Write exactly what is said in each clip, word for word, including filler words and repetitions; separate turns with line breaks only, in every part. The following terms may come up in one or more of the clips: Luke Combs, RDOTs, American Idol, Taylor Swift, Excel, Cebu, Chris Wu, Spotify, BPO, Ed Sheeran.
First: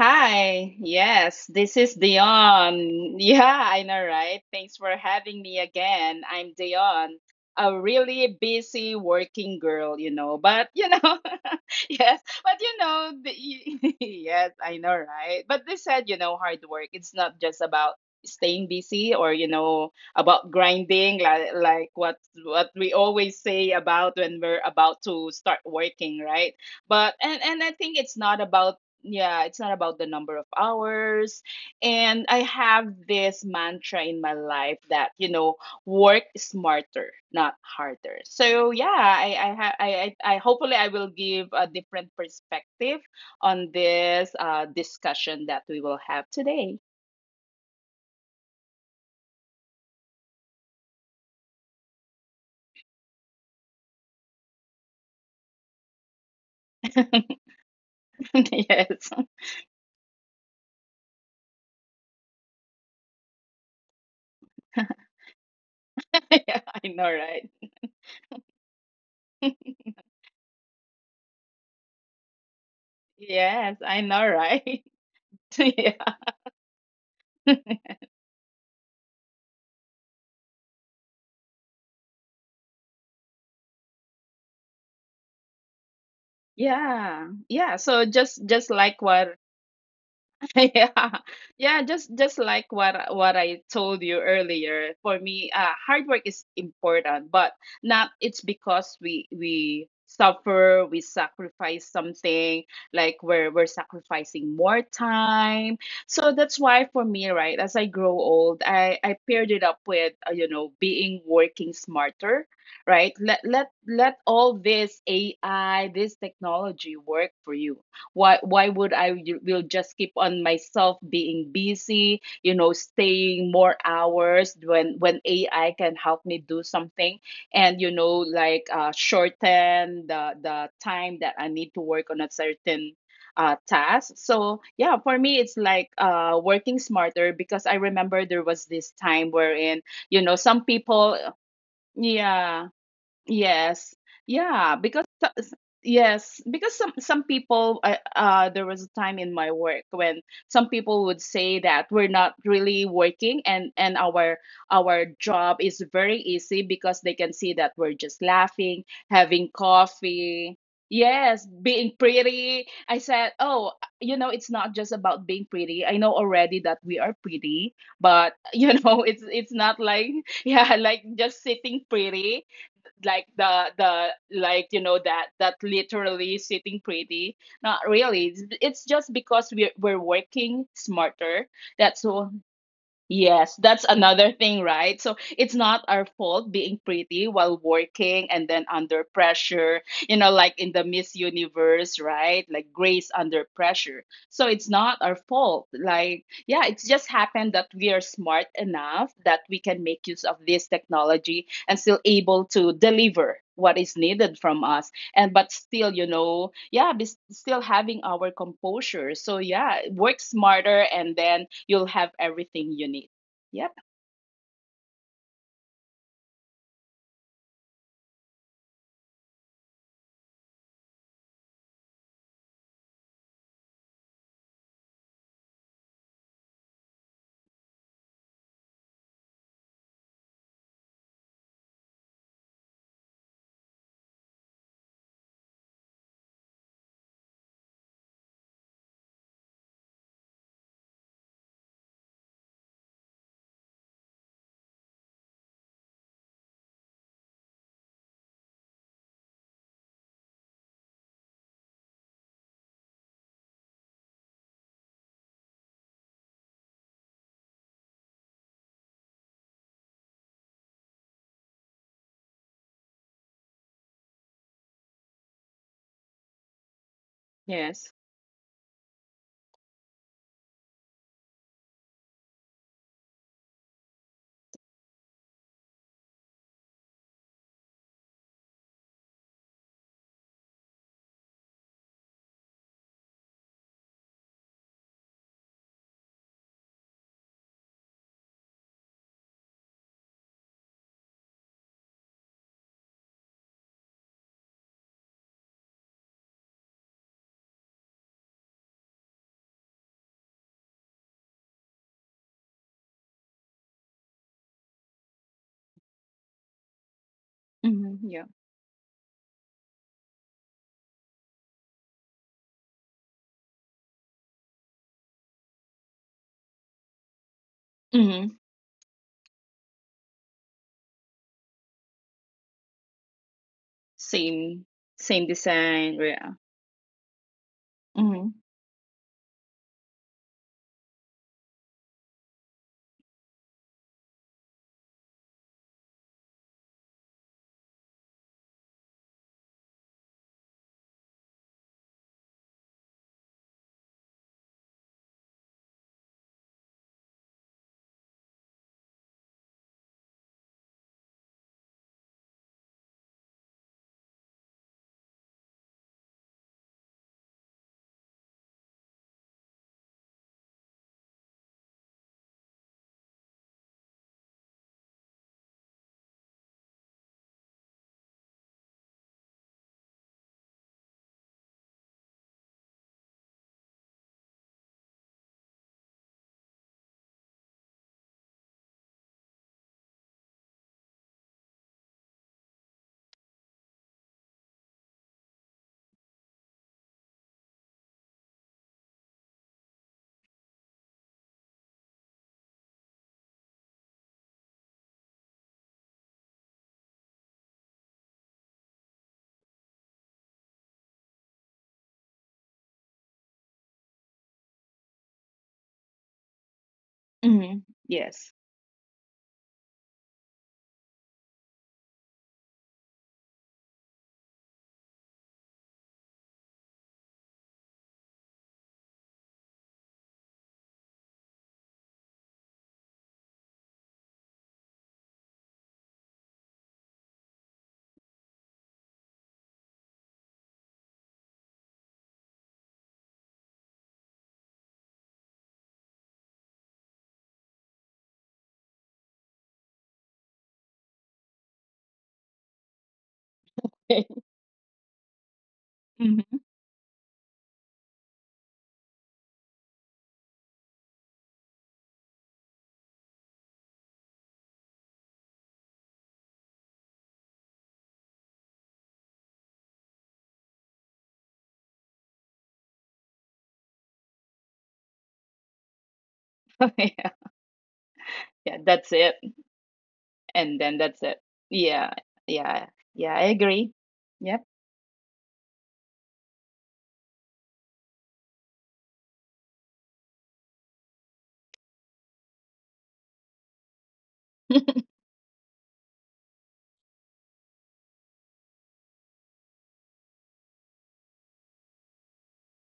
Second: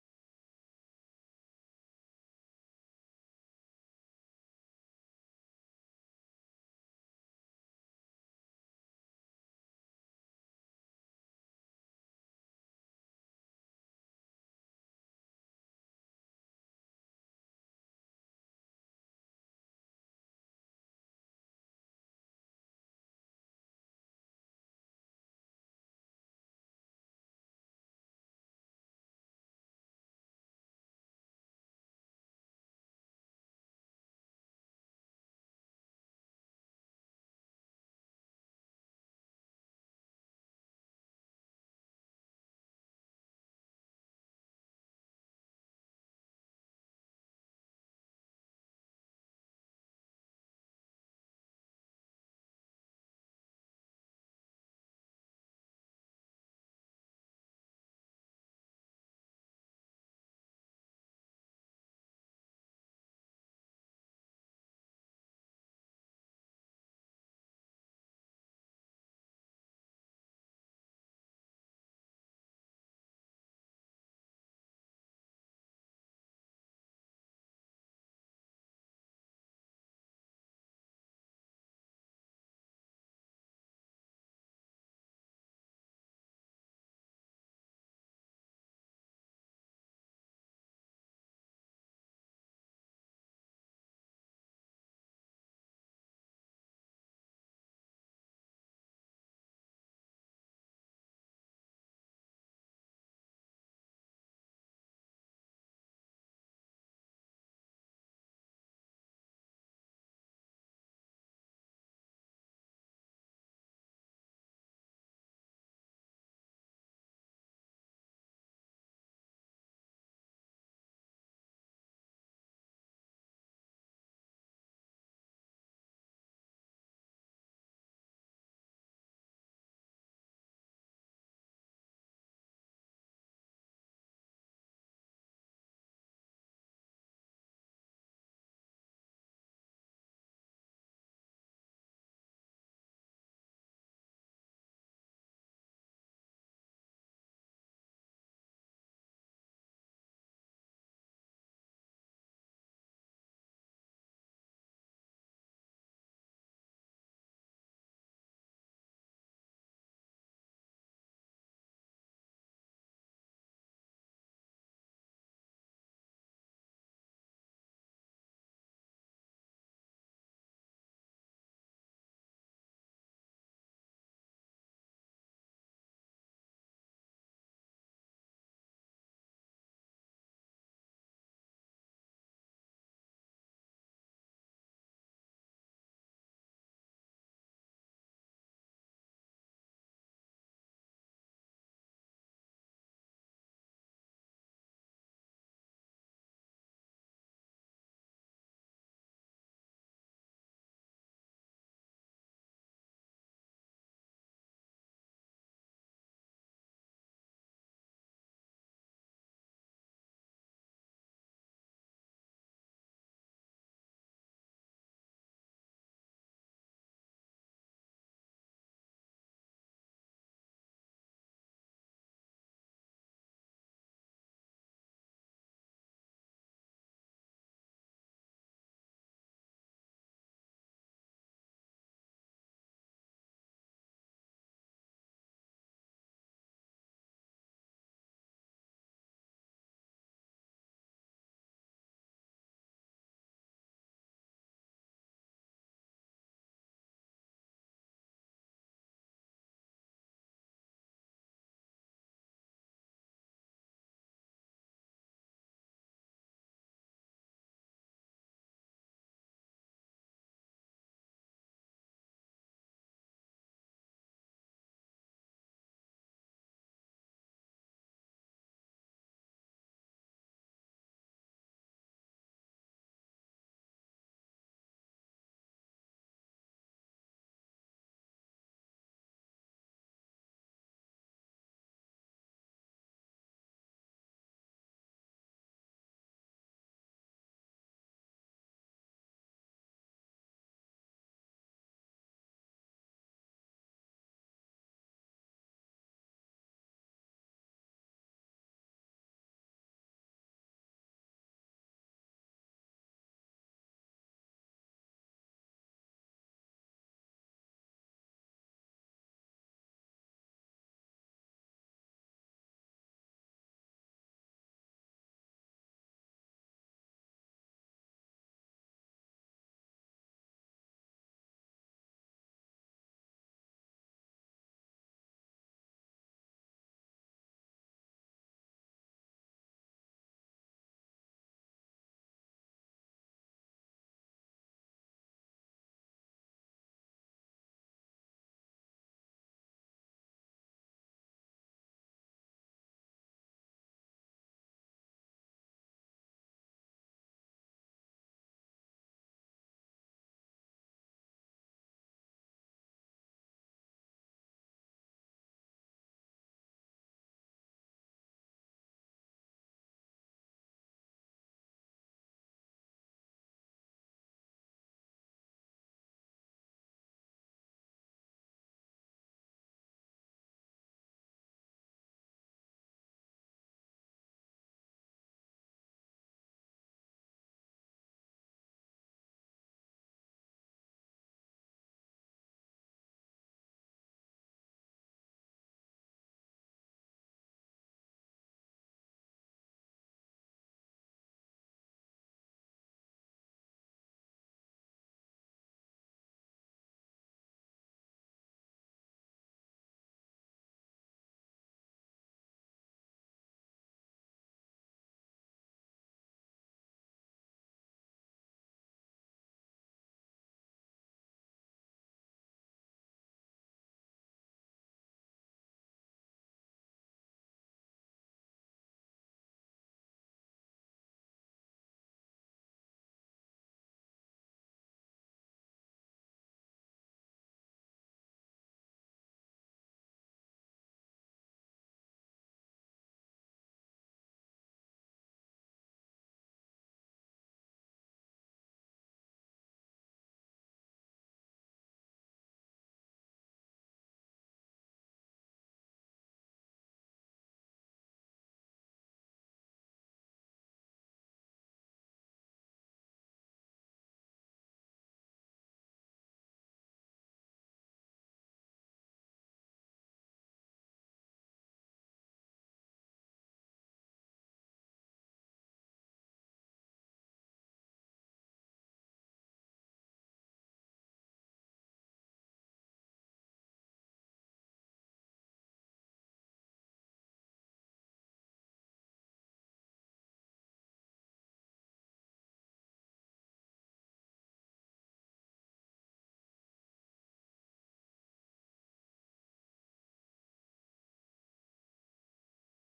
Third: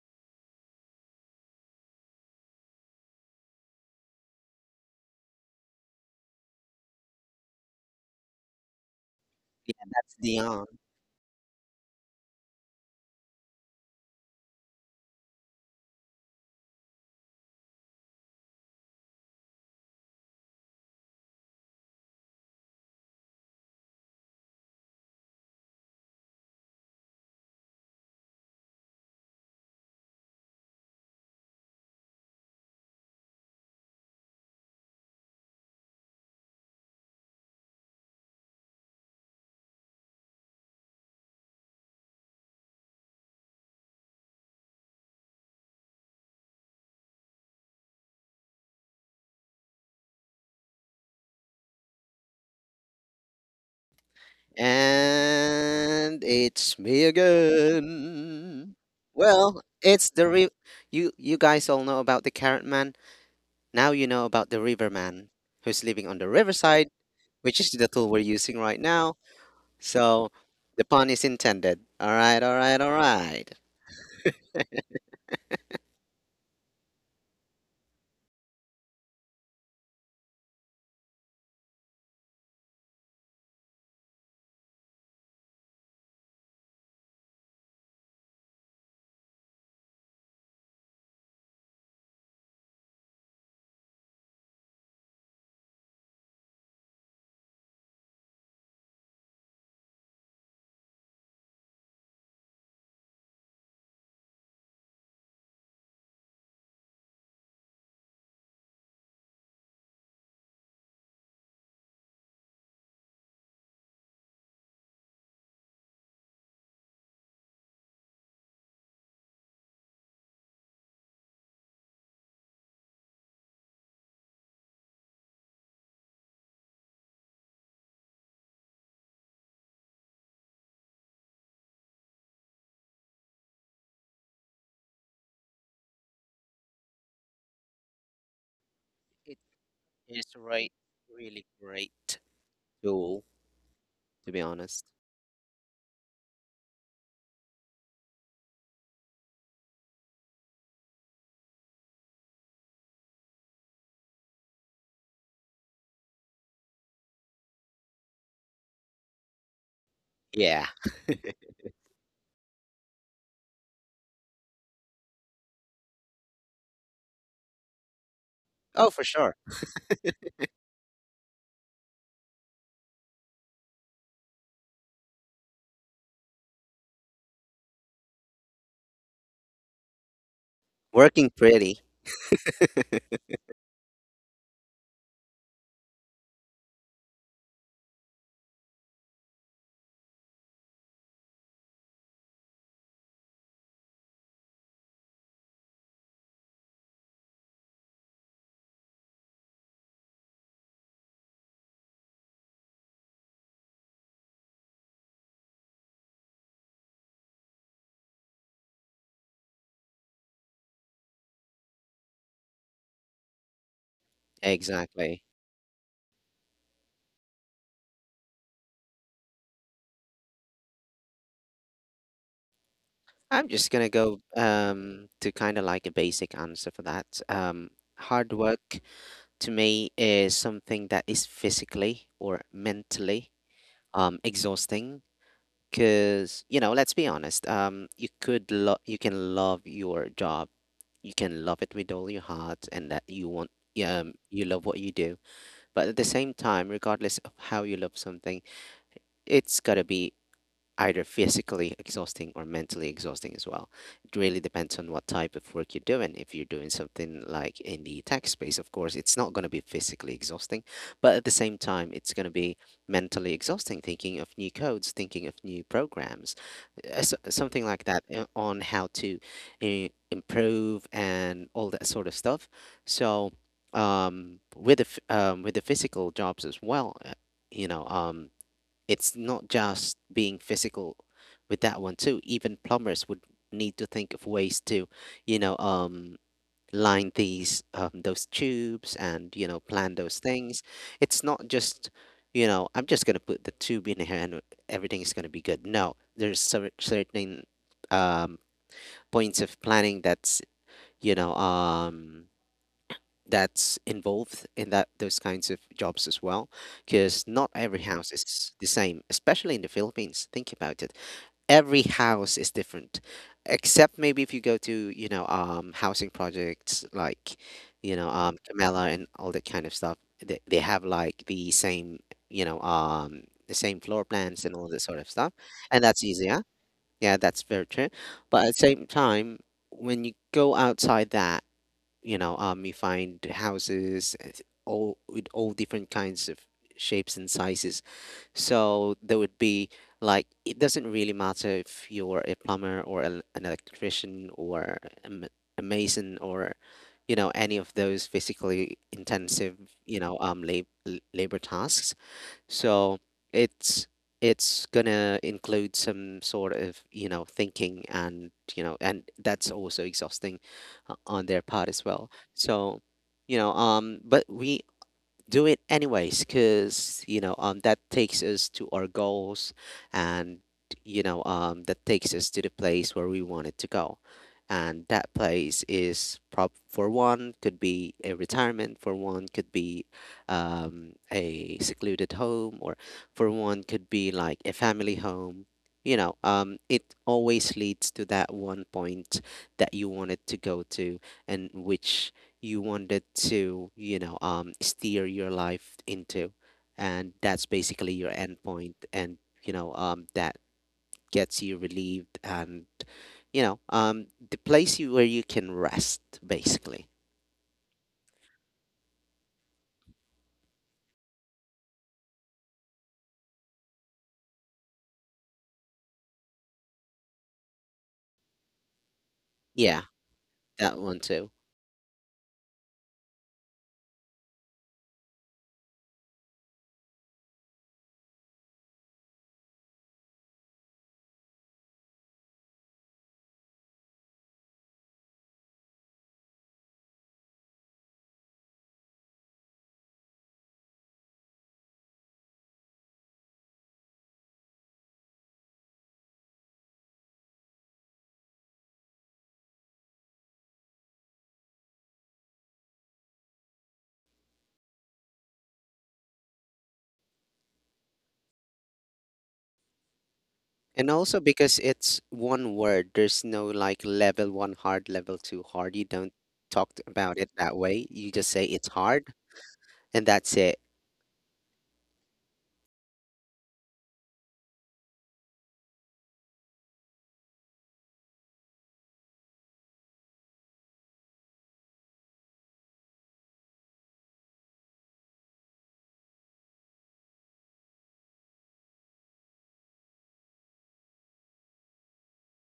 Hi, yes, this is Dion. Yeah, I know, right? Thanks for having me again. I'm Dion, a really busy working
Yeah,
girl, you
that's
know,
Dion.
but you know, yes, but you know, the, yes, I know, right? But they said, you know, hard work, it's not just about staying busy or you know about grinding, like like what what we always say about when we're about to start working, right? But and and I think it's not about, yeah, it's not about the number of hours. And I have this mantra in my life that you know work smarter, not harder. So yeah, I I ha- I, I I- hopefully I will give a different perspective on this uh discussion that we will have today.
And it's me
Yes.
again. Well, it's the re- you you guys all know about the carrot man. Now you know about the river man who's living on the
Yeah,
riverside,
I know, right.
which is the tool we're using right now. So the pun is intended. All right, all right, all right.
Yes, I know, right. Yeah, yeah, yeah, so just just like what. Yeah. Yeah, just just like what I- what I told you earlier. For me, uh, hard work is important, but not it's because we we suffer, we sacrifice something, like we're we're sacrificing more time. So that's why for me, right, as I grow old, i i paired it up with, uh, you know being working smarter, right? Let let let all this AI, this technology work for you. Why why would i y- will just keep on myself being busy, you know staying more hours, when when AI can help me do something? And you know like uh, shorten the the time that I need to work on a certain uh, task. So yeah, for me it's like, uh, working smarter. Because I remember there was this time wherein, you
It is
know some
right
people.
really great
Yeah.
tool,
Yes.
to be
Yeah,
honest.
because so- s- yes, because some some people, uh, uh there was a time in my work when some people would say that we're not really working, and and our our job is very easy because they can see that we're just laughing, having coffee.
Yeah.
Yes, being pretty. I said, "Oh, you know, it's not just about being pretty. I know already that we are pretty, but you
Oh,
know,
for
it's
sure.
it's not like, yeah, like just sitting pretty, like the the, like you know that that literally sitting pretty. Not really. It's, it's just because we're, we're working
Working
smarter,
pretty.
that's all. Yes, that's another thing, right? So it's not our fault being pretty while working and then under pressure, you know, like in the Miss Universe, right? Like grace under pressure. So it's not our fault. Like, yeah, it's just happened that we are smart enough that we can make use of this technology and still able to deliver what is needed from us. And but still, you know yeah, be, still having our composure. So yeah, work smarter, and then you'll have everything you need. Yep.
Exactly. I'm just gonna go um to kind of like a basic answer for that. Um, hard work to me is something that is physically or mentally um exhausting. Because you know, let's be honest. Um, you could lo- you can love your job, you can love it with all your heart, and that you want um you love what you do. But at the same time, regardless of how you love something, it's gotta be either physically exhausting or mentally exhausting as well. It really depends on what type of work you're doing. If you're doing something like in the tech space, of course, it's not going to be physically exhausting, but at the same time, it's going to be mentally exhausting thinking of new codes, thinking of new programs, uh, so- something
Yes.
like that uh, on how to uh, improve and all that sort of stuff. So, um, with the f- um, with the physical jobs as well, uh, you know, um, it's not just being physical with that one too. Even plumbers would need to think of ways to, you know, um, line these um, those tubes and you know plan those things. It's not just you know I'm just gonna put the tube in here and everything is gonna be good. No, there's cer- certain um, points of planning that's you know um, that's involved in that those kinds of jobs as well because not every
Hmm.
house
Yeah.
is the same, especially in the Philippines. Think about it, every house is different except maybe if you go to you know um housing projects like you know
Hmm.
um Camela and all that kind of stuff. They, they have like the same you know um the same floor plans and
Same.
all that sort of
Same
stuff, and
design.
that's
Yeah.
easier. Yeah, that's very true.
Hmm.
But at the same time, when you go outside that, you know um you find houses uh, all with all different kinds of shapes and sizes, so there would be like it doesn't really matter if you're a plumber or an an electrician or a, ma- a mason or you know any of those physically intensive you know um lab- labor tasks. So it's it's gonna include some sort of, you know, thinking, and you know, and that's also exhausting uh, on their part as well. So, you know, um, but we do it anyways because you know um that takes us to our goals, and you know um that takes us to the place where we wanted to go. And that place is prop for one could be a retirement, for one could be um a secluded home, or for one could be like a family home. You know um it always leads to that one point that you wanted to go to and which you wanted to, you know, um, steer your life into, and that's basically your endpoint. And you know, um, that gets you relieved, and you know, um, the place you, where you can rest, basically.
Hmm. Yes.
Yeah, that one too.
Hmm.
And also because it's one word, there's no like level one hard, level two hard. You don't talk
Yeah,
about it that way. You just say
yeah,
it's
that's it.
hard, and that's
And
it.
then that's it. Yeah. Yeah. Yeah, I agree. Yep.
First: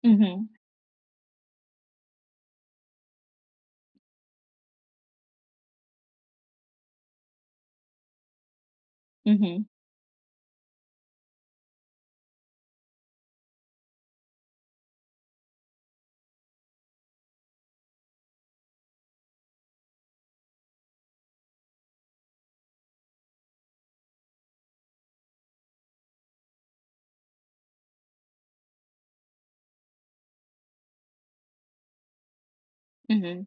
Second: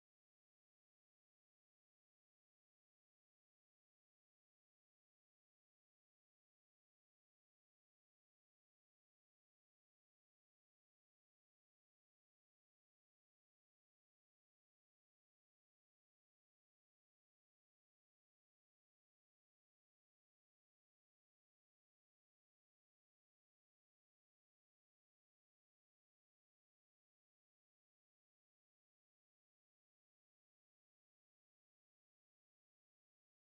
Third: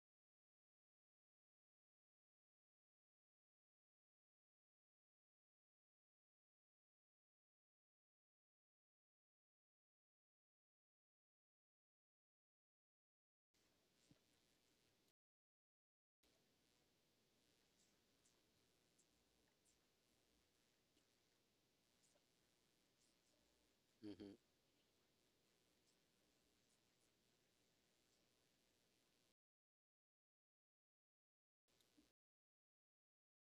Hmm. Hmm.
Mhm.
Hmm.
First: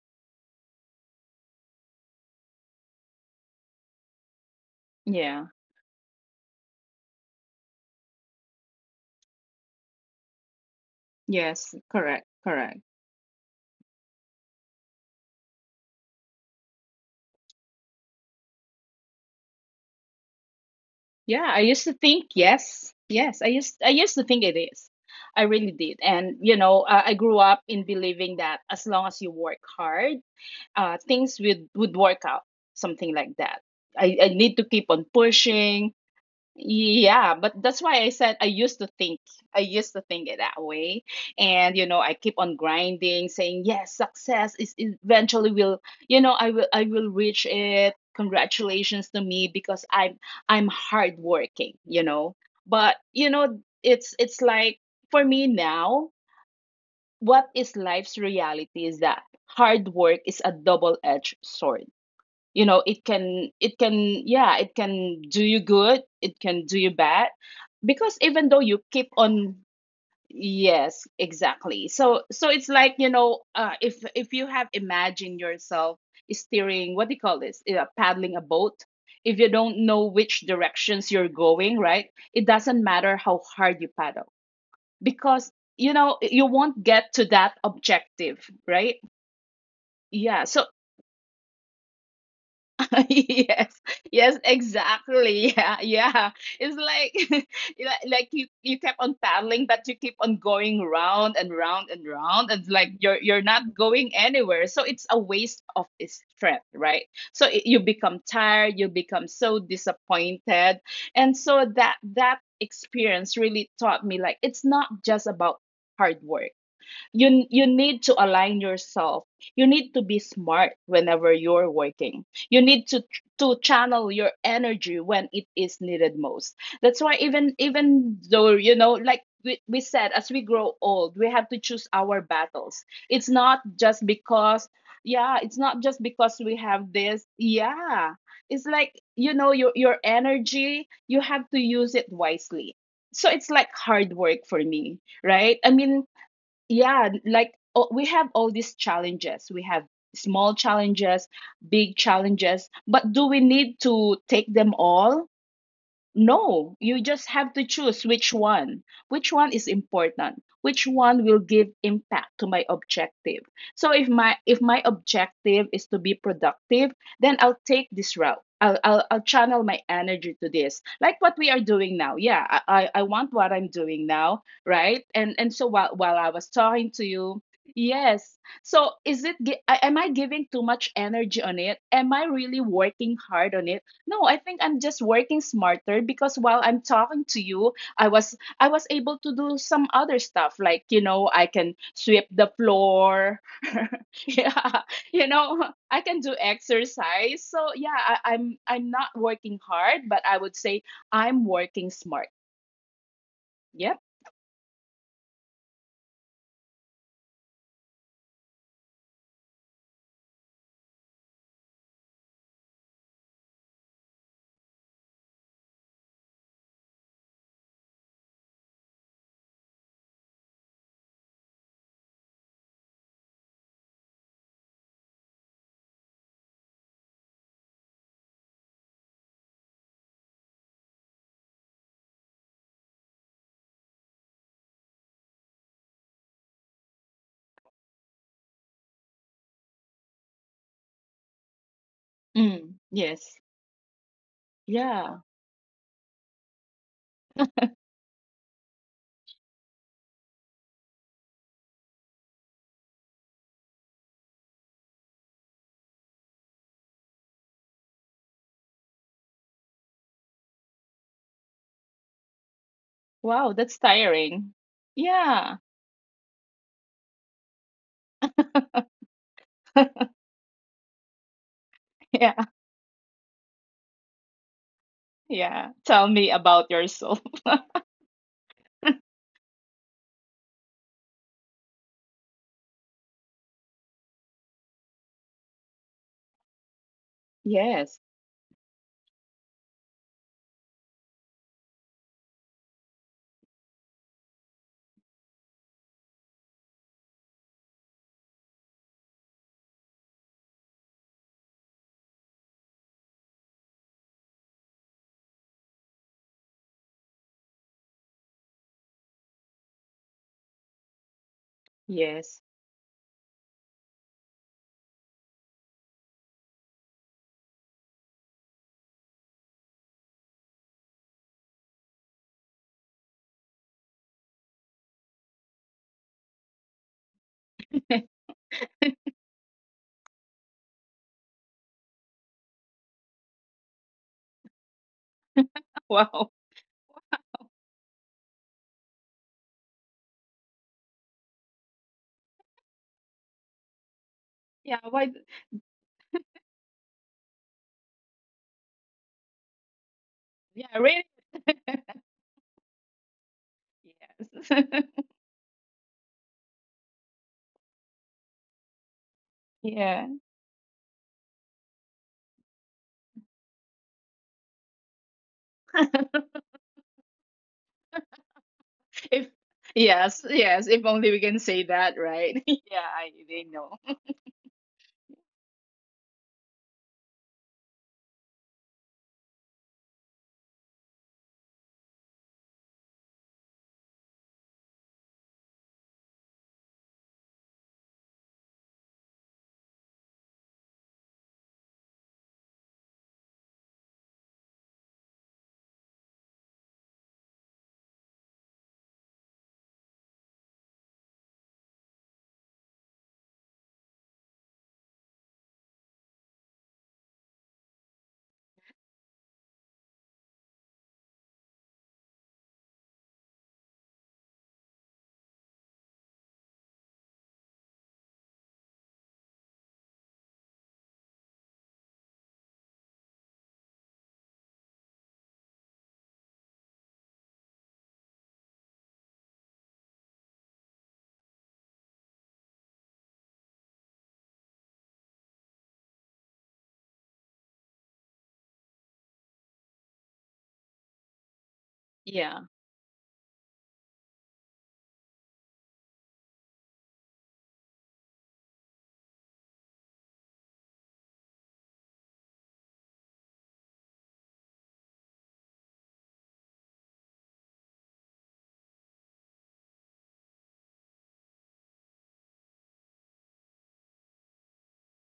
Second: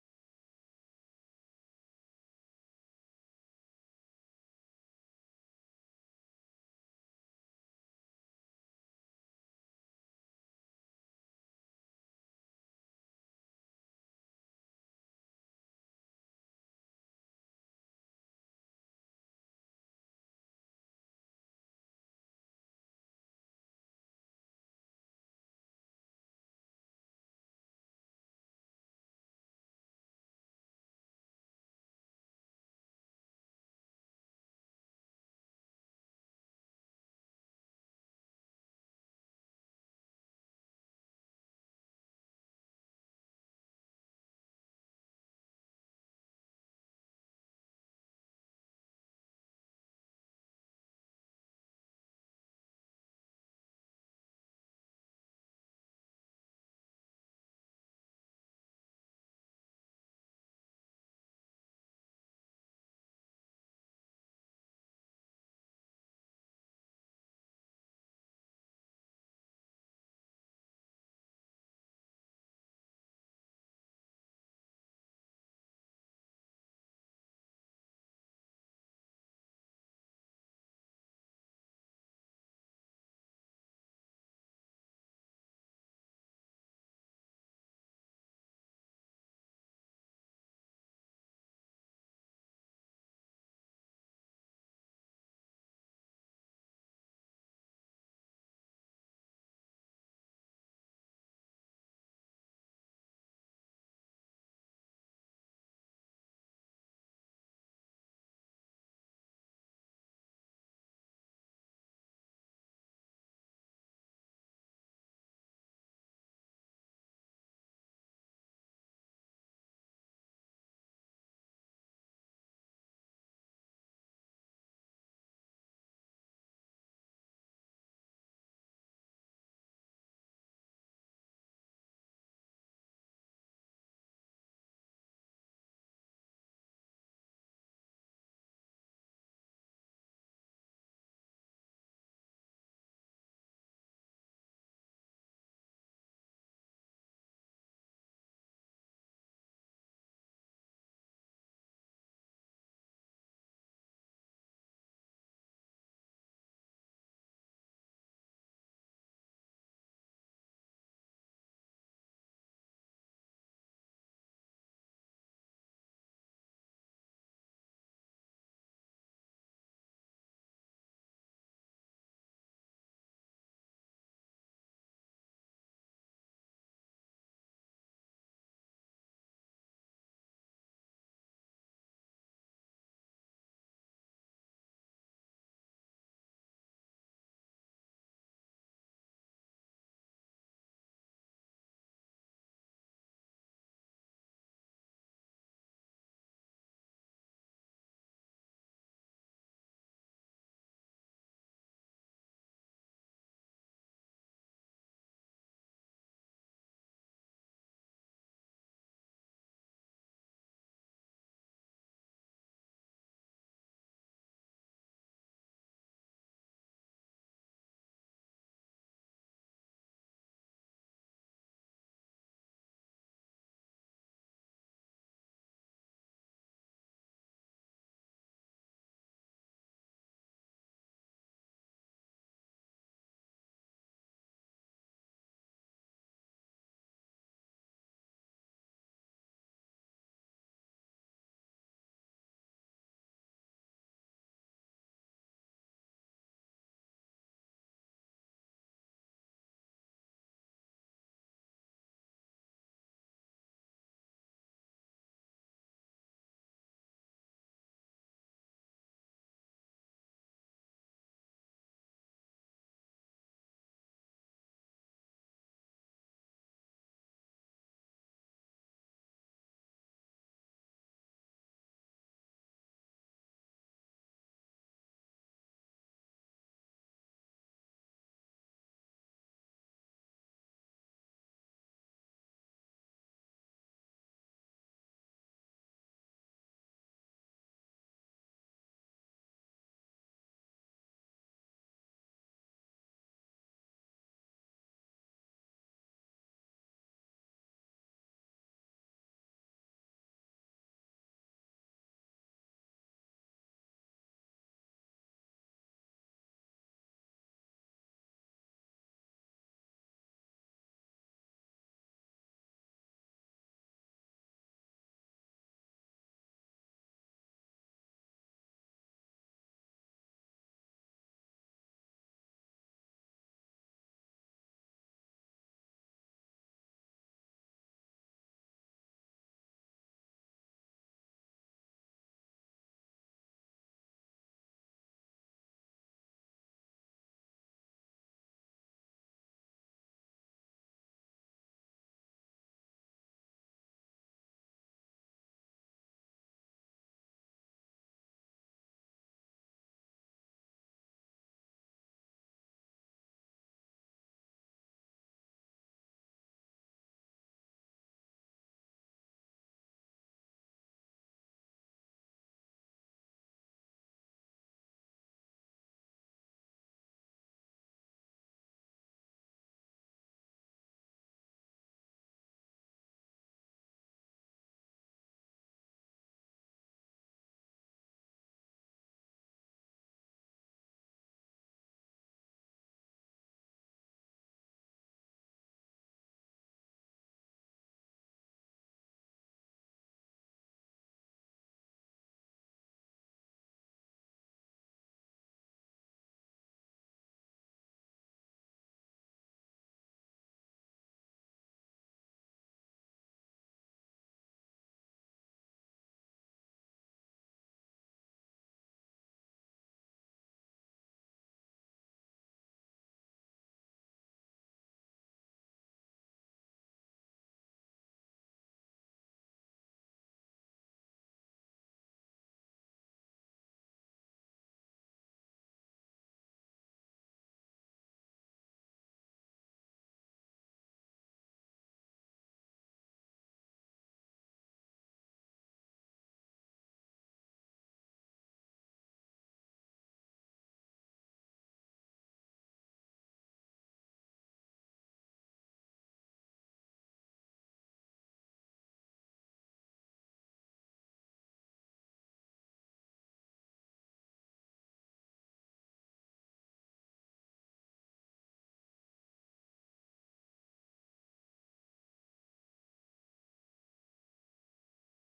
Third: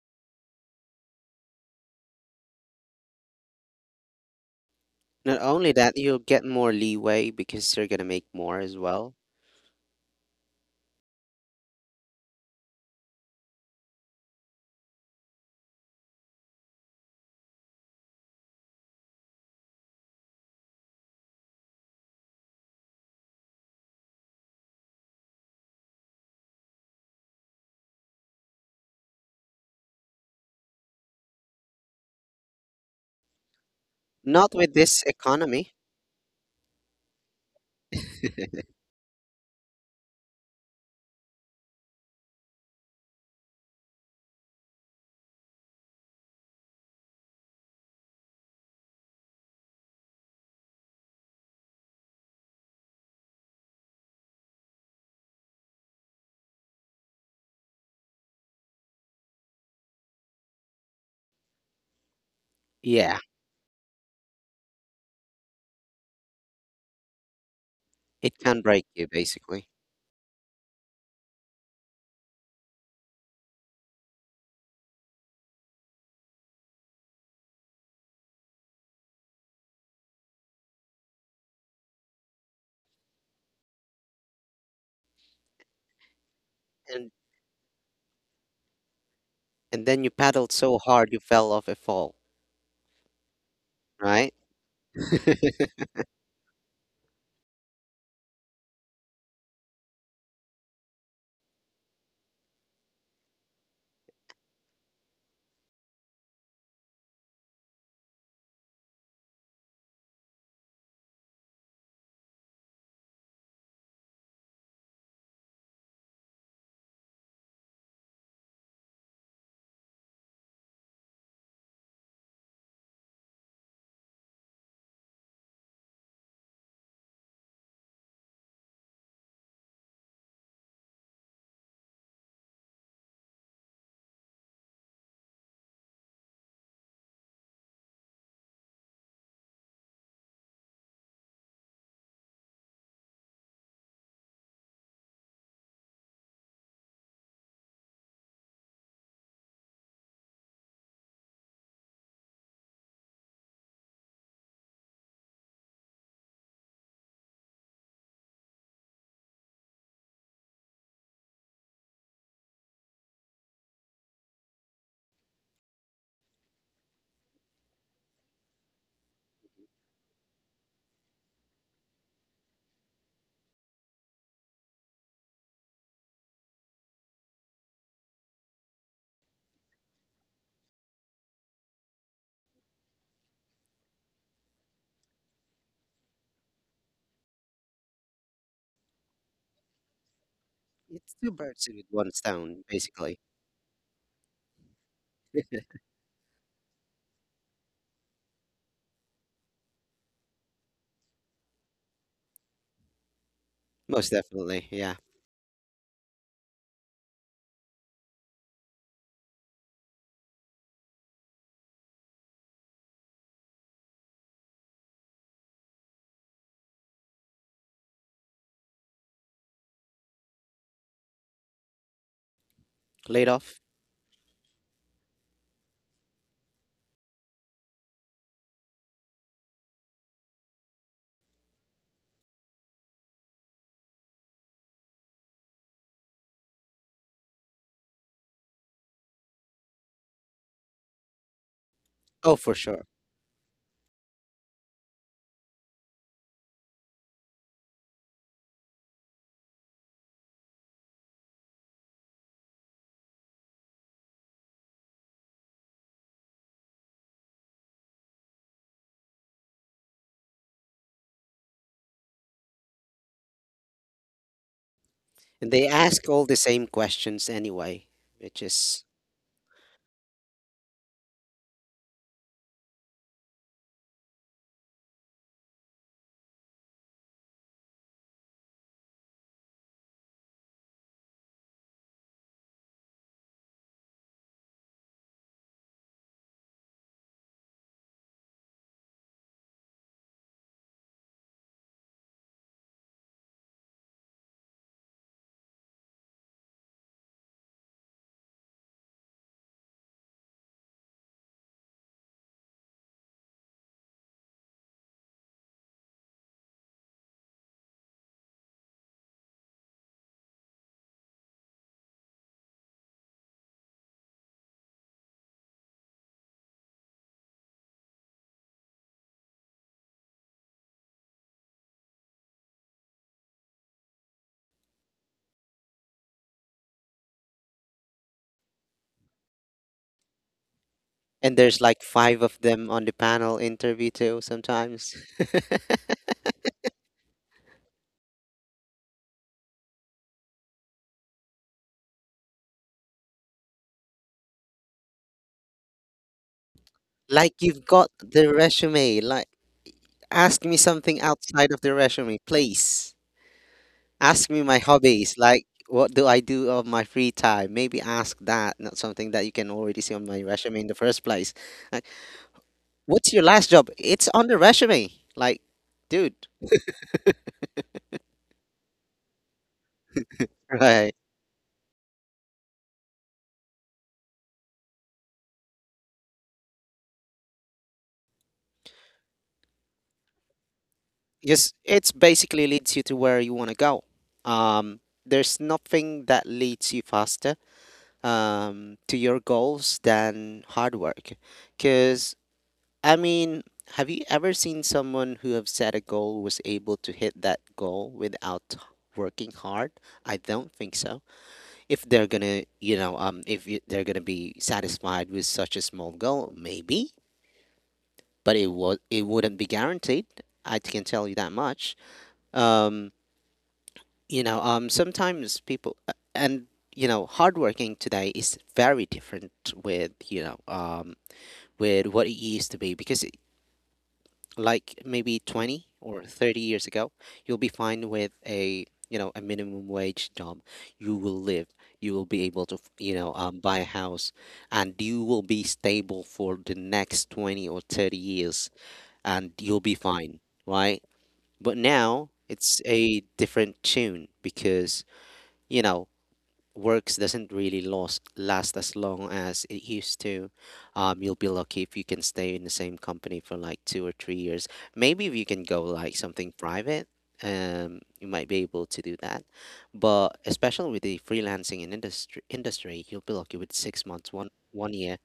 Not
Yeah.
only that, you'll get more leeway because you're gonna make more as well.
Yes, correct, correct. Yeah, I used to think, yes, yes. I used I used to think it is. I really did. And you know, uh, I grew up in believing that as long as you work hard, uh, things would would work out, something like that. I, I need
Not
to
with
keep
this
on
economy.
pushing. Yeah, but that's why I said I used to think. I used to think it that way. And you know, I keep on grinding, saying, "Yes, success is eventually will, you know, I will I will reach it. Congratulations to me because I'm I'm hardworking, you know." But, you know, it's it's like for me now, what is life's reality is that hard work is a double-edged sword. You know it
Yeah,
can, it can, yeah, it can do you good, it can do you bad. Because
it
even though
can
you
break
keep
you
on,
basically.
yes, exactly. So so it's like, you know uh, if if you have imagined yourself steering, what do you call this? Yeah, paddling a boat. If you don't know which directions you're going, right, it doesn't matter how hard you paddle, because you know you won't get
And
to that objective, right?
and then you
Yeah,
paddled
so.
so hard you fell off a fall,
Yes.
right?
Yes, exactly. Yeah, yeah. It's like like like you you kept on paddling, but you keep on going round and round and round. It's like you're you're not going anywhere. So it's a waste of strength, right? So it, you become tired, you become so disappointed. And so that that experience really taught me, like, it's not just about hard work. You you need to align yourself. You need to be smart whenever you're working. You need to to channel your energy when it is needed most. That's why even even though, you know like we, we said, as we grow old we have to choose our battles. It's not just because, yeah, it's not just because we have this. Yeah, it's like, you know your your energy, you have to use it wisely. So it's like hard work for me, right, I mean, yeah, like, oh, we have all these challenges. We have small challenges, big challenges, but do we need to take them all? No, you just have to choose which one. Which one is important? Which one will give impact to my objective? So if my if my objective is to be productive, then I'll take this route. I'll I'll, I'll channel my energy to this. Like what we are doing now. Yeah, I, I I want what I'm doing now, right? And and so while while I was talking to you, yes. So is it gi- a- am I giving too much energy on it? Am I really working hard on it? No, I think I'm just working smarter because while I'm talking to you, I was I was able to do some other stuff, like, you
It's
know,
two
I
birds
can
with one
sweep the
stone, basically.
floor. Yeah. You know, I can do exercise. So, yeah, I, I'm I'm not working hard, but I would say I'm working smart. Yep.
Most definitely, yeah. Laid off? Oh, for
Mm,
sure.
yes. Yeah. Wow, that's tiring.
And
Yeah.
they ask all the same questions anyway, which is
Yeah. Yeah. Tell me about yourself. Yes. Yes.
and there's like five of them on the panel interview too sometimes.
Wow. Yeah, why.
Like you've got the resume, like ask me
Yeah,
something
really.
outside of the resume, please. Ask me my
Yes.
hobbies, like what do I do of my free time? Maybe ask that, not something that you can already see on
Yeah.
my resume in the first place. Like, what's your last job? It's on the resume. Like, dude,
If Yes, yes. If
right?
only we can say that, right? Yeah, I they know.
Just it's basically leads you to where you want to go. Um, there's nothing that leads you faster um to your goals than hard work, because I mean, have you ever seen someone who have set a goal was able to hit that goal without working hard? I don't think so. If they're gonna, you know, um, if you, they're gonna be satisfied with such a small goal, maybe, but it was it wouldn't be guaranteed. I can tell you that much. Um, you know, um, Sometimes people uh, and you know, hardworking today is very different with you know, um, with what it used to be, because like maybe twenty or thirty years ago you'll be fine with a you know a minimum wage job. You will live, you will be able to you know um, buy a house, and you will be stable for the next twenty or thirty years and you'll be fine, right? But now
Yeah.
it's a different tune because you know works doesn't really last last as long as it used to. Um, you'll be lucky if you can stay in the same company for like two or three years. Maybe if you can go like something private, um, you might be able to do that. But especially with the freelancing and industry industry, you'll be lucky with six months, one one year,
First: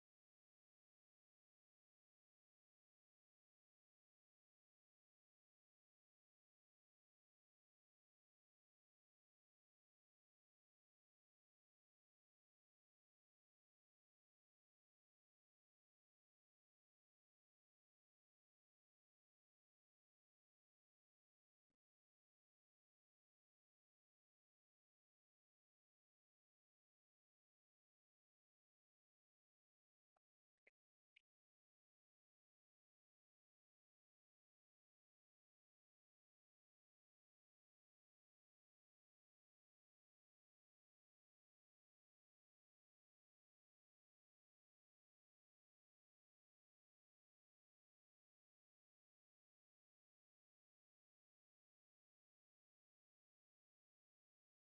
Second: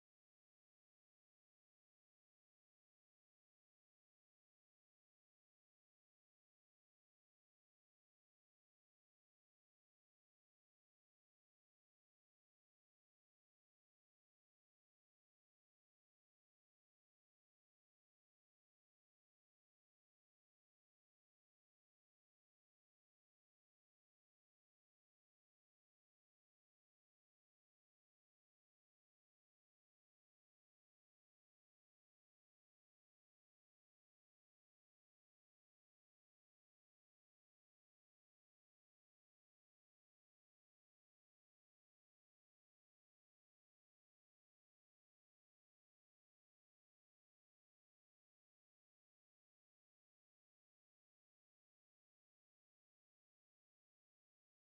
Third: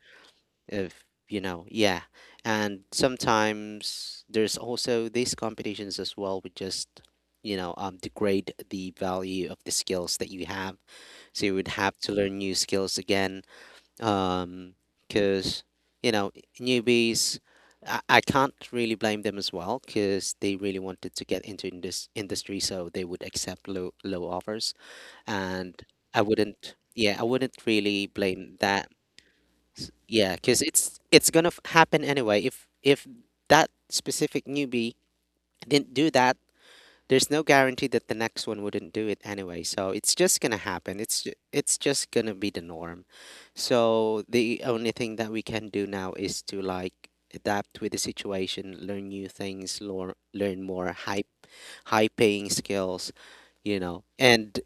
if you know, yeah. And sometimes there's also these competitions as well, which just you know um, degrade the value of the skills that you have, so you would have to learn new skills again, um because you know newbies, I, I can't really blame them as well because they really wanted to get into in this industry so they would accept low low offers, and I wouldn't. Yeah, I wouldn't really blame that. S- yeah, because it's it's gonna f- happen anyway. If if that specific newbie didn't do that, there's no guarantee that the next one wouldn't do it anyway, so it's just gonna happen. It's ju- it's just gonna be the norm. So the only thing that we can do now is to like adapt with the situation, learn new things, learn learn more high high paying skills, you know. And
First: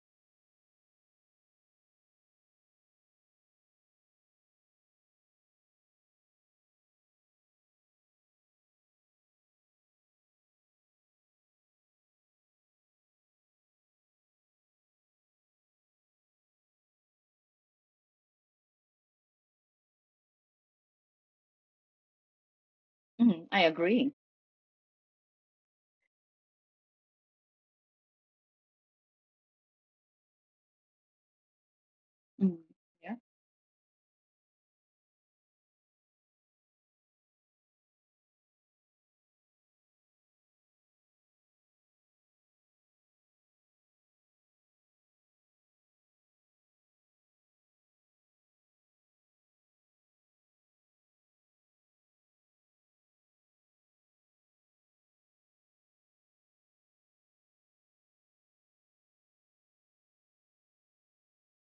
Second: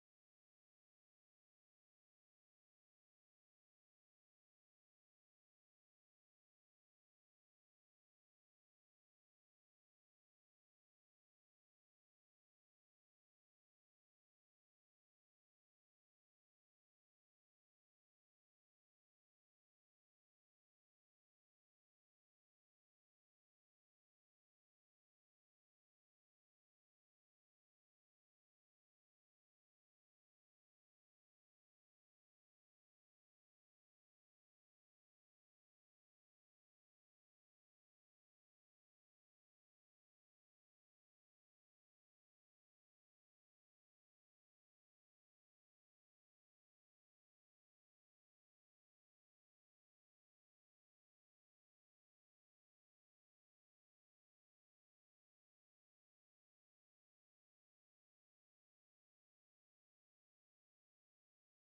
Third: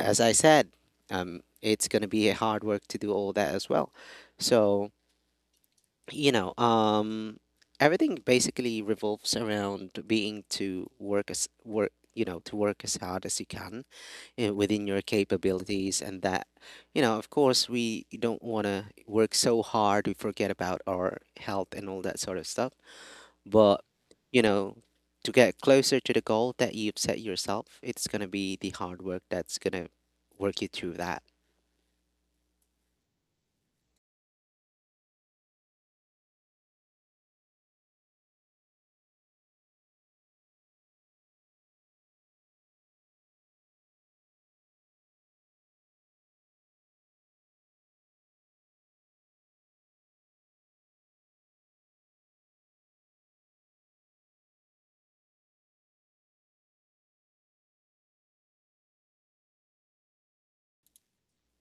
as I said, um it's gonna be a hard work to do all that as well. So you know, um, everything basically revolves around being to work as work, you know, to work as hard as you can uh, within your capabilities, and that, you know, of course, we don't want to work so hard we forget about our health and all that sort of stuff.
Hmm. I
But
agree.
you know, to get closer to the goal that you've set yourself, it's gonna be the hard work that's gonna work you through that.
Mm. Yeah.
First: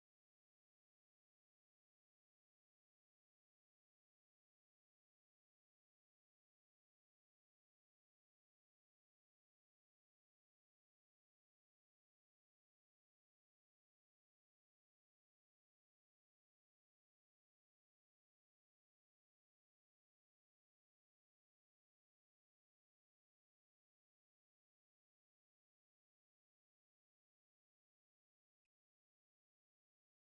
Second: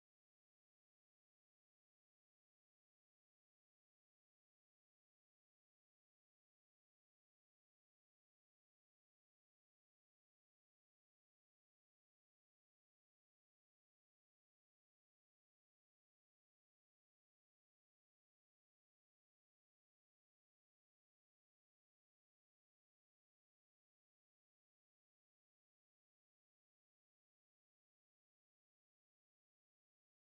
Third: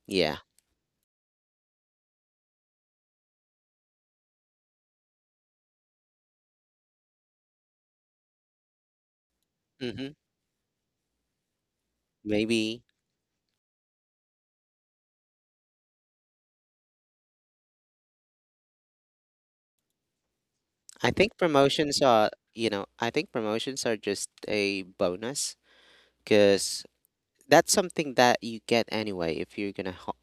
Yeah. Mm-hmm. Maybe. I think promotions are, you know, I think promotions are just a bonus because that's something that you get anyway if you're gonna ho-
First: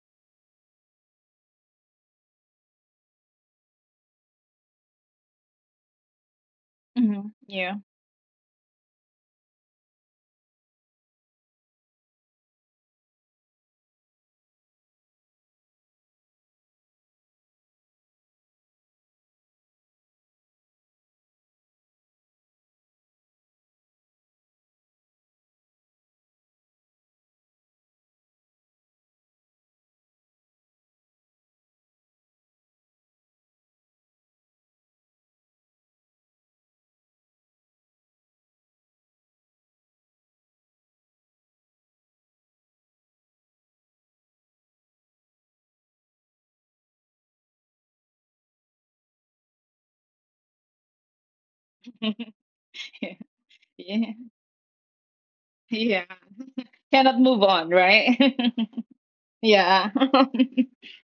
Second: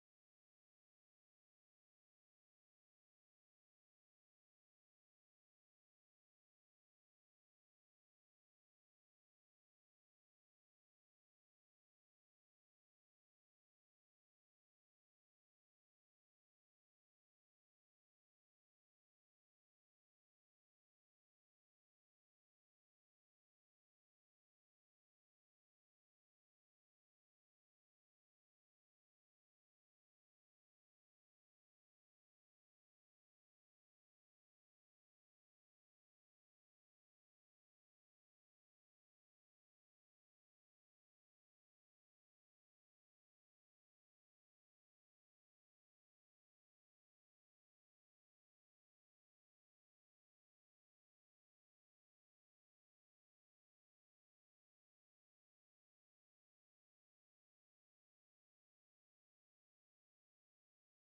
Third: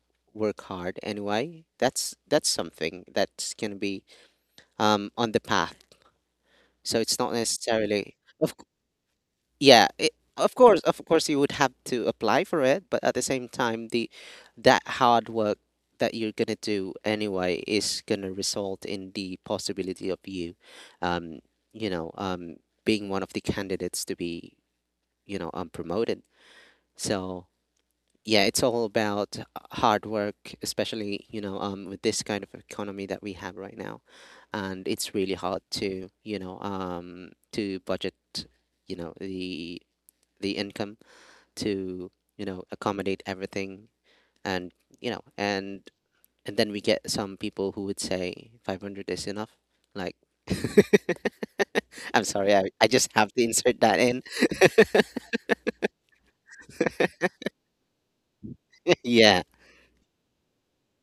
work hard anyway. That's that's something that's gonna be um on the path. So it's
Hmm.
not
Yeah.
necessarily, of yeah, it, of course, of course, you would have to apply for it, but at the same time, the that hard work that you're gonna do anyway is gonna result in the possibility of you, um, you know, um, being one of the candidates to be, you know, um, promoted. So yeah, it's all about hard work, especially you know, um, with this kind of economy that we have right now, and it's really hard to, you know, um, to budget, you know, the the income to you know accommodate everything, and you know and and then we get some people who would say five hundred is enough, like I'm sorry, I, I just
Yeah.
have to insert that
Yeah.
in.
Yeah. Cannot move on, right?
Yeah.
Yeah.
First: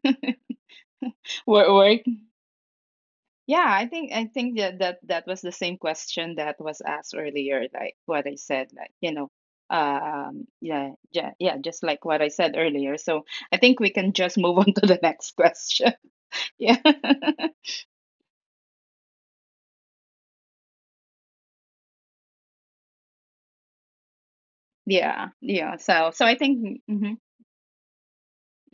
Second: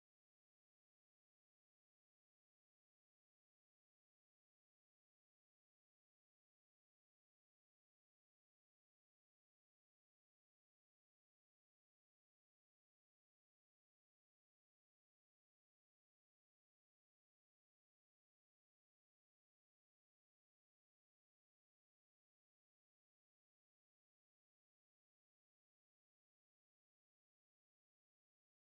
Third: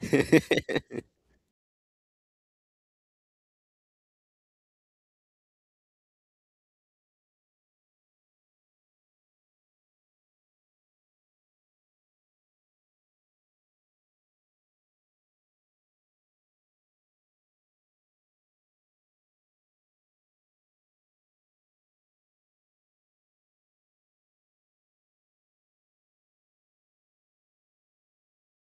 Work, work. Yeah, I think I think that that that was the same question that was asked earlier, like what I said, like, you know, um, yeah, yeah, yeah, just like what I said earlier. So I think we can just move on to the next question. Yeah, yeah, yeah. So so I think. Mhm.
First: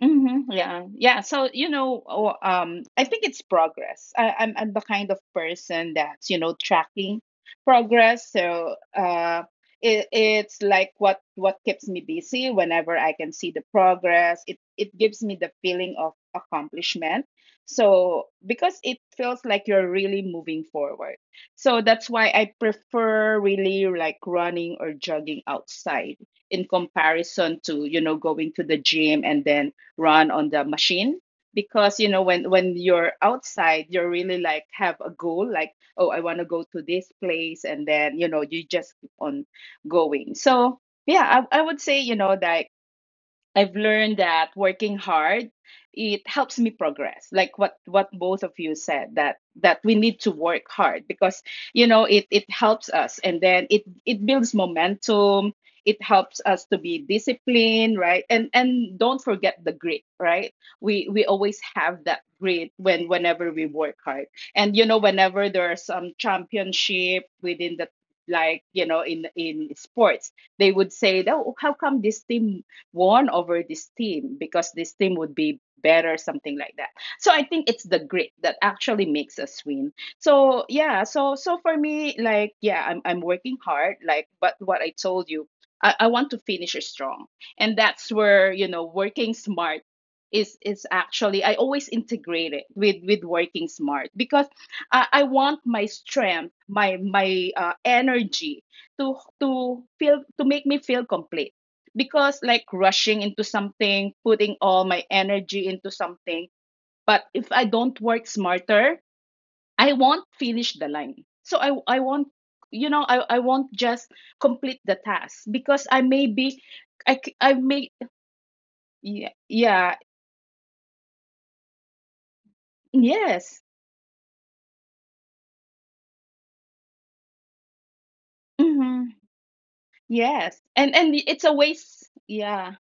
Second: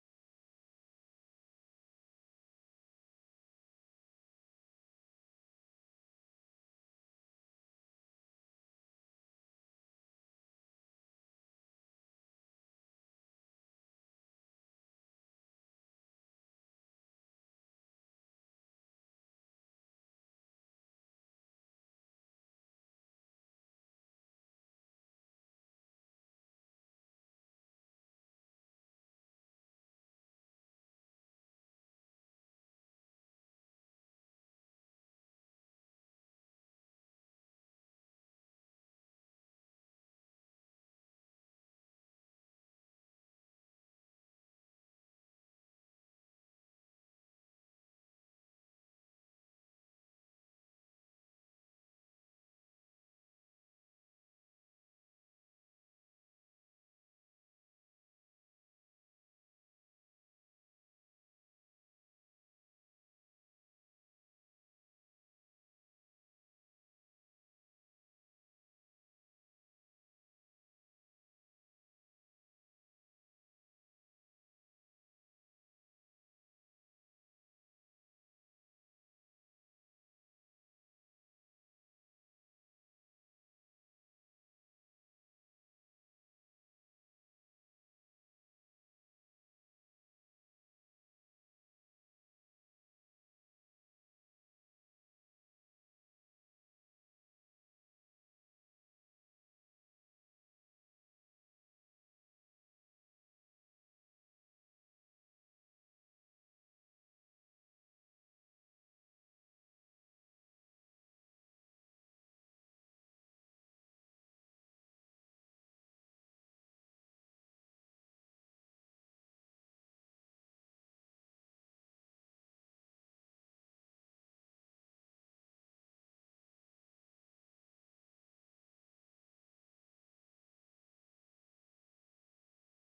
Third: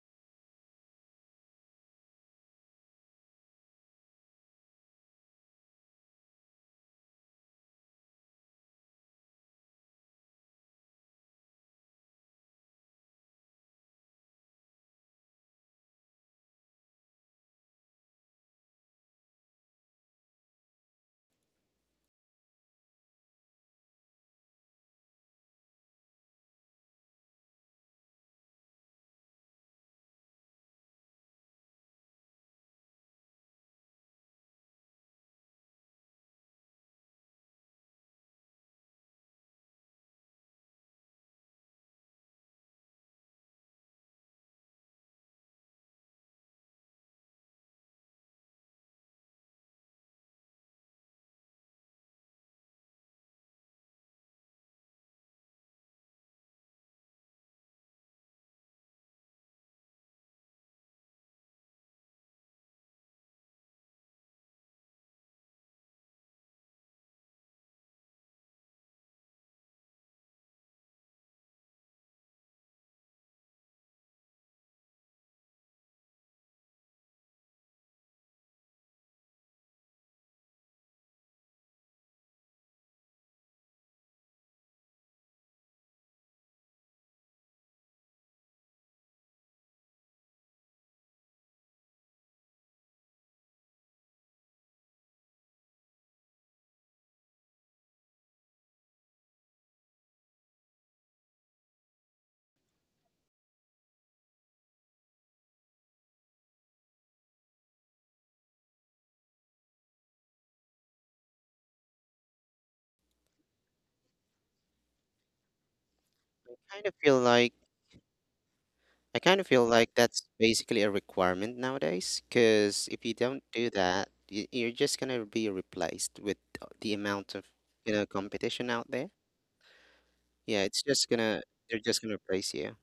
Mhm, yeah. Yeah, so, you know, oh, um, I think it's progress. I, I'm I'm the kind of person that's, you know, tracking progress. So, uh, it, it's like what what keeps me busy whenever I can see the progress. It it gives me the feeling of accomplishment. So, because it feels like you're really moving forward. So that's why I prefer really, like, running or jogging outside in comparison to, you know, going to the gym and then run on the machine. Because you know when when you're outside, you're really, like, have a goal, like, oh, I want to go to this place, and then, you know you just keep on going, so. Yeah, i, I would say, you know that I've learned that working hard, it helps me progress, like what what both of you said, that that we need to work hard because, you know it it helps us, and then it it builds momentum. It helps us to be disciplined, right? And and don't forget the grit, right? We we always have that grit when whenever we work hard. And, you know whenever there are some championship within the, like you know in in sports, they would say, oh, how come this team won over this team, because this team would be better, something like that. So I think it's the grit that actually makes us win. So yeah, so so for me, like, yeah, I'm I'm working hard, like, but what I told you, I, I want to finish strong. And that's where, you know, working smart is is actually, I always integrate it with with working smart, because I, I want my strength, my my uh, energy to to feel to make me feel complete. Because, like, rushing into something, putting all my energy into something, but if I don't work smarter, I won't finish the line. So I I won't, you know I, I won't just complete the task because I may be,
Kind of
I
feel
c-
like
I may.
I
Yeah,
kind of feel like
yeah.
that's basically a requirement nowadays because if you don't
Yes.
do that, y- you're just gonna be replaced with the amount of you know competition out there.
Hmm. Yes,
Yeah, it's
and
just
and
gonna
it's a
they're just
waste.
gonna replace you.
Yeah.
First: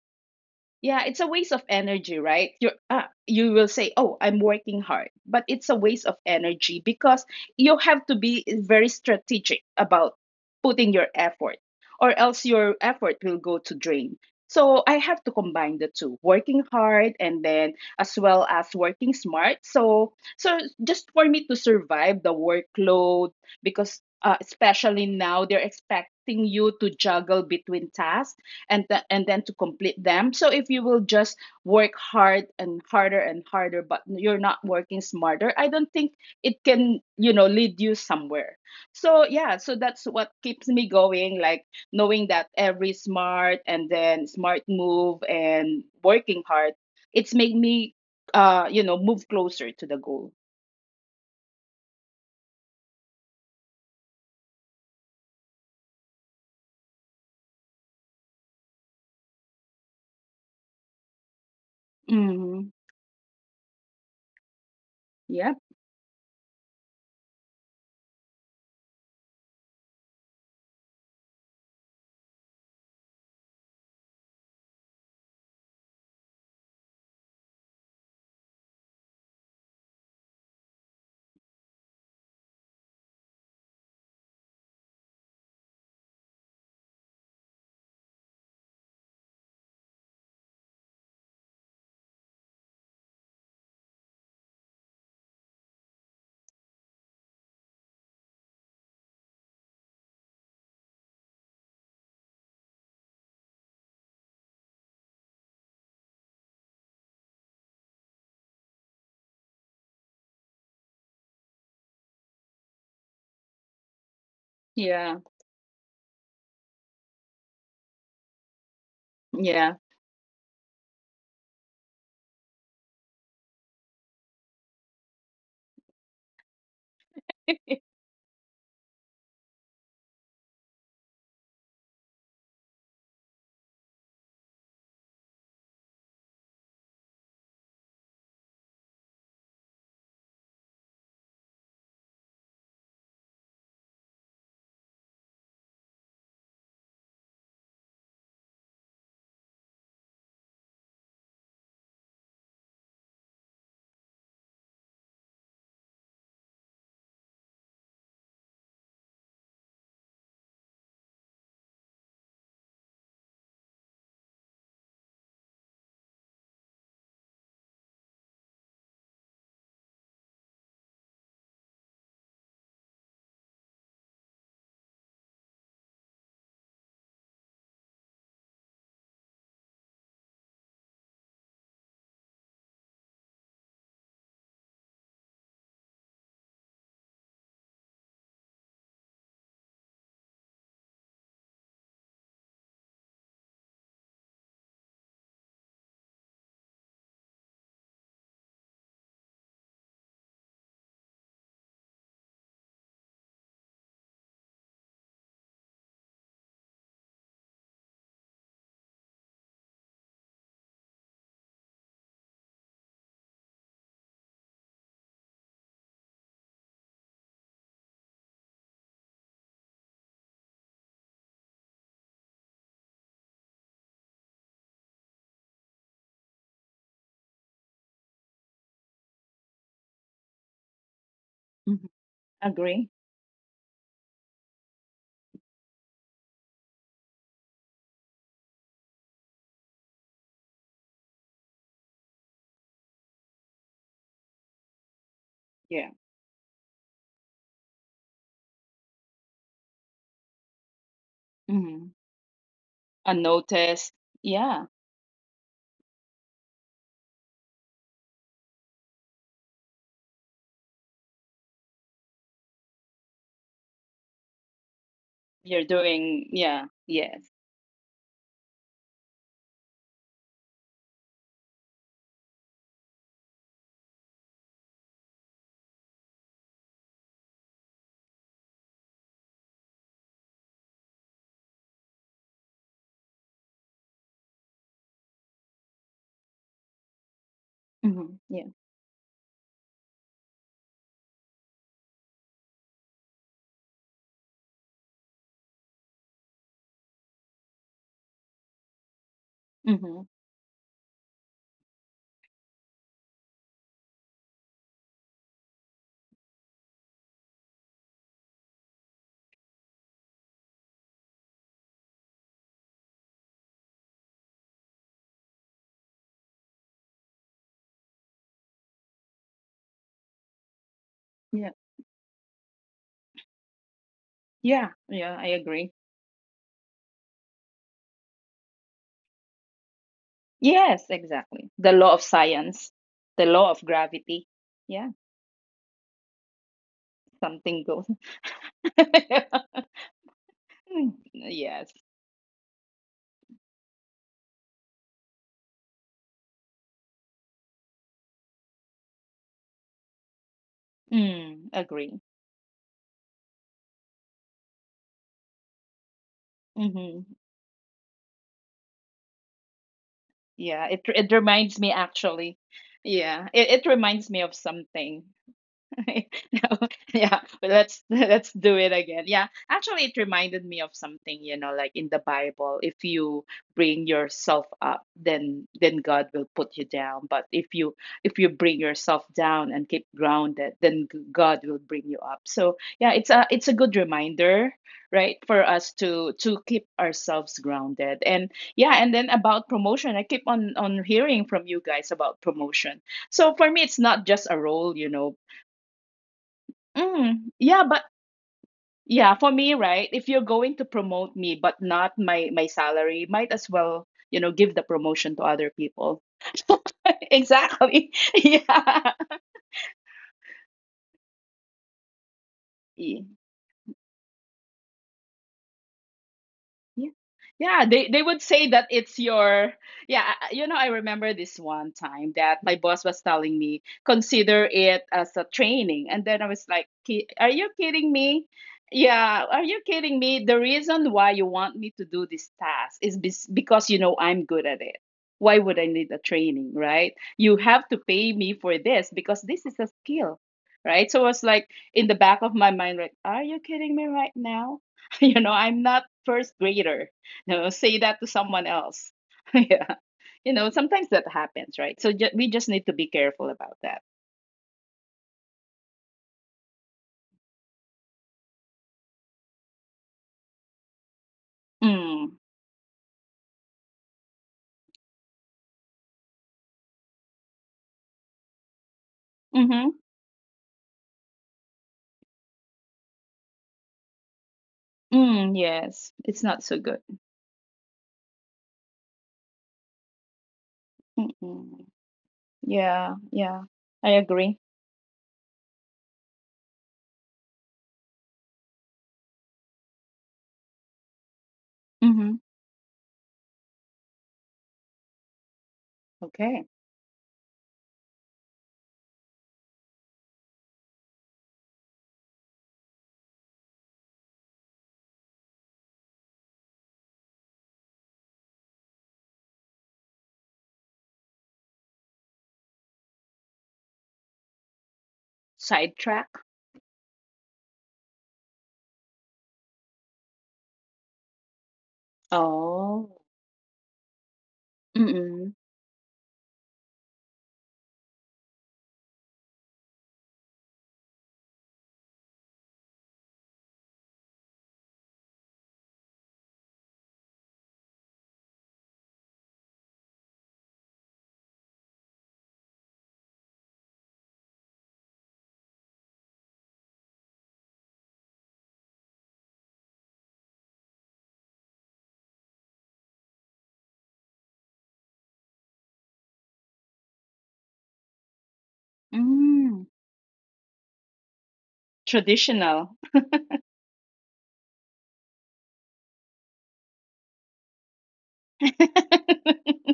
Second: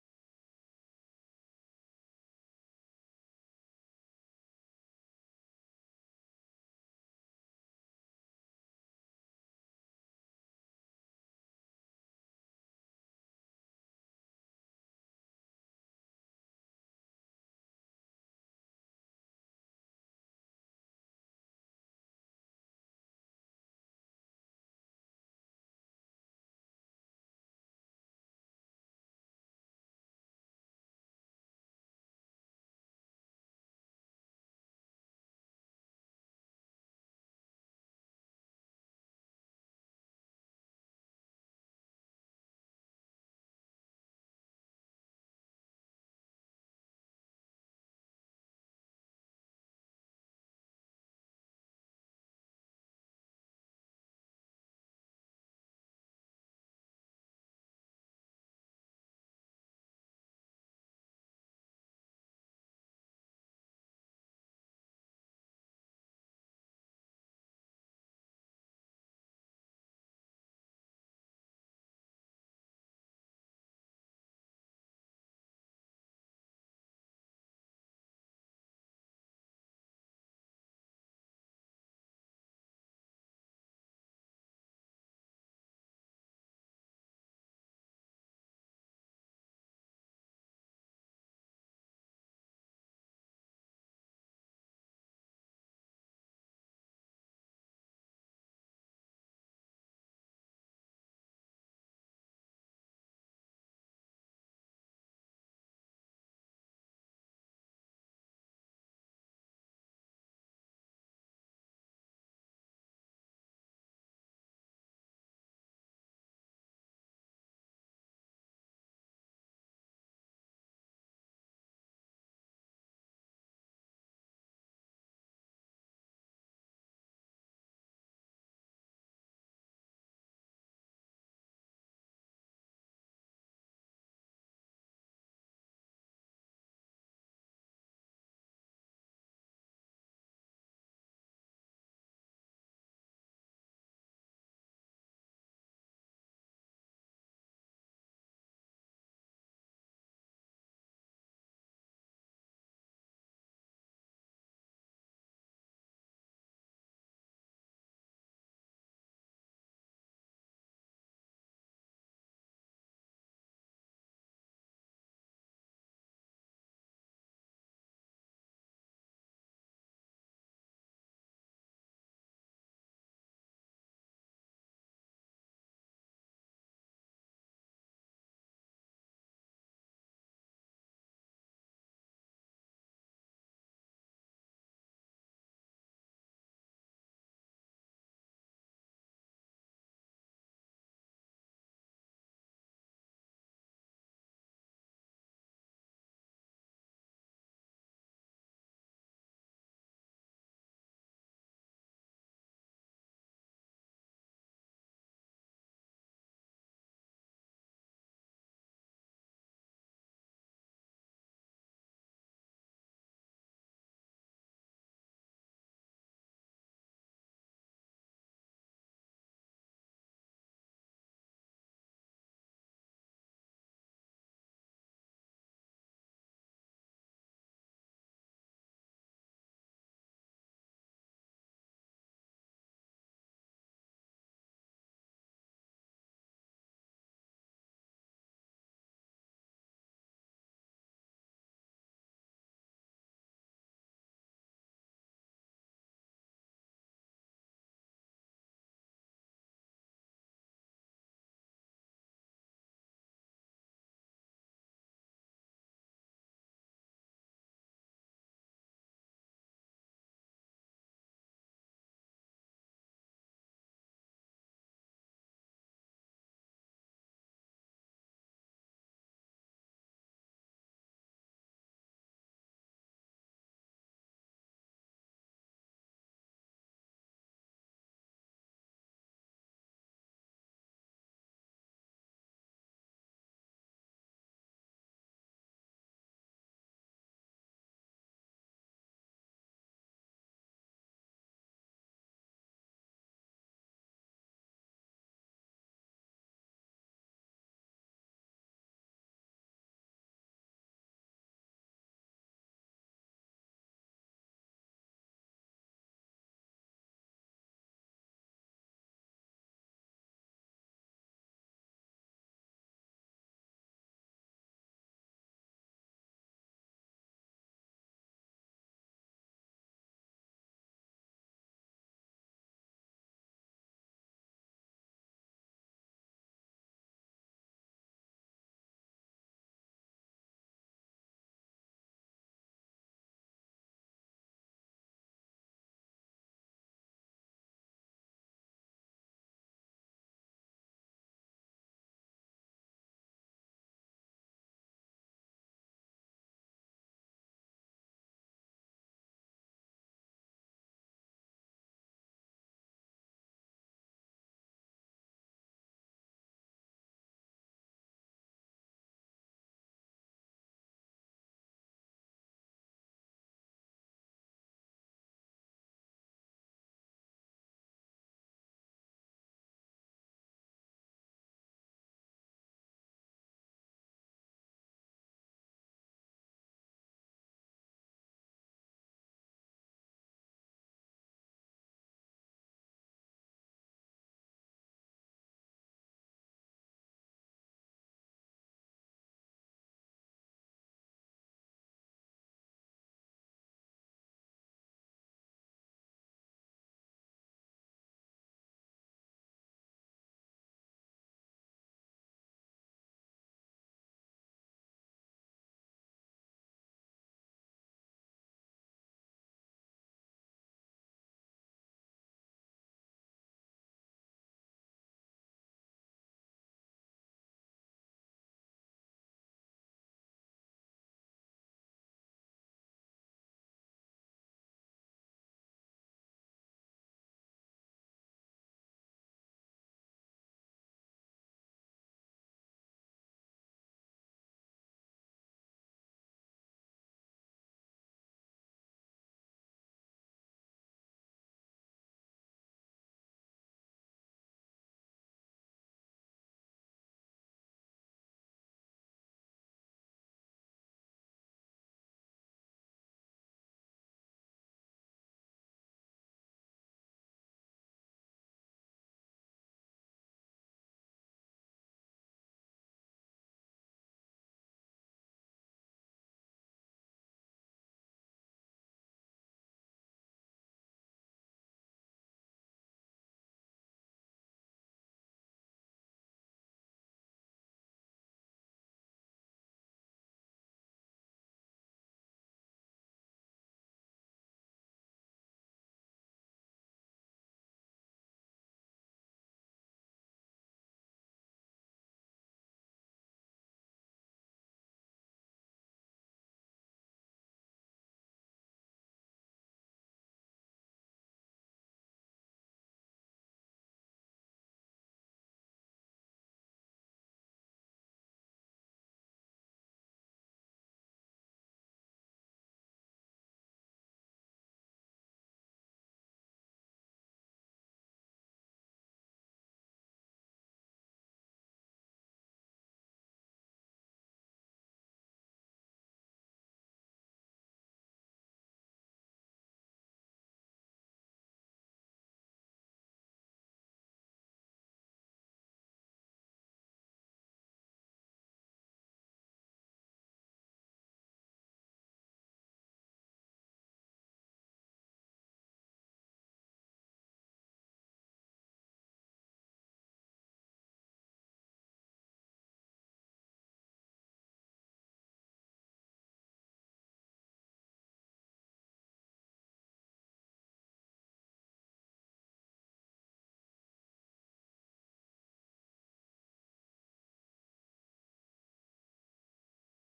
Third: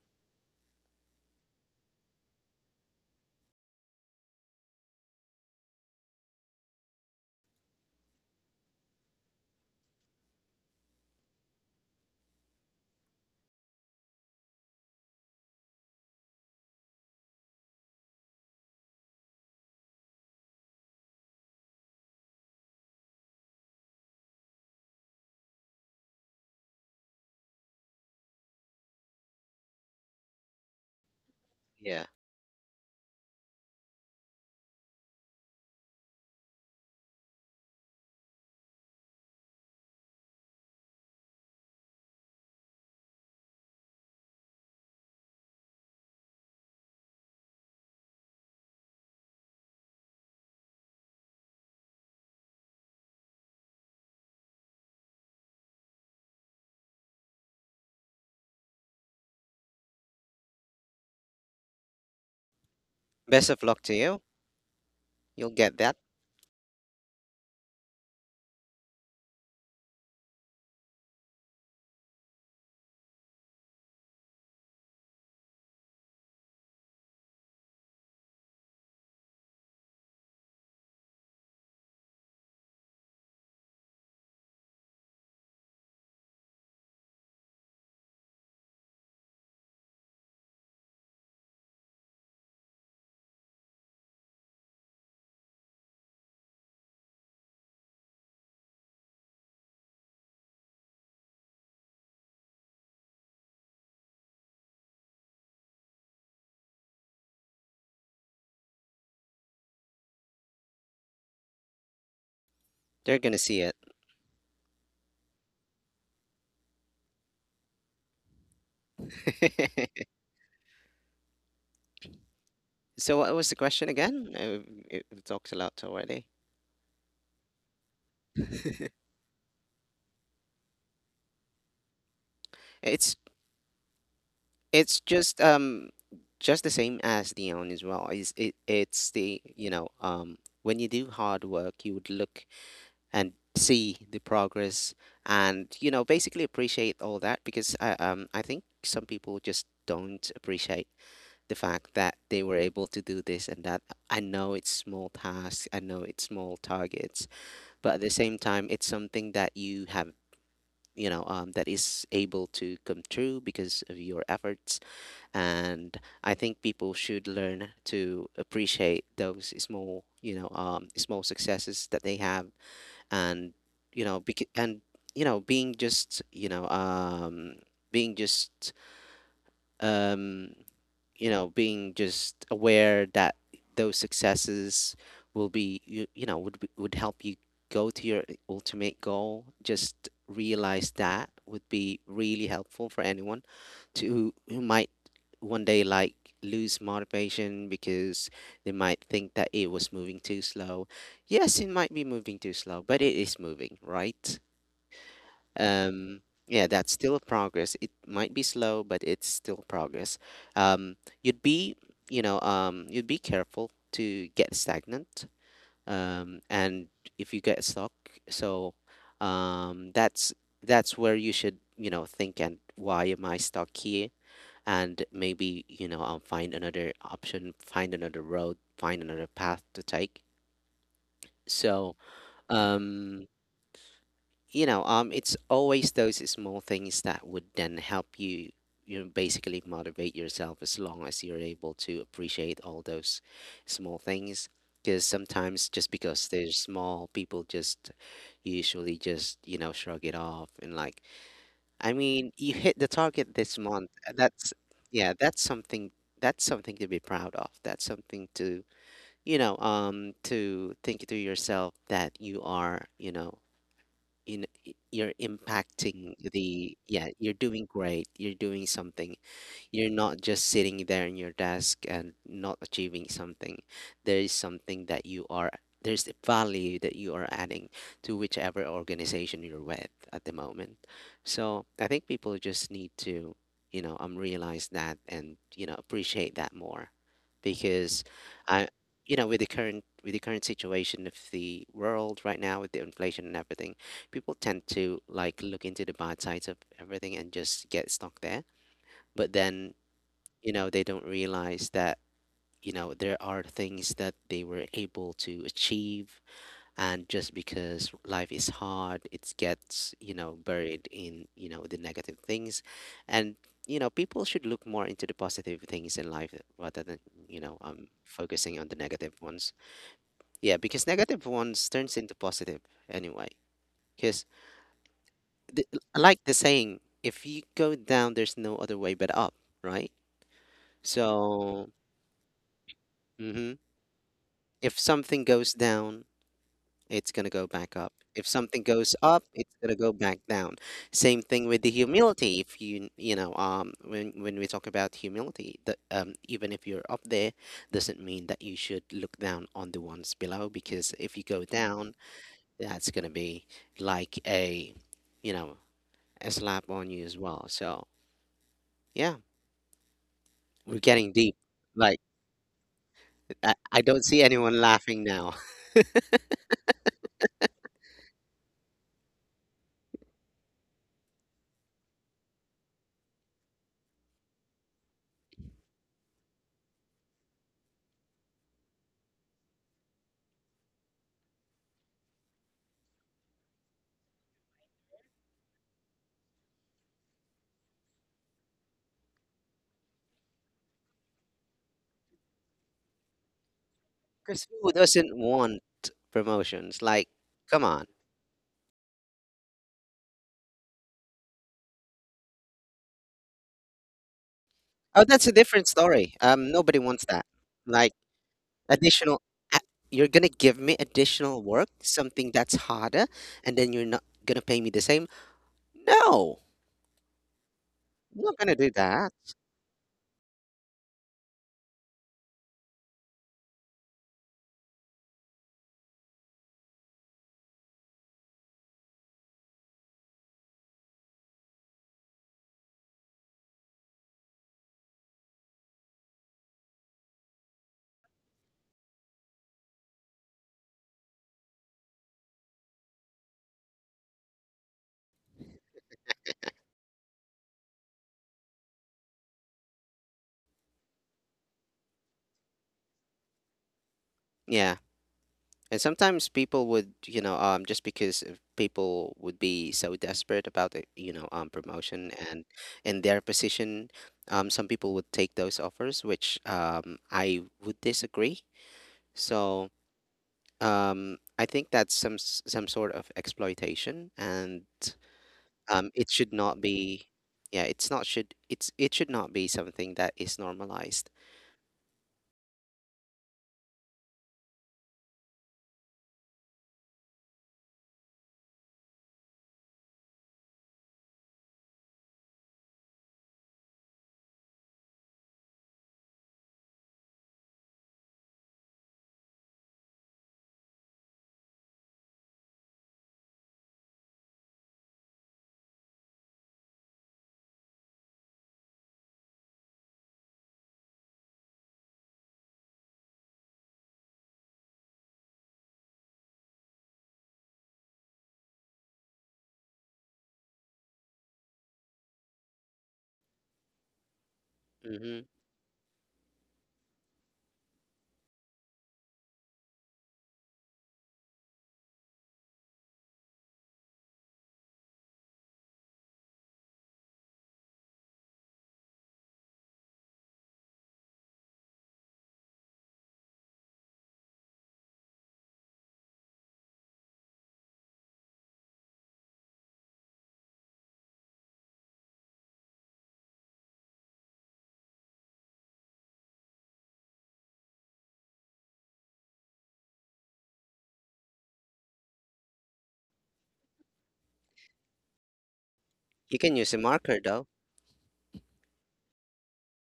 Yeah, it's a waste of energy, right? You uh, you will say, "Oh, I'm working hard," but it's a waste of energy because you have to be very strategic about putting your effort, or else your effort will go to drain. So I have to combine the two, working hard and then as well as working smart. So so just for me to survive the workload because uh, especially now they're expecting you to juggle between tasks and th- and then to complete them. So if you will just work
Yeah,
hard and harder and harder but you're not working smarter, I don't think it can, you know, lead you somewhere. So yeah, so that's what keeps me going, like knowing that every smart and then smart move and working hard, it's made me, uh you know move closer to the goal. Mm-hmm.
best of luck to you. You'll
Yeah,
get that. They're gonna see it.
yeah, yeah.
So what was the question again? Uh, It, it talks a lot already. It's it's just um just the same as the own as well. Is it it's the you know um when you do hard work, you would look and see the progress and you know basically appreciate all that because I um I think some people just don't appreciate the fact that they were able to do this and that. I know it's small tasks. I know it's small targets, but at the same time it's something that you have, you know um, that is able to come true because of your efforts. And I think people should learn to appreciate those small, you know um, small successes that they have. And you know bec- and you know being just you know um being just um you know, being just aware that those successes will be, you, you know, would be, would help you go to your ultimate goal. Just realize that would be really helpful for anyone to who might one day like lose motivation because they might think that it was moving too slow. Yes, it might be moving too slow, but it is moving, right? um yeah, that's still progress. It might be slow, but it's still progress. um You'd be, you know um you'd be careful to get stagnant um and if you get stuck, so um that's that's where you should, you know, think and why am I stuck here. And maybe you know um, find another option, find another road, find another path to take.
Mhm.
So
Agree.
um you know, um, it's always those small things that would then help you, you know, basically motivate yourself, as long as you're able to appreciate all those small things. Because sometimes, just
Yeah.
because they're small, people just usually just, you know, shrug it off and like, I
Mm-hmm.
mean, you hit the target this month.
Unnoticed.
uh, That's,
Yeah.
yeah, that's something, that's something to be proud of. That's something to, you know, um, to think to yourself that you are, you know, you know, you're
You're
impacting
doing, yeah,
the, yeah,
yes.
you're doing great, you're doing something. You're not just sitting there in your desk and not achieving something. There is something that you are, there's the value that you are adding to whichever organization you're with at the moment. So I think people just need to, you know, um, realize that and, you know, appreciate that more because
Hmm, yeah.
I, you know, with the current with the current situation of the world right now, with the inflation and everything, people tend to like look into the bad sides of everything and just get stuck there. But then,
Hmm.
you know, they don't realize that, you know, there are things that they were able to achieve, and just because life is hard, it gets, you know, buried in, you know, the negative things. And, you know, people should look more into the positive things in life rather than you know um focusing on the negative ones. Yeah, because negative
Yeah,
ones turns into positive anyway. Because
yeah, yeah, I
the,
agree.
like the saying, if you go down there's no other way but up, right?
Yes, exactly,
So
the law of science. The law
mhm.
of gravity.
If
Yeah,
something goes down, it's going to go
something
back
goes.
up. If something goes up, it's going to go back down.
Mm,
Same thing with the
yes.
humility. If you, you know, um, when, when we talk about humility, that um, even if you're up there, doesn't mean that you should look down on the ones below, because if you go
Mm,
down,
agree.
that's going to be like a, you know, a slap on you
Hmm,
as well. So, yeah,
yeah.
we're
it,
getting
it
deep.
reminds me
Like,
actually. Yeah,
I,
it, it
I don't
reminds
see
me of
anyone
something.
laughing now.
No, yeah, but let's let's do it again. Yeah, actually, it reminded me of something, you know, like in the Bible, if you bring yourself up, then then God will put you down. But if you if you bring yourself down and keep grounded, then g- God will bring you up. So yeah, it's a it's a good reminder, right, for us to to keep ourselves grounded. And yeah, and then about promotion, I keep on on hearing from you guys about promotion. So for me, it's not just a
Chris Wu
role, you know,
doesn't want promotions. Like,
Mm, yeah,
come
but
on.
yeah, for me, right? If you're going to promote me but not my my salary, might as well, you know, give the
Oh,
promotion to
that's a
other
different
people.
story. Um, nobody wants that.
Exactly.
Like
Yeah.
additional, a- you're gonna give me additional work, something that's
Yeah.
harder, and then you're not gonna pay me the same. No,
Yeah. Yeah, they they
I'm
would
not
say
gonna
that
do
it's
that.
your, yeah, I- you know, I remember this one time that my boss was telling me, consider it as a training. And then I was like, "Ki- "Are you kidding me?" Yeah, are you kidding me? The reason why you want me to do this task is bes- because you know I'm good at it. Why would I need a training, right? You have to pay me for this because this is a skill, right? So I was like, in the back of my mind, like, "Are you kidding me right now?" You know, I'm not first grader. You know, say that to someone else. Yeah, you know sometimes that happens, right? So ju- we just need to be careful about that.
Yeah, and sometimes people would, you know, um, just because of people would be so desperate about it, you know, um, promotion
Mm.
and in their position, um, some people would take those offers, which um, I would disagree. So
Mm-hmm.
um, I think that's some s- some sort of exploitation, and
Mm, yes,
um, it
it's
should
not so
not
good.
be. Yeah, it's not should it's, it should not be something that is normalized.
Mm-mm. Yeah, yeah, I agree. Mm-hmm. Okay. Sidetrack. Oh.
Hmm.
Mm-mm. Mm. Traditional.
You can use a marker though.
Oh.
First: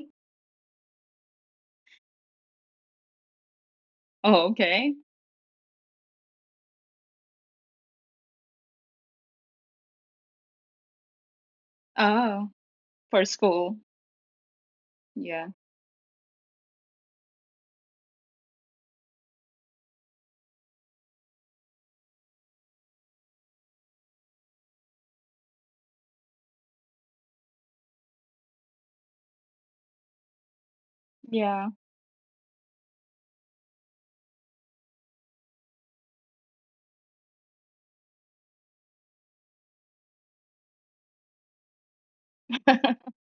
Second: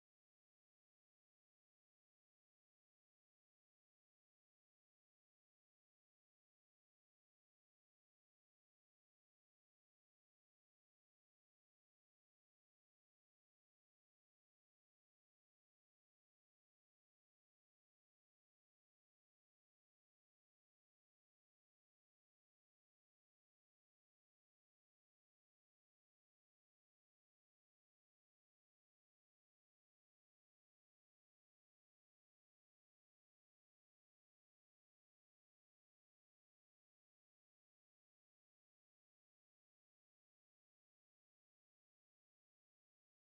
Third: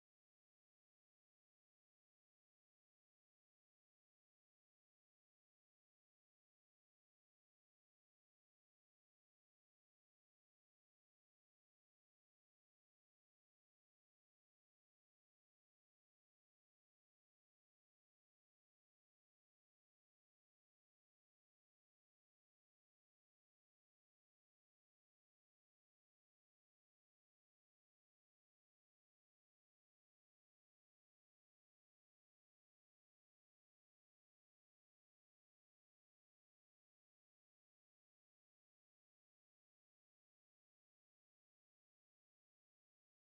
Okay. Oh. For school. Yeah. Yeah.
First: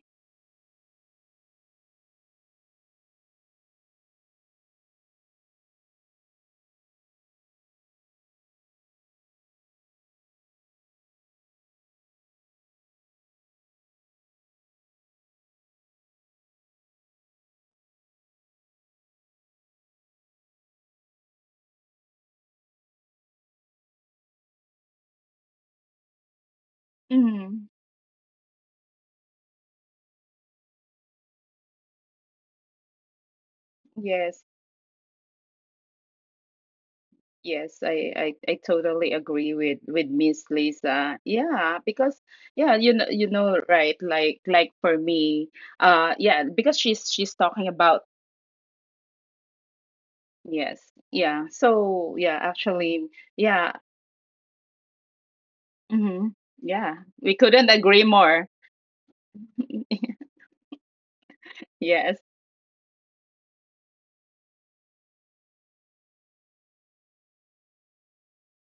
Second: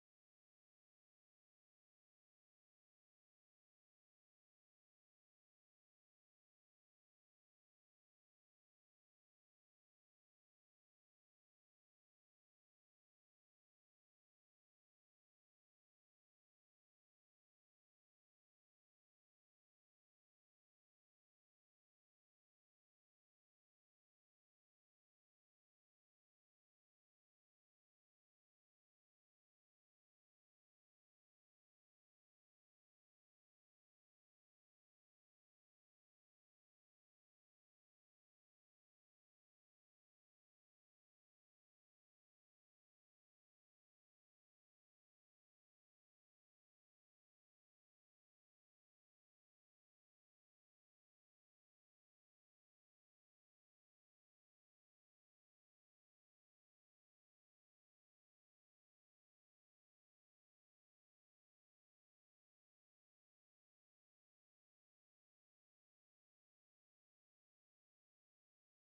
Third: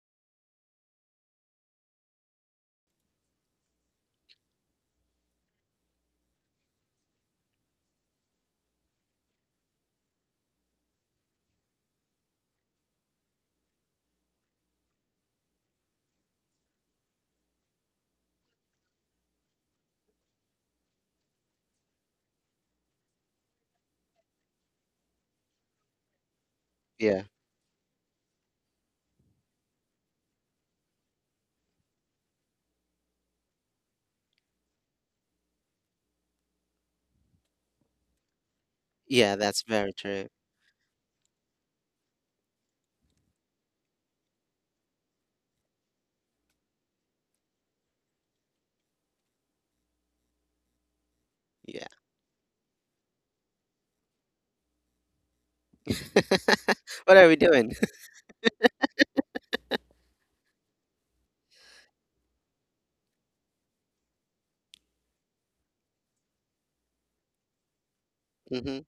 Yeah,
Mm. Yes. Yes, I, I, I totally
yeah, that's
agree
very
with
true.
with Miss Lisa. Yeah, because yeah, you know you know right, like like for me, uh yeah, because she's she's talking about, yes, yeah.
Yeah.
So yeah, actually, yeah, hmm,
What are
yeah,
we
we
doing?
couldn't agree more. Yes.
Hmm.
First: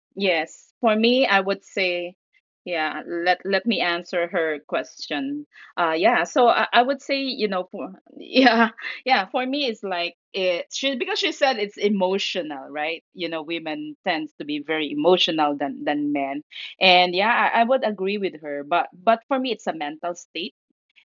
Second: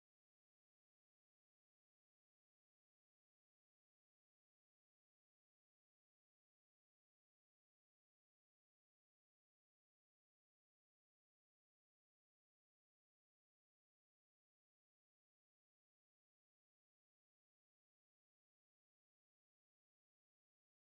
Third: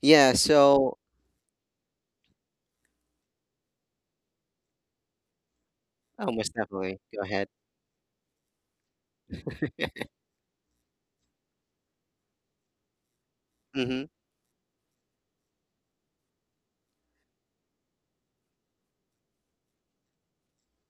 Yeah.
Yes. For
So
me, I would say, yeah, let let me answer her question. Uh yeah, so
almost
I, I
definitely.
would say,
Go
you
ahead.
know, for yeah, yeah, for me it's like it she because she said it's emotional, right? You know, women
Hmm.
tends to be very emotional than than men. And yeah, I, I would agree with her, but but for me it's a mental state,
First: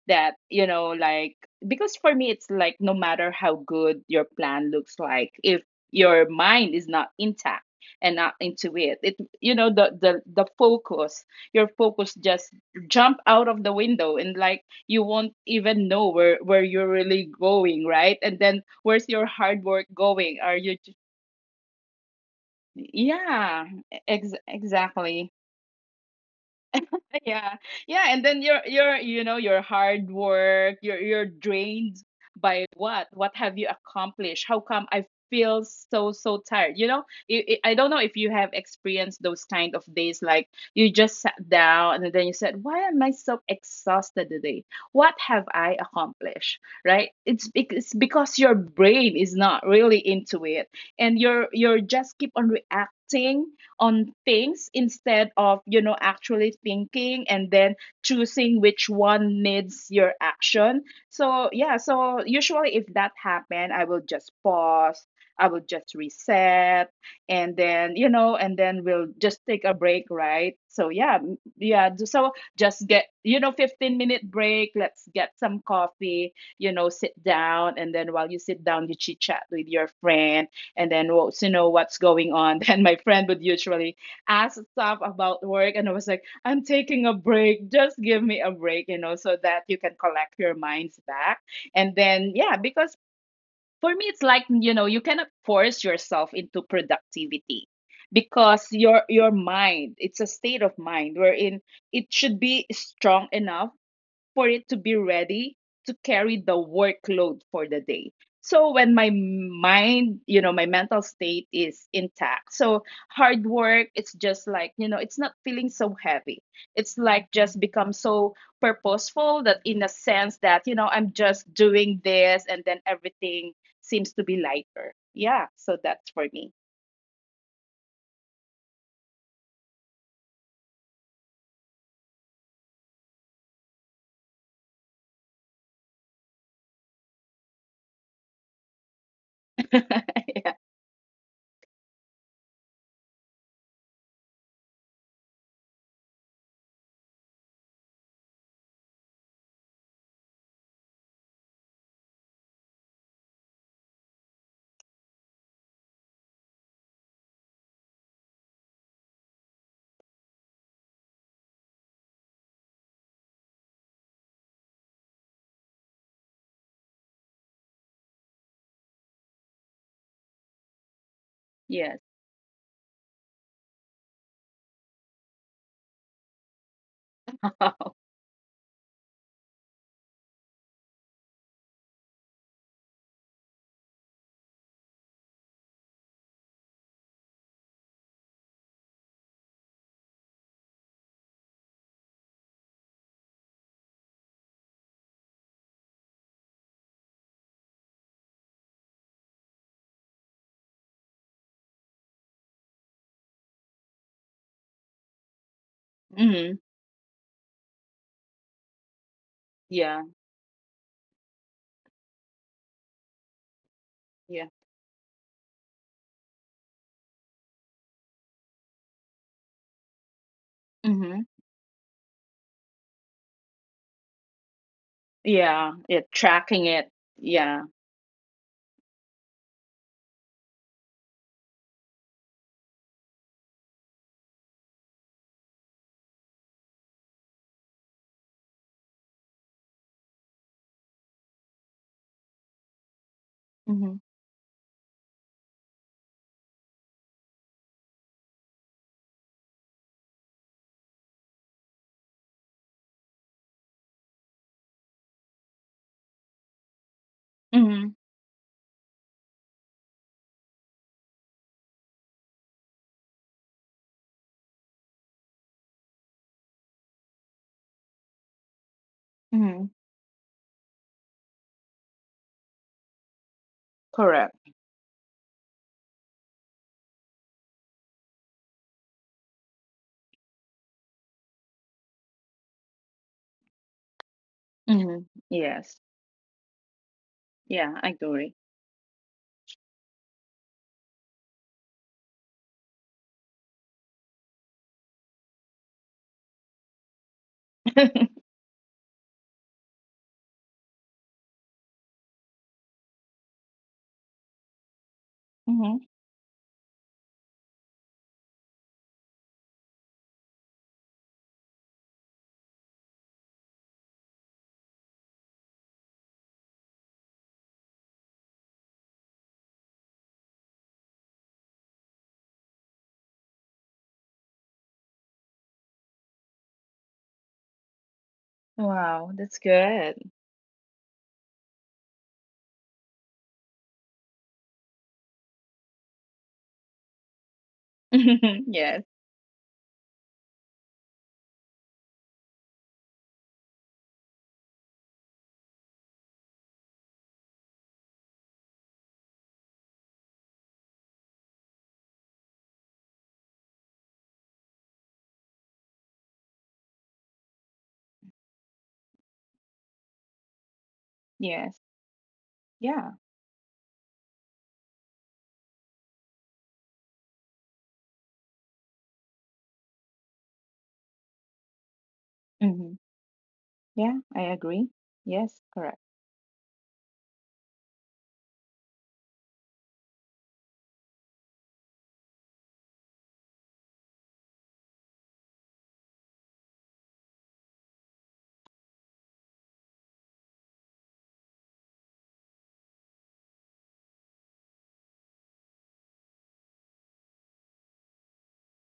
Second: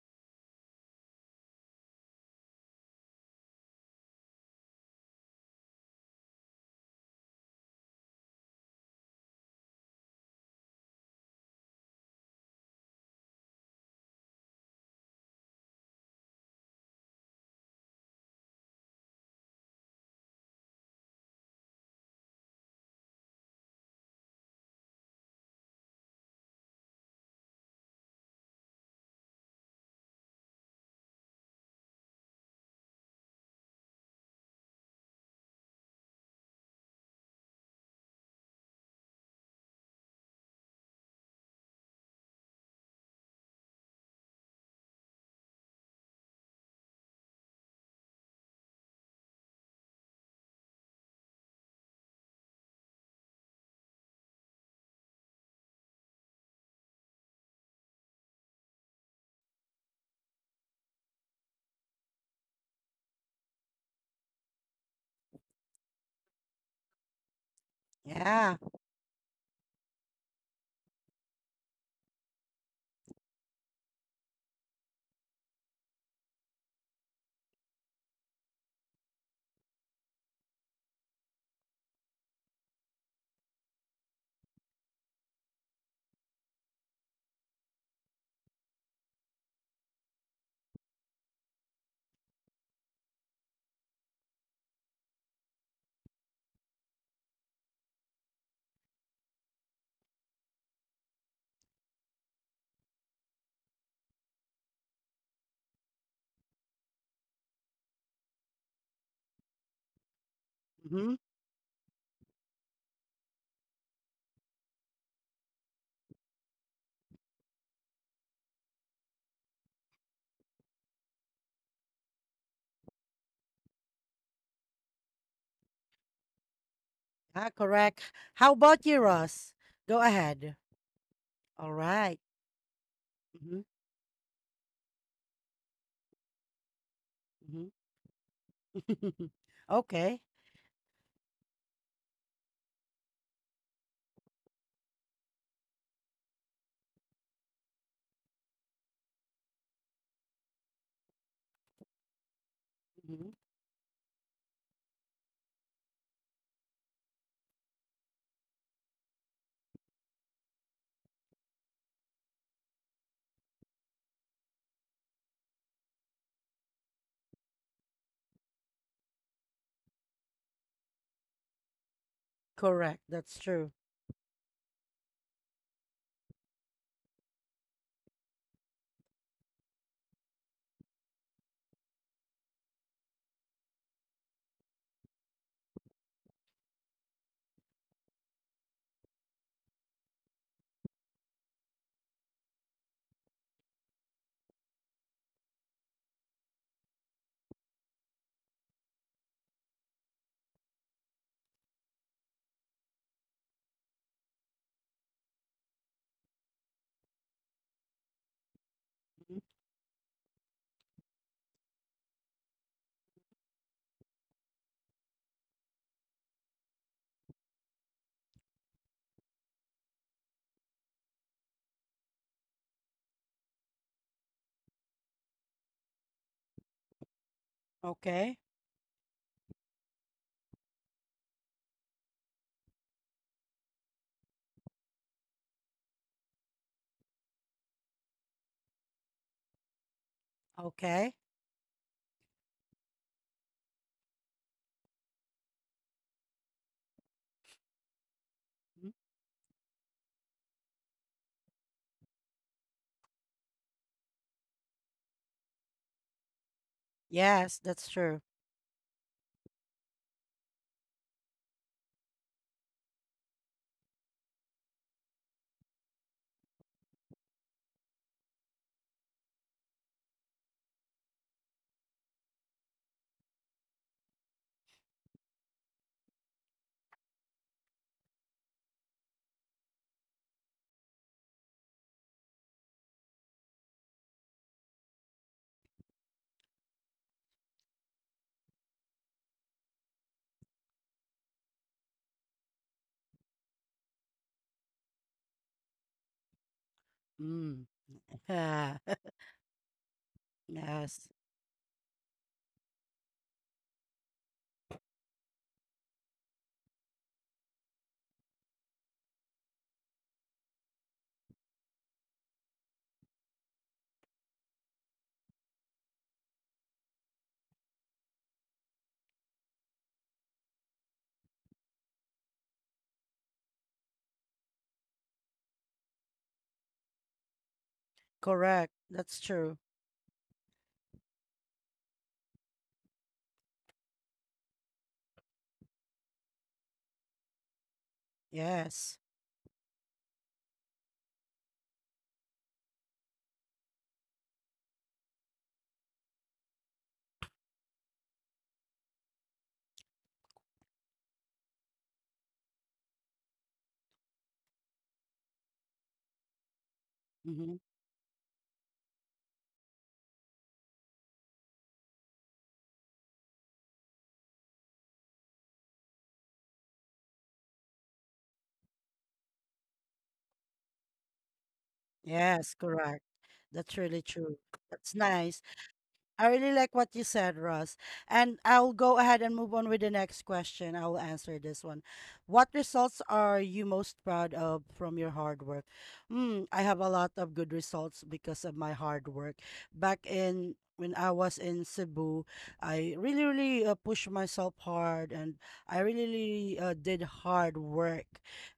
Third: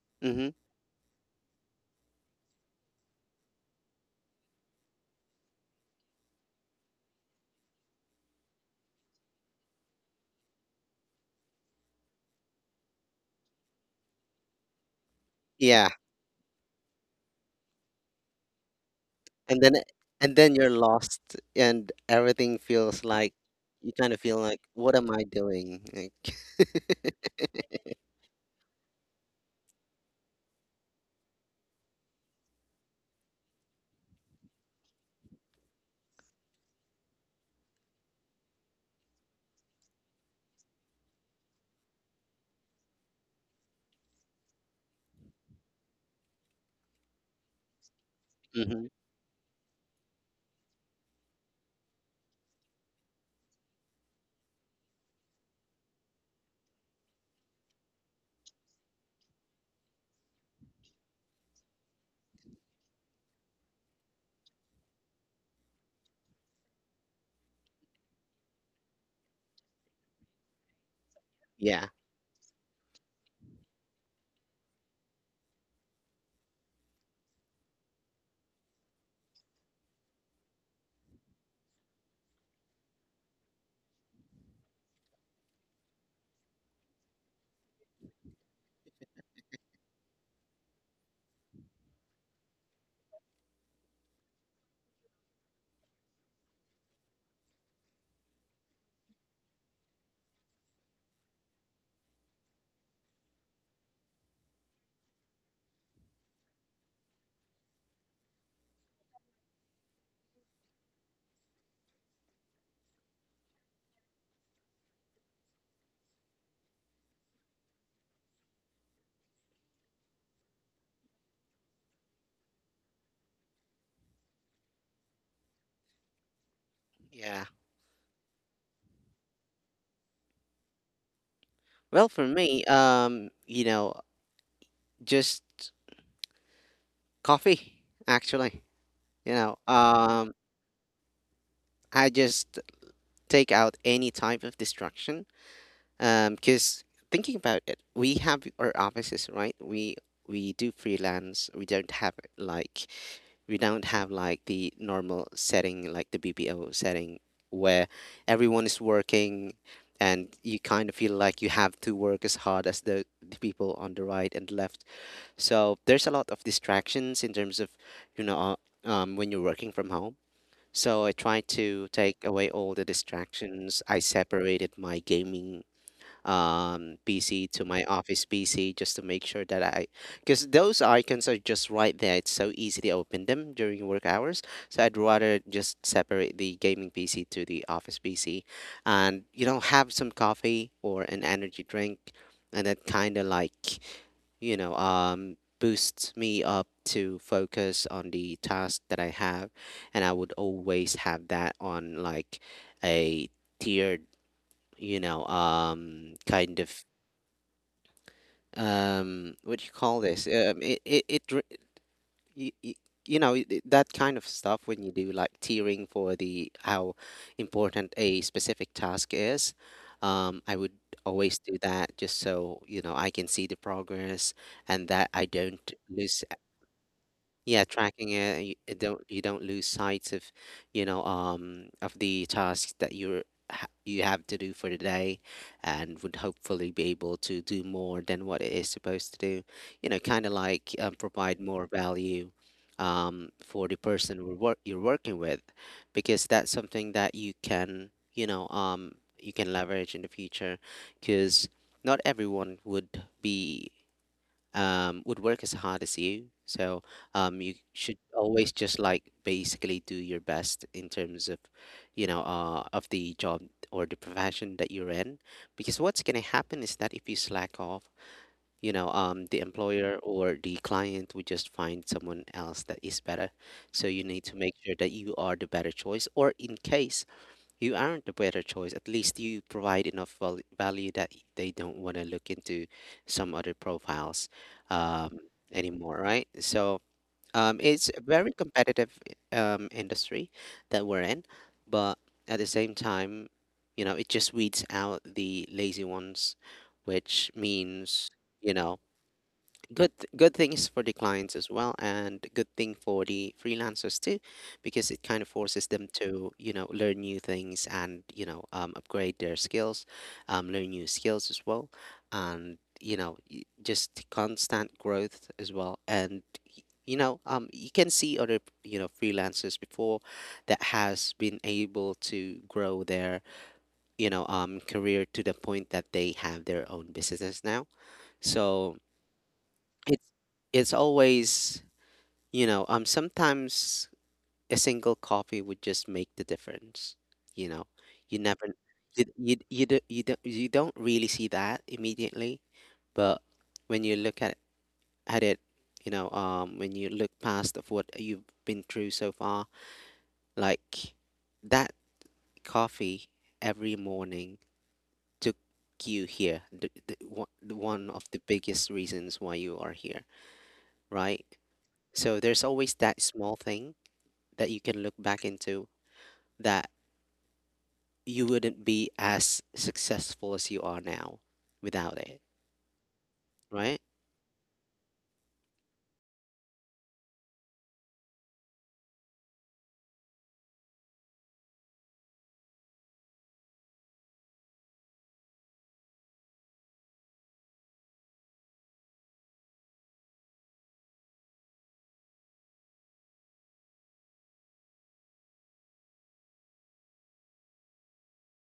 that
Hmm.
you know like, because for me it's like, no matter how good your plan looks like, if your mind is not intact and not into it it you know the the the focus, your focus just jump out of the window and like, you won't even
Yeah.
know where where you're really going, right? And then where's your hard
And then,
work going,
and
are
then
you
you're
ju-
lost and everything feels like
yeah, e-,
you kind of
ex-
feel like what am I
exactly
doing like
Yeah. Yeah, and then your your you know your hard work, you're you're drained by what? What have you accomplished? How come I feel so so tired? You know, I I I don't know if you have experienced those kind of days, like you just sat down and then you said, "Why am I so exhausted today? What have I accomplished?" Right? It's bec- it's because your
hmm.
brain is not really into it, and you're you're just keep on reacting on things instead of, you know actually thinking, and then choosing which one needs your action. So yeah, so usually if that happen, I will just pause, I will just reset, and then, you know and
Yeah.
then we'll just take a break, right? So yeah, m- yeah ju-
Yeah,
so just get, you know fifteen minute break. Let's get some coffee, you know, sit down, and then while you sit down, you chit chat with your friend and then wants to know what's going on. Then my friend would usually ask stuff about work, and I was like, I'm taking a break. Just give me a break, you know, so that you can collect your minds back. And then, yeah, because for me, it's like, you know, you cannot force yourself into productivity, because your your mind, it's a state of mind wherein it should be strong enough for it to be ready to carry the workload for the day. So when my mind, you know, my mental
Mm-hmm.
state is intact. So hard work, it's just like, you know, it's not feeling so heavy. It's like just become so purposeful, that in a sense that, you know, I'm just doing this and then everything seems to be lighter. Yeah. So that's for me.
yeah.
Yeah, correct. How about you, Ross? Go ahead. All
Well
right.
for me, um
Mm-hmm.
you know, just coffee actually.
Mm-hmm.
you know
Okay.
Yeah.
um I just take out any type of distraction, um because thinking about it, we have our offices, right? We we do freelance. We don't have like,
Mm-hmm.
we don't have like the normal setting, like the B P O setting where everyone is working and you kind of feel like you have to work as hard as the, the people on the right and left. So there's a lot of distractions in terms of, you know, uh, um, when you're working from home. So I try
Yes.
to take away all the
Correct. That's true.
distractions. I separated my gaming um P C to my office P C just to make sure that I, because those icons are just right there. It's so easy to open them during work hours. So I'd rather just separate the gaming P C to the office P C and, you know, have some coffee or an energy drink, and that kind of like, you know um boosts me up to focus on the task that I have. And I would always have that on like a tiered, you know um
Hmm.
kind of um
Mhm.
what do you
Yeah.
call this, um it it, it re- y- y- you know, it- it- that kind of
Yeah.
stuff when you do like tiering for the how important a specific task is. um I would
Hmm.
always do that just so, you know, I can see the progress and that I
Yeah.
don't
Yeah.
lose.
Tracking it. Yeah.
Yeah, tracking it,
Okay.
and you it don't you don't lose sight of, you know, um, of the tasks that you're ha- you have to do for the day, and would hopefully be able to do more than what it is supposed to do. You know, kind of like um,
Okay.
provide more value, um, for the
Mhm.
person who work you're working with, because that's something that you can, you know,
Mhm.
um, you can leverage in the future, because not everyone would be um, would work as hard as you. So um,
Yes,
you
that's
Mhm.
should
true.
always just like basically do your best in terms of, you know, uh, of the job or the profession that you're in. Because what's going to happen is that if you slack off, you know, um, the
Mhm.
employer or the client would just find someone else that is better. So you
Correct.
need to make sure that you are the better choice. Or in case you aren't the better choice, at least you provide enough val- value that y- they don't want to look into some other profiles,
Mhm.
um,
Yes.
anymore, right? So um,
Yeah, I
it's a
agree.
very competitive um, industry that we're in, but at the same time, you know, it just weeds out the lazy ones, which
Mm.
means, you
Yeah.
know, good good things for the
Yes.
clients as well and good thing for the freelancers too, because it kind of
Mhm.
forces them to, you know, learn new things and, you know, um, upgrade their skills, um, learn new skills as well. And, you know, y- just constant growth as well, and y- you know, um, you can see other, you know, freelancers before that has been able to grow their, you know, um, career to the point that they have their own businesses now.
Correct.
So
Wow,
That's
that's
true.
good.
it's it's always, you know, um sometimes a single coffee would just make the difference, you know. You never,
Yes.
Yes.
you you you don't, you don't, you don't really see that immediately, but when you look at at it, you know, um when you look past of what you've been through so far, like that coffee every morning took you here, the, the, one
Mm-hmm.
the one of the biggest reasons why you are here, right?
Yes.
So there's always
Yeah.
that small thing that you can look back into, that you wouldn't be as successful as you are now without it,
Yes,
Mhm.
correct. That's
right?
Yeah,
really
I
true.
agree.
That's
Yes,
nice.
correct.
I really like what you said, Ross. And I'll go ahead and move on with the next question. I'll answer this one. What results are you most proud of from your hard work? Mm, I have a lot of good results because of my hard work. Back in when I was in Cebu, I really, really uh, pushed myself hard and I really, really uh, did hard work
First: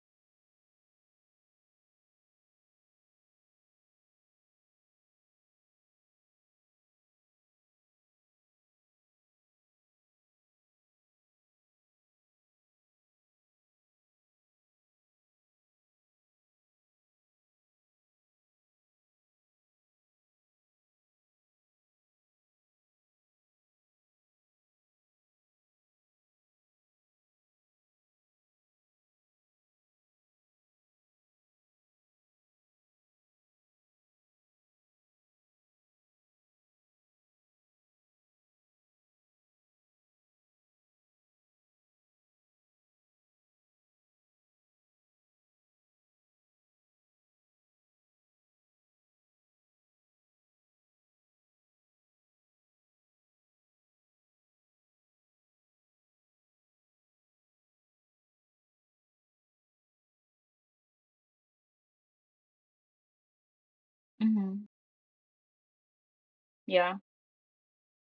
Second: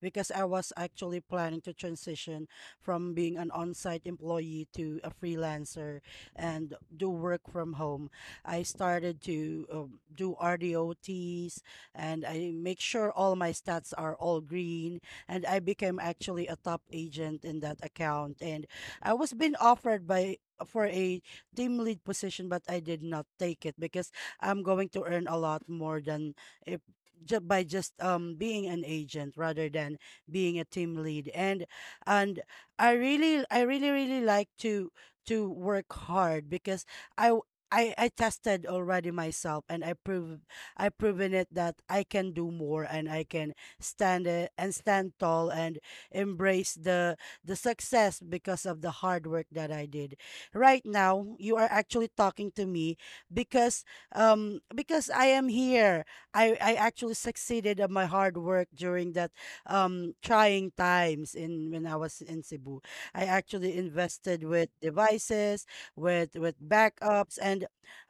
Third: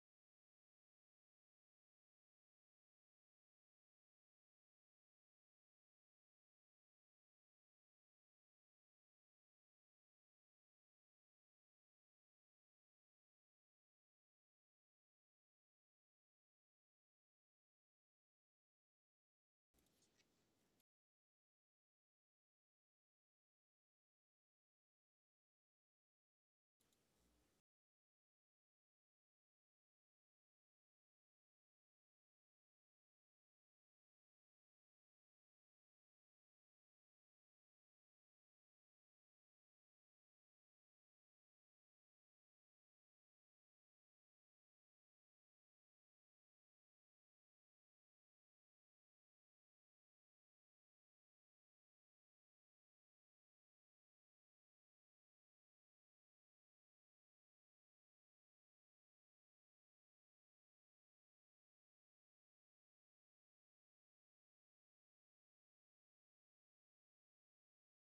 because I was actually planning to transition from being an on-site employee to a freelancer and do work from home. I started to um, do R dots and I make sure all my stats are all green. And I became actually a top agent in that account. And I was being offered by for a team lead position, but I did not take it because I'm going to earn a lot more than if ju- by just um being an agent rather than being a team lead. And and i really i really really like to to work hard because I w- I, I tested already myself and I prove I proven it that I can do more and I can stand it and stand tall and embrace the the success because of the hard work that I did. Right now you are actually talking to me because um because I am here. I, I actually succeeded of my hard work during that um trying times in when I was in Cebu. I actually invested
Mhm.
with devices, with with
Yeah.
backups, and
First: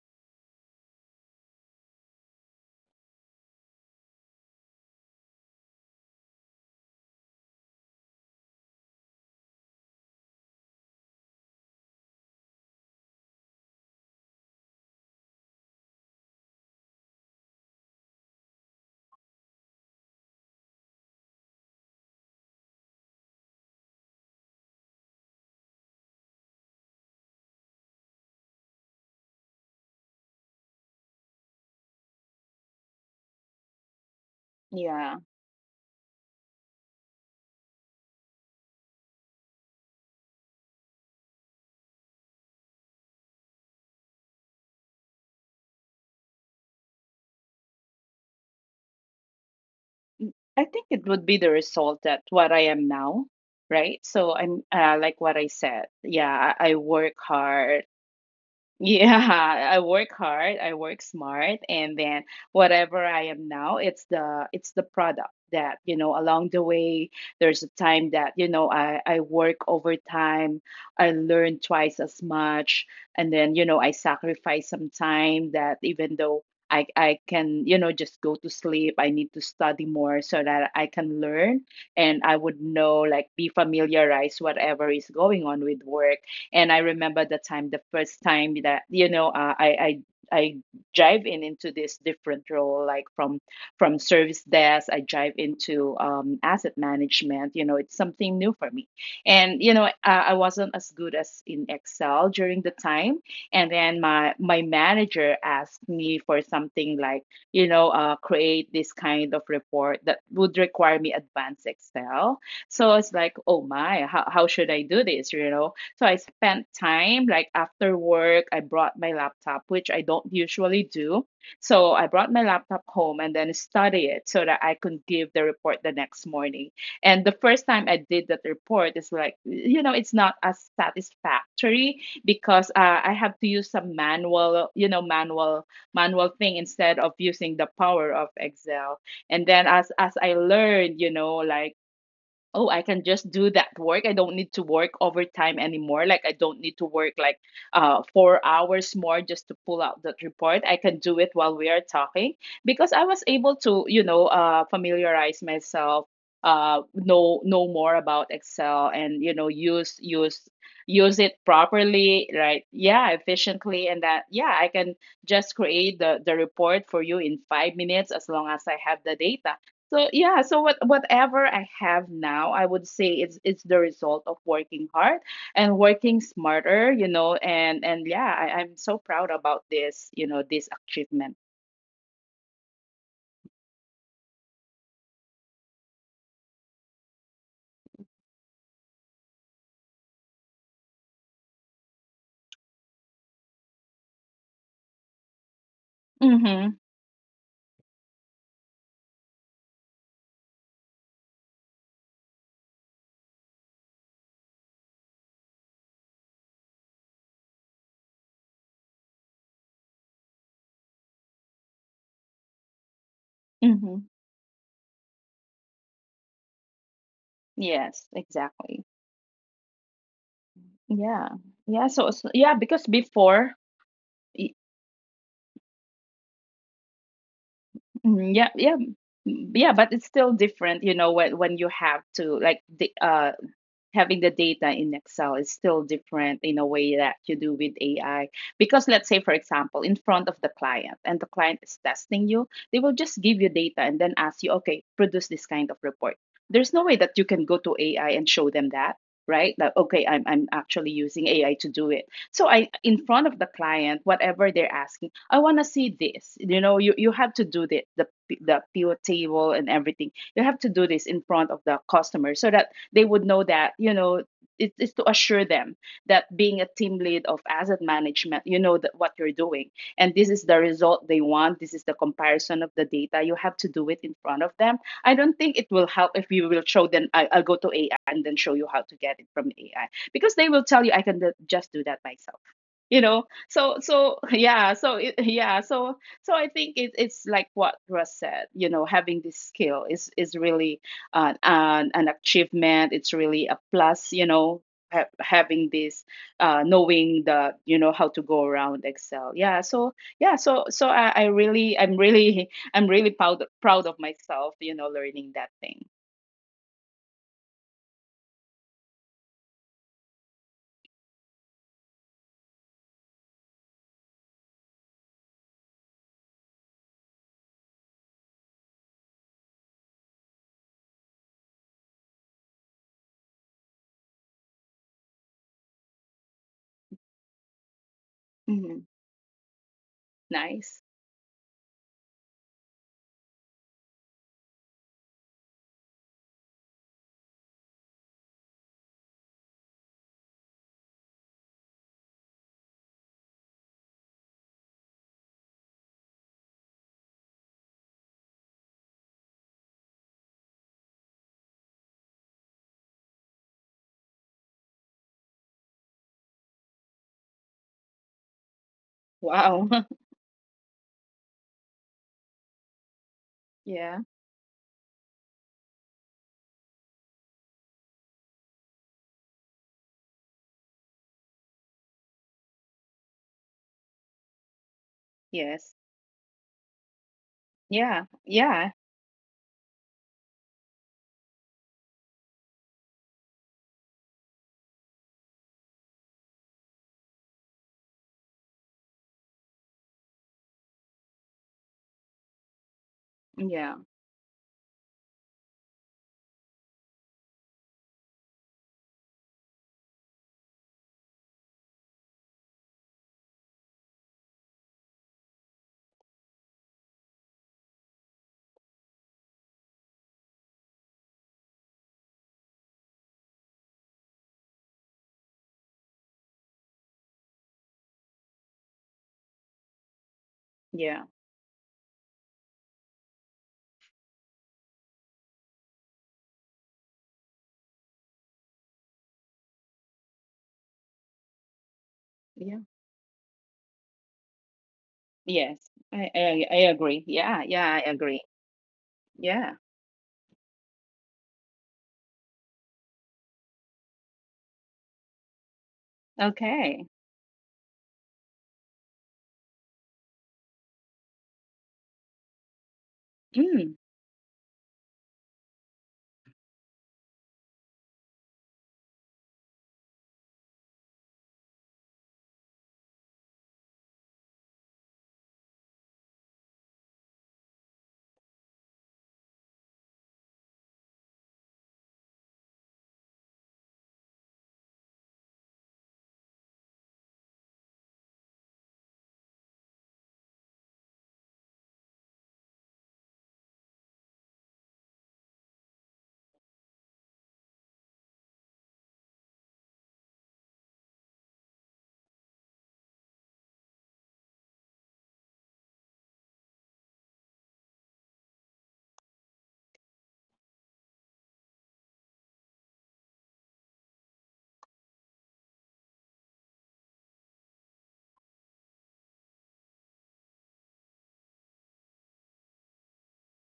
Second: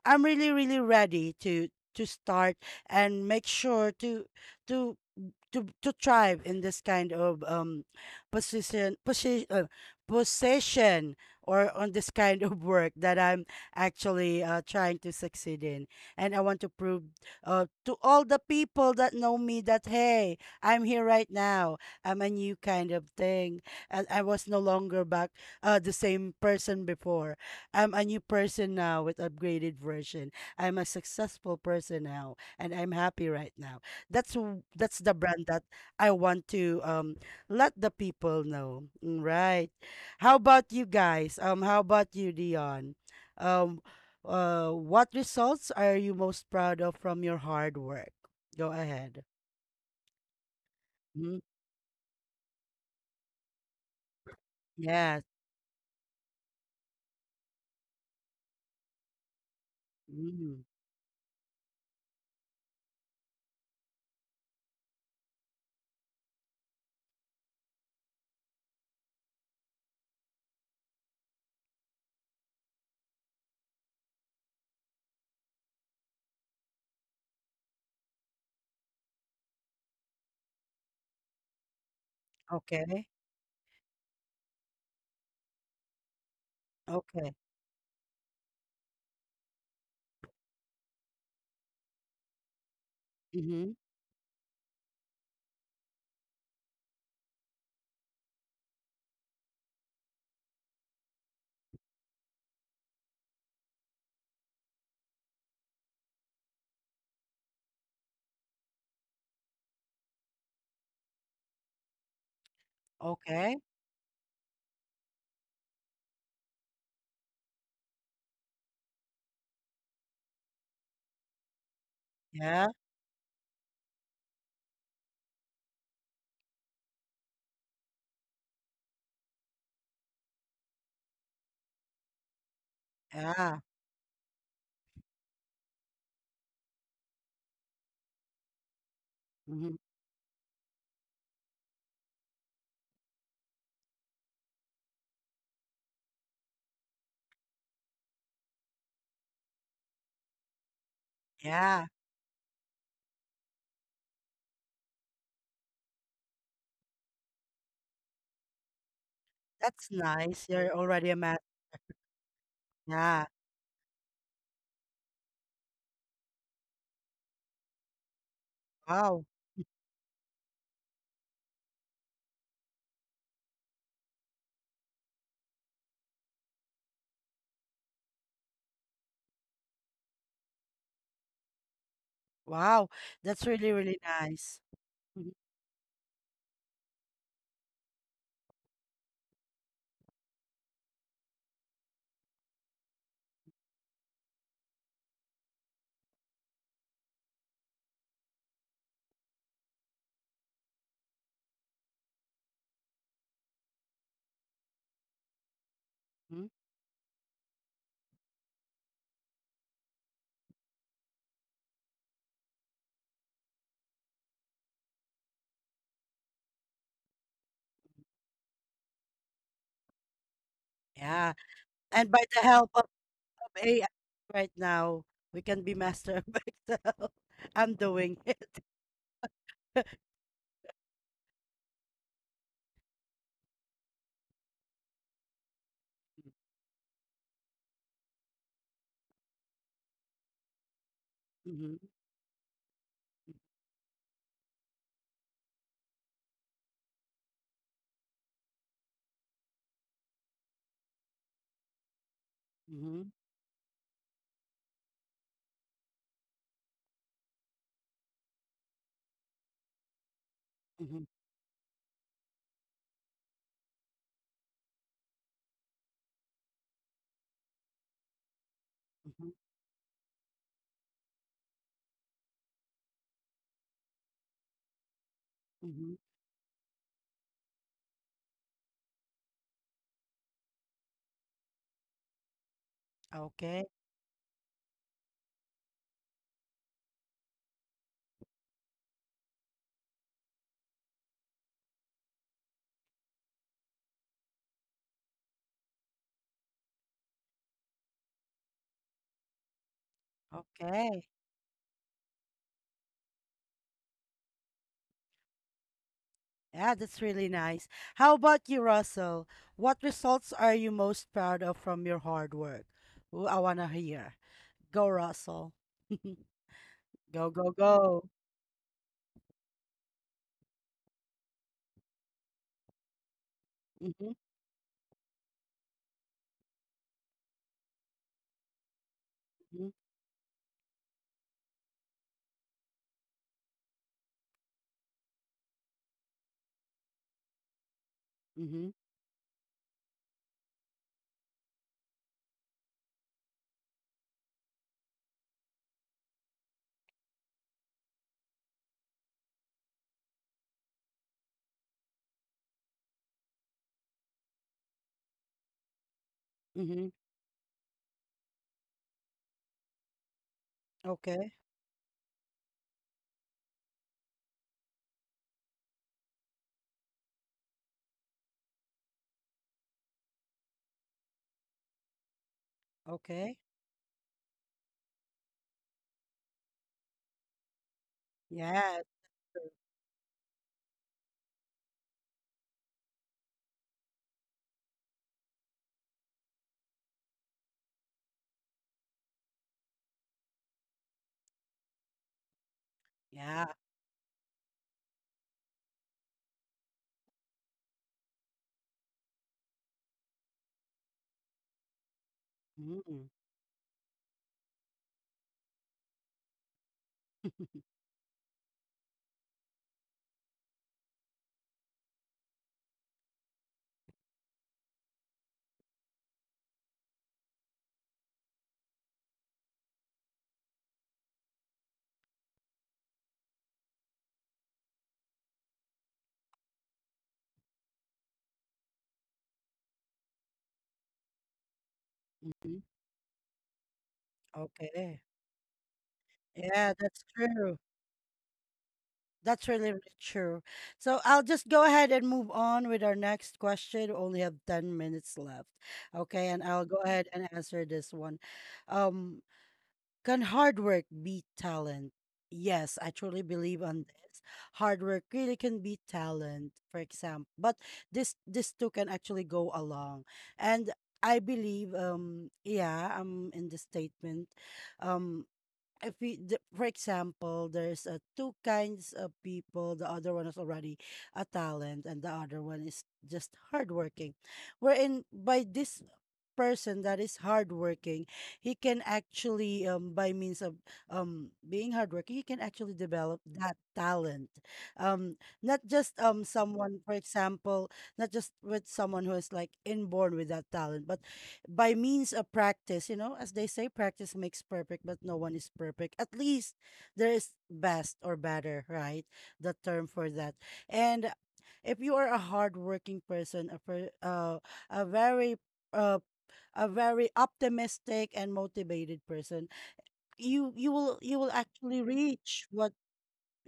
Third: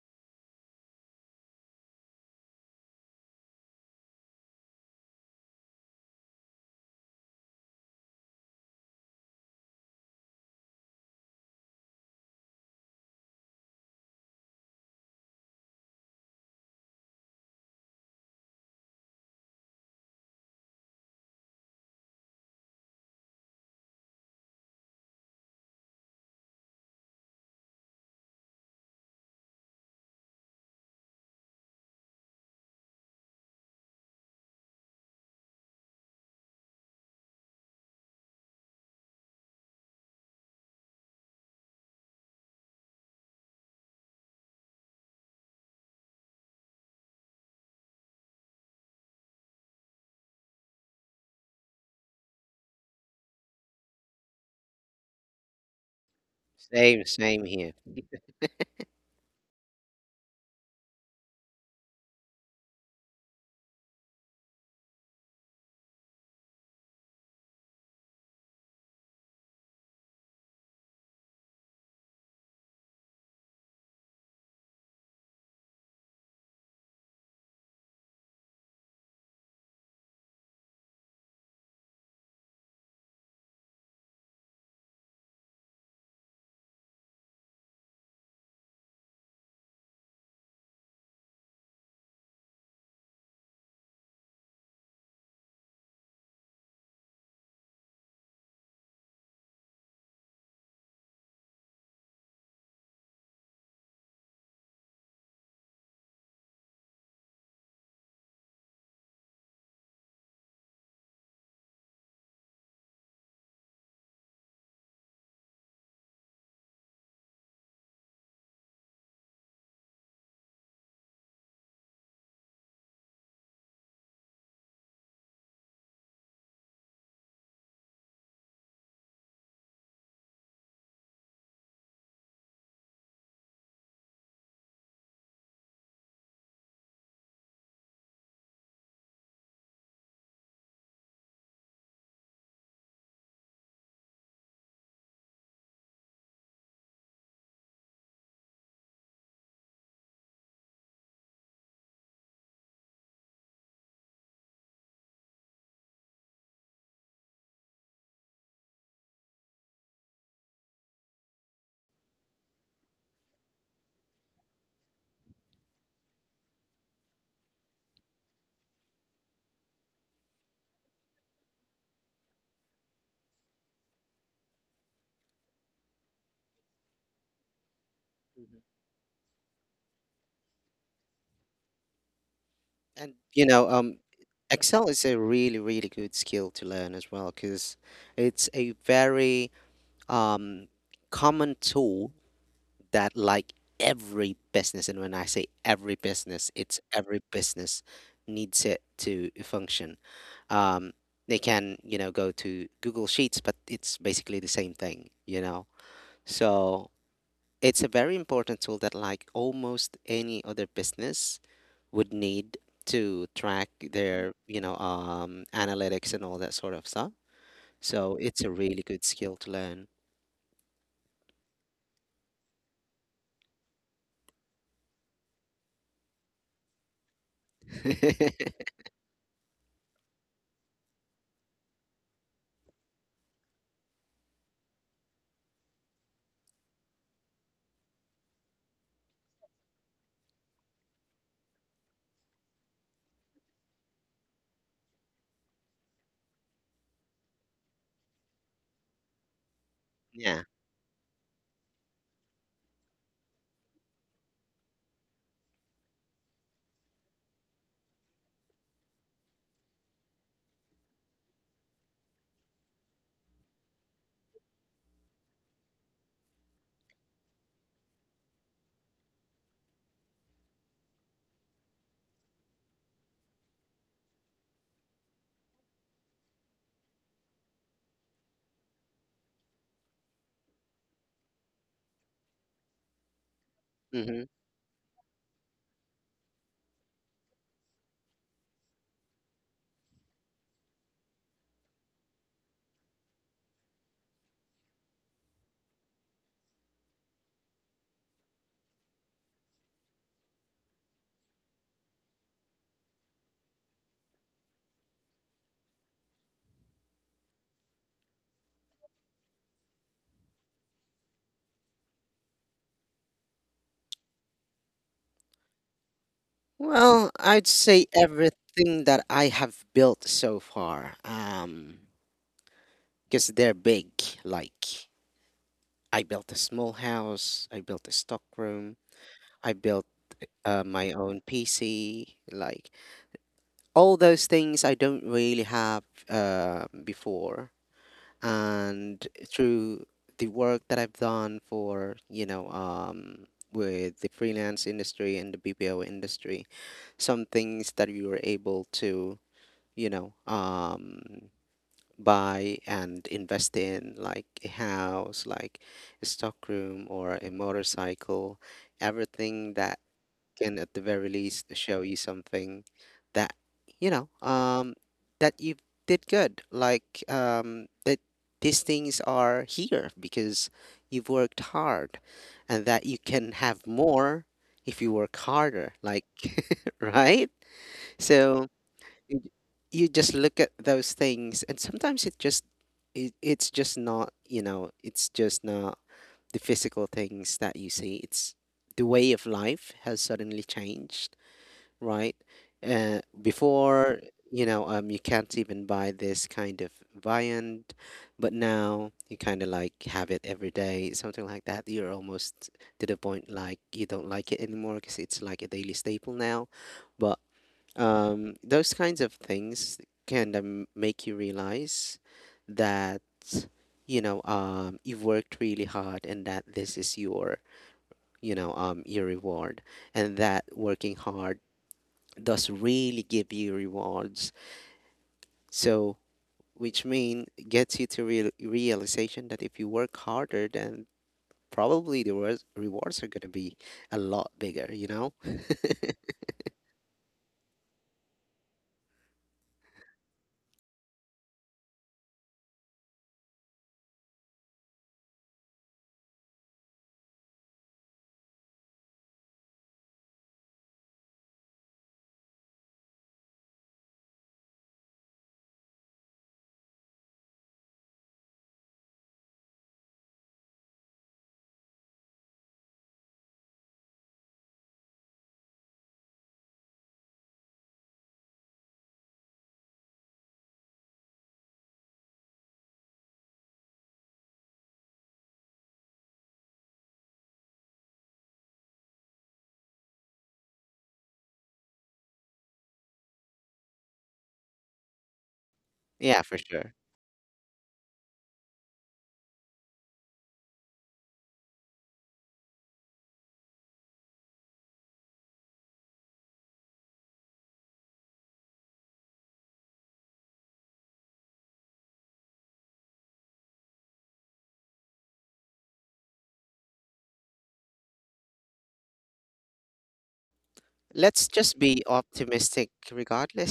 I'm really really ready to to start and make sure to to to to thrive in this kind of um position position uh, position or on this kind of work that I'm actually uh, trying to succeed in, and I want to prove uh, to all the people that know me that hey, I'm here right now. I'm a new kind of thing and I was no longer back uh, the same person before. I'm a new person now with upgraded version. I'm a successful person now and I'm happy right now. That's w- that's the
Yeah.
brand that I want to um let the people know. Mm, right. How about you guys? Um, how about you, Dion? Um, uh, what results are you most proud of from your hard work? Go ahead.
Mm, I think it would be
Mm,
the result that what I am now, right? So I'm, uh, like
yes.
what I said. Yeah, I, I
Same,
work
same here.
hard. Yeah, I work hard,
Mm,
I work smart, and then whatever I am now, it's the it's the product that, you know, along the way, there's a time that, you know, I I work overtime, I learn twice as much, and then, you know, I sacrifice some time that even though I I can, you know, just go to sleep, I need to study more so that I can learn, and I would know,
okay.
like, be familiarized whatever is going on with work. And I remember the
Okay.
time, the first time that, you know, uh, I I I drive in into this different role, like from
Mm-hmm.
from service desk, I drive into um, asset management. You know, it's something new for me, and you know, I, I wasn't as good as in Excel during the time. And then my my manager asked me for something like, you know, uh, create this kind of report that would require me advanced Excel. So it's like, oh
Okay.
my, how, how should I do this? You know, so I spent time, like after work, I brought my laptop, which I don't usually do. So I brought my
Yeah.
laptop home and then study it so that I could give the report the next morning. And the first time I did that report is like, you know, it's not as satisfactory, because uh, I have to
Yeah.
use some manual, you know, manual manual thing instead of using the power of Excel. And then
Mm-hmm.
as as I learned, you know, like oh, I can just do that work, I don't need to work overtime anymore. Like, I don't need to work like uh, four hours more just to pull out that report, I can do it while we are
Yeah.
talking, because I was able to, you know uh, familiarize myself, uh, know know more about Excel, and you know use
That's
use
nice. You're already
use
a
it
math.
properly, right? Yeah,
Yeah.
efficiently, and that, yeah, I can just create the the report for you in five minutes as long as I have the
Wow.
data. So yeah, so what whatever I have now, I would say it's it's the result of working hard and working smarter, you know, and and yeah, I,
Mhm.
I'm so proud about this, you know, this achievement.
Wow.
And
That's
you know,
really,
um,
really nice.
Excel is a really, really good skill to learn as well, because it's a very um, common tool that, like every business, and when I say every business,
Mm-hmm.
it's every business needs it to function. um, they can, you know, go to Google Sheets, but it's basically the same thing, you know.
Mhm.
So it's a very important tool that like almost any other business would need to track
Mm-hmm.
their, you know, um, analytics and all that sort of stuff.
Yes,
So it's a
exactly.
really good skill to learn.
Yeah.
Yeah,
Yeah. So,
and by
so
the
yeah,
help
because
of
before,
of A I
y-
right now, we can be master of Excel. I'm doing
mm, yeah,
it.
yeah, mm, yeah, but it's still different, you know, when when you have to, like, the uh having the data in Excel is still different in a way that you do with A I. Because let's say, for example, in front of the client and the client is
Mm.
testing you, they will just give you data and then ask you, okay, produce this kind of report. There's no way that you can go to A I and show them that, right? Like, okay, I'm, I'm
Yeah.
actually using A I to do it. So I, in
Mhm,
front of the client, whatever they're asking, I want to see this. You know, you, you have to do the, the the pivot table and everything. You have to do this
mhm,
in front of the customer so that they would know that you know it is to assure them that being a team lead of asset management, you know that what
mhm,
you're
mhm,
doing, and this is the result they want. This is the comparison of the data. You have to do it in front of them. I don't think it will
mhm.
help if you will show them I, I'll go to A I and then show you how to get it from A I, because they will tell you I can just do that myself, you know. so
Okay,
so
Hmm.
yeah, so it, yeah, so so I think it, it's like what Russ said, you know, having this skill is is really an, an, an achievement. It's really a plus, you know. Ha- having this uh, knowing the, you know, how to go around Excel. Yeah, so yeah, so so i,
okay.
I really, I'm really I'm really proud proud of myself, you know, learning that thing.
Yeah, that's really nice. How about you, Russell? What results are you most proud of from your hard work? Ooh, I want to hear. Go, Russell.
Well,
Go,
I'd
go,
say
go.
everything that I have built so far, um, because they're big,
Mm-hmm,
like I built a small house. I built a stockroom.
Hmm.
I
mm-hmm,
built uh,
Nice.
my own P C. Like all those things I don't really have uh, before.
mm-hmm.
And through the work that I've done for, you know, um, with the freelance industry and the B P O industry, some things that we were able to, you know, um, buy and invest in, like a house, like a stockroom
Mm-hmm.
or a motorcycle, everything
Wow.
that can at the very
Okay,
least show you something that you
Yeah.
know um that you did good, like um that these things are here because you've worked hard, and that you can
okay.
have more if you work
Yes.
harder, like right?
Yeah,
So
yeah,
Yeah,
you you just look at those things, and sometimes it just it, it's just not you know it's just not the physical things that you see, it's the way of life has suddenly changed, right? Uh,
yeah.
yeah,
before, you know um you can't even buy this kind of viand, but now you kind of like have it every day, something like that. You're almost to the
Mm.
point like you don't like it anymore because it's like a daily staple now. But um, those kinds of things can of make you realize that, you know um, you've worked really hard and that this is your, you know um, your reward, and that working
yeah,
hard does really give you rewards. So which mean gets you to real realization that if you work harder, then probably the rewards
yeah.
Mm-hmm.
rewards are going to be a lot bigger, you
Okay.
know.
Yes, I, I i
Yeah,
agree.
that's
Yeah,
true.
yeah, I agree. Yeah.
That's really, really true. So I'll just go ahead and move on with our next question. We only have ten minutes left. Okay, and I'll go
Okay.
ahead and answer this one. Um, can hard work beat talent? Yes, I truly believe
Mm,
on this. Hard work really can beat talent, for example. But this this two can actually go along. And I believe, um, yeah, I'm in the statement. Um, if we, the, for example, there's uh, two kinds of people. The other one is already a talent, and the other one is just hardworking. Wherein by this person that is hardworking, he can actually, um, by means of um, being hardworking, he can actually develop that talent. Um, not just
Yeah,
um,
for sure.
someone, for example, not just with someone who is like inborn with that talent, but by means of practice, you know, as they say, practice makes perfect, but no one is perfect. At least there is best or better, right? The term for that. And if you are a hardworking person, a per, uh, a very uh, a very optimistic and motivated person, you you will you
Let's
will
just be
actually reach
optimistic
what.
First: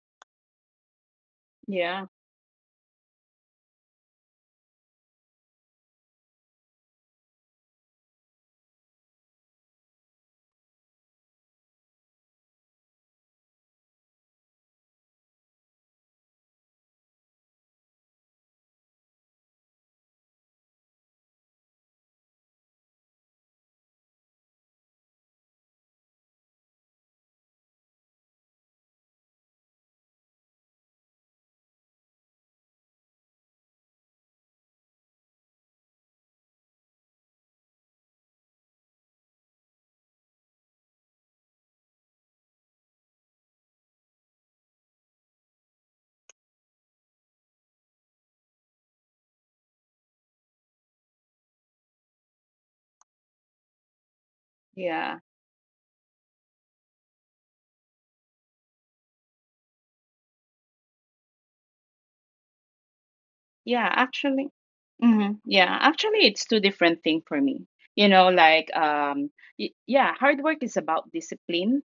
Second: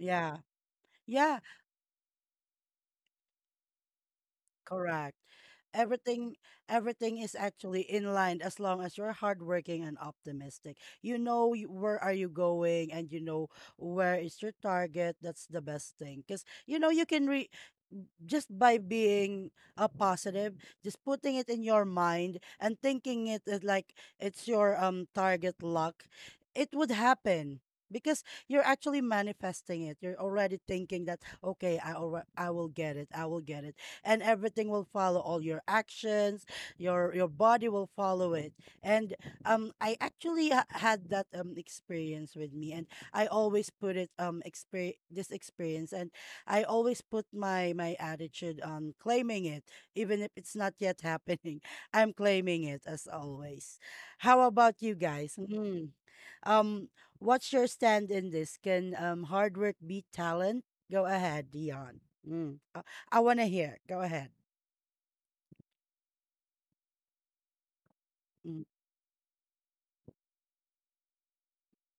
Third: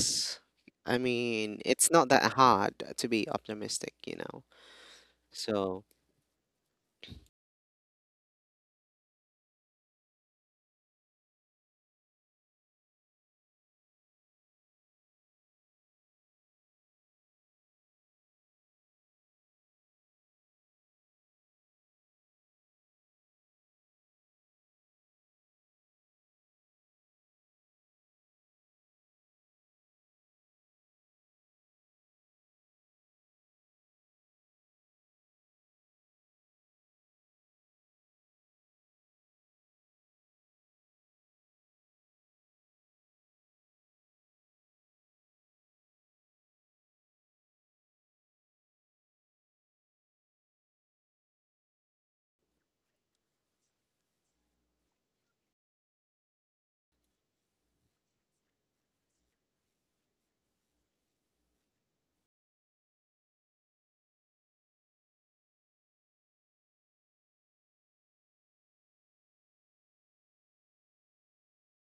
Yeah,
I
yeah.
mean, it's
yeah,
not that hard to be optimistic, you know.
Correct.
So,
Everything everything is actually in line. As long as you're hardworking and optimistic, you know y- where are you going and you know where is your target, that's the best thing, because you know you can re- just by being uh, positive, just putting it in your mind and thinking it as like it's your um target luck, it would happen because you're actually manifesting it. You're already thinking that okay, I alre I will get it, I will get it, and everything will follow. All your actions, your your body will follow it. And um, I actually ha- had that um experience with me, and I always put it um exper this experience, and I always put my my attitude on claiming it, even if it's not yet happening. I'm claiming it as always. How about you
yeah.
guys? Mm. Um, what's your stand in this? Can um hard work beat talent? Go ahead, Dion. Mm. Uh, I want to hear.
Yeah,
Go ahead.
actually, hmm yeah, actually, it's two different things for me. You know,
Mm.
like, um, y- yeah, hard work is about discipline,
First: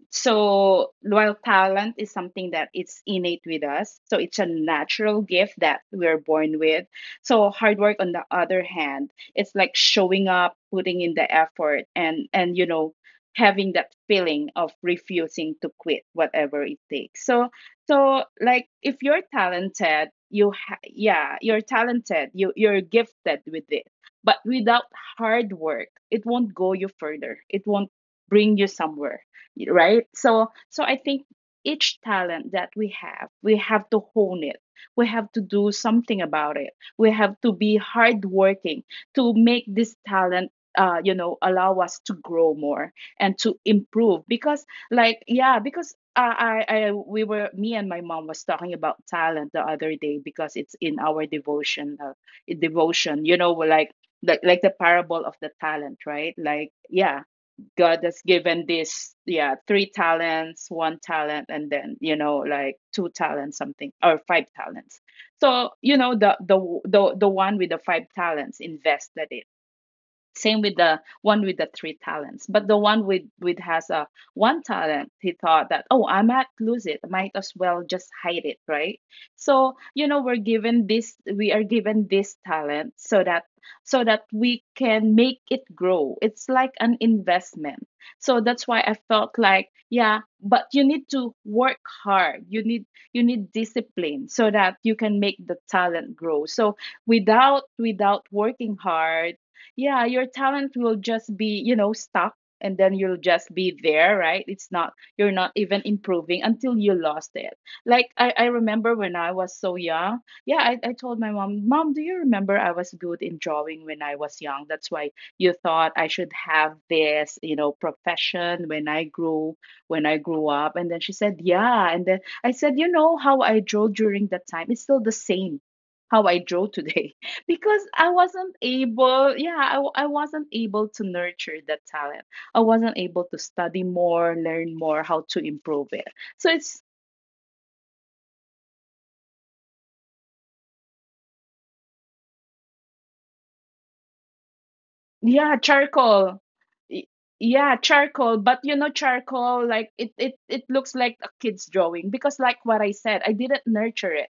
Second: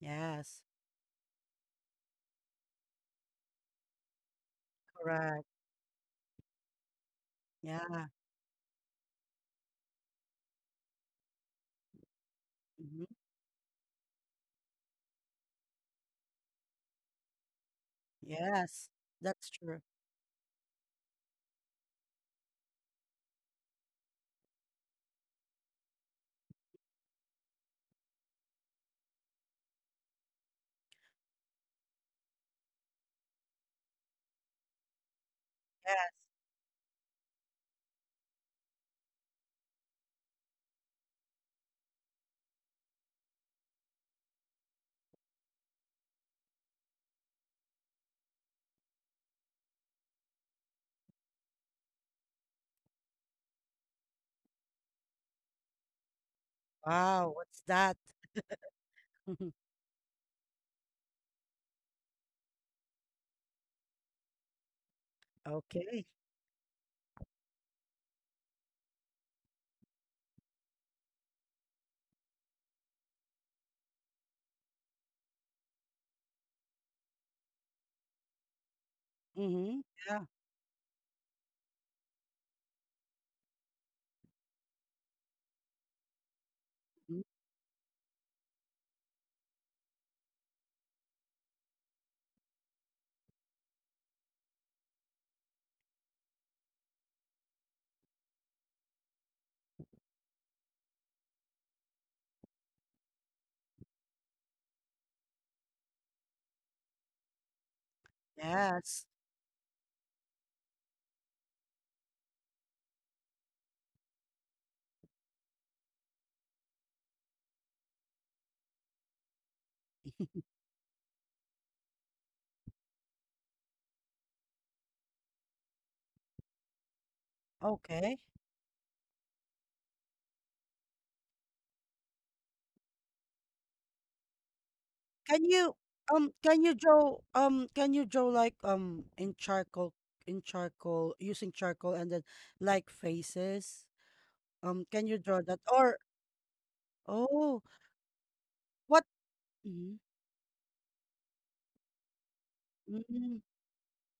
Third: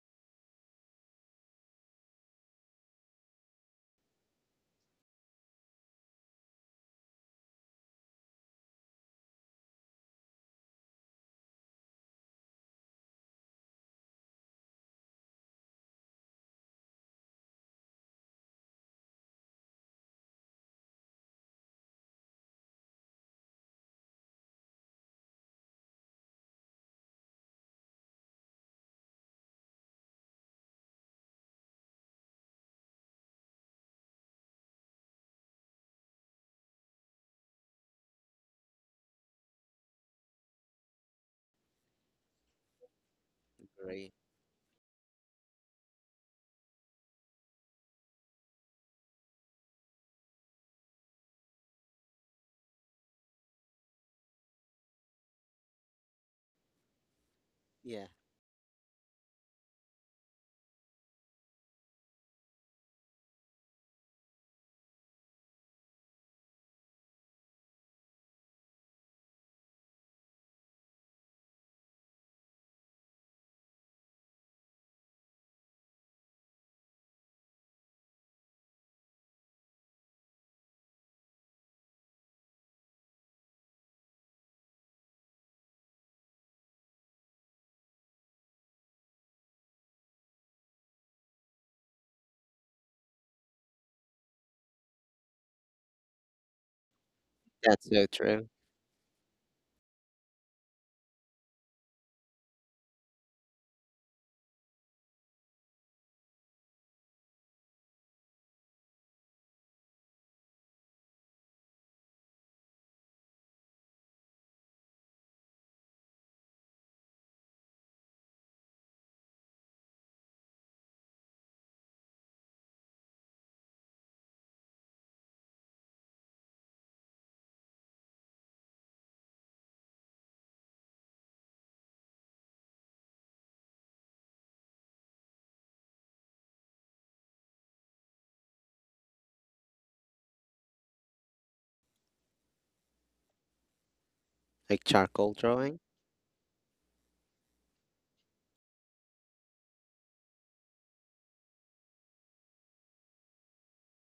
Yes,
so while talent is something that it's innate with us, so it's a natural
correct.
gift that we're born with. So hard work,
Yeah.
on the other hand, it's like showing up, putting in the effort, and and you know,
Mhm.
having that feeling of refusing to quit whatever it takes. So so like
Yes,
if you're
that's true.
talented, you ha- yeah, you're talented, you you're gifted with it, but without hard work, it won't go you further. It won't bring you somewhere, right? So so I think each talent that we have, we have to hone it. We have to do something
Yes.
about it. We have to be hardworking to make this talent, uh, you know, allow us to grow more and to improve.
agree.
Because like, yeah, because uh, I, I, we were, me and my mom was talking about talent the other day because it's in our devotion, uh, devotion, you know. We're like, like like the parable of the talent, right? Like, yeah,
Wow, what's
God
that?
has
Yeah,
given this, yeah, three talents, one talent, and then, you know, like two talents, something, or five talents. So you know,
Okay.
the the the the one with the five talents invested it. Same with the one with the three talents. But the one with with has a one talent, he thought that, oh, I might lose it. Might as well just hide it, right? So,
Mm-hmm.
you know, we're
Yeah.
given this we are given this talent so that so that we can make it grow. It's like an
Mm,
investment. So that's why I felt like, yeah, but you need to work hard. You need, you need discipline so that you can make the talent grow. So without
that's so
without
true.
working hard, yeah, your talent will just be, you know, stuck, and then you'll just be there, right? It's not, you're not even improving until you lost it. Like i, I remember when
yes.
I was so young. Yeah, I, I told my mom, mom, do you remember I was good in drawing when I was young? That's why you thought I should have this, you know, profession when I grew, when I grew up. And then she said yeah, and then I said, you know how I drew during that time, it's still the same how I draw today. Because I
Okay.
wasn't able, yeah, I, w- I wasn't able to nurture that talent. I wasn't able to study more, learn more, how to
Can you
improve it.
um
So
can
it's,
you draw um can you draw like um in charcoal, in charcoal using charcoal and then like faces? Um
Like
can you
charcoal
draw
yeah,
that,
drawing.
or
charcoal. Y-
oh,
Yeah, charcoal, but you know,
what?
charcoal, like
Mm,
it, it, it looks like a kid's drawing because, like what I said, I
mm.
didn't nurture it.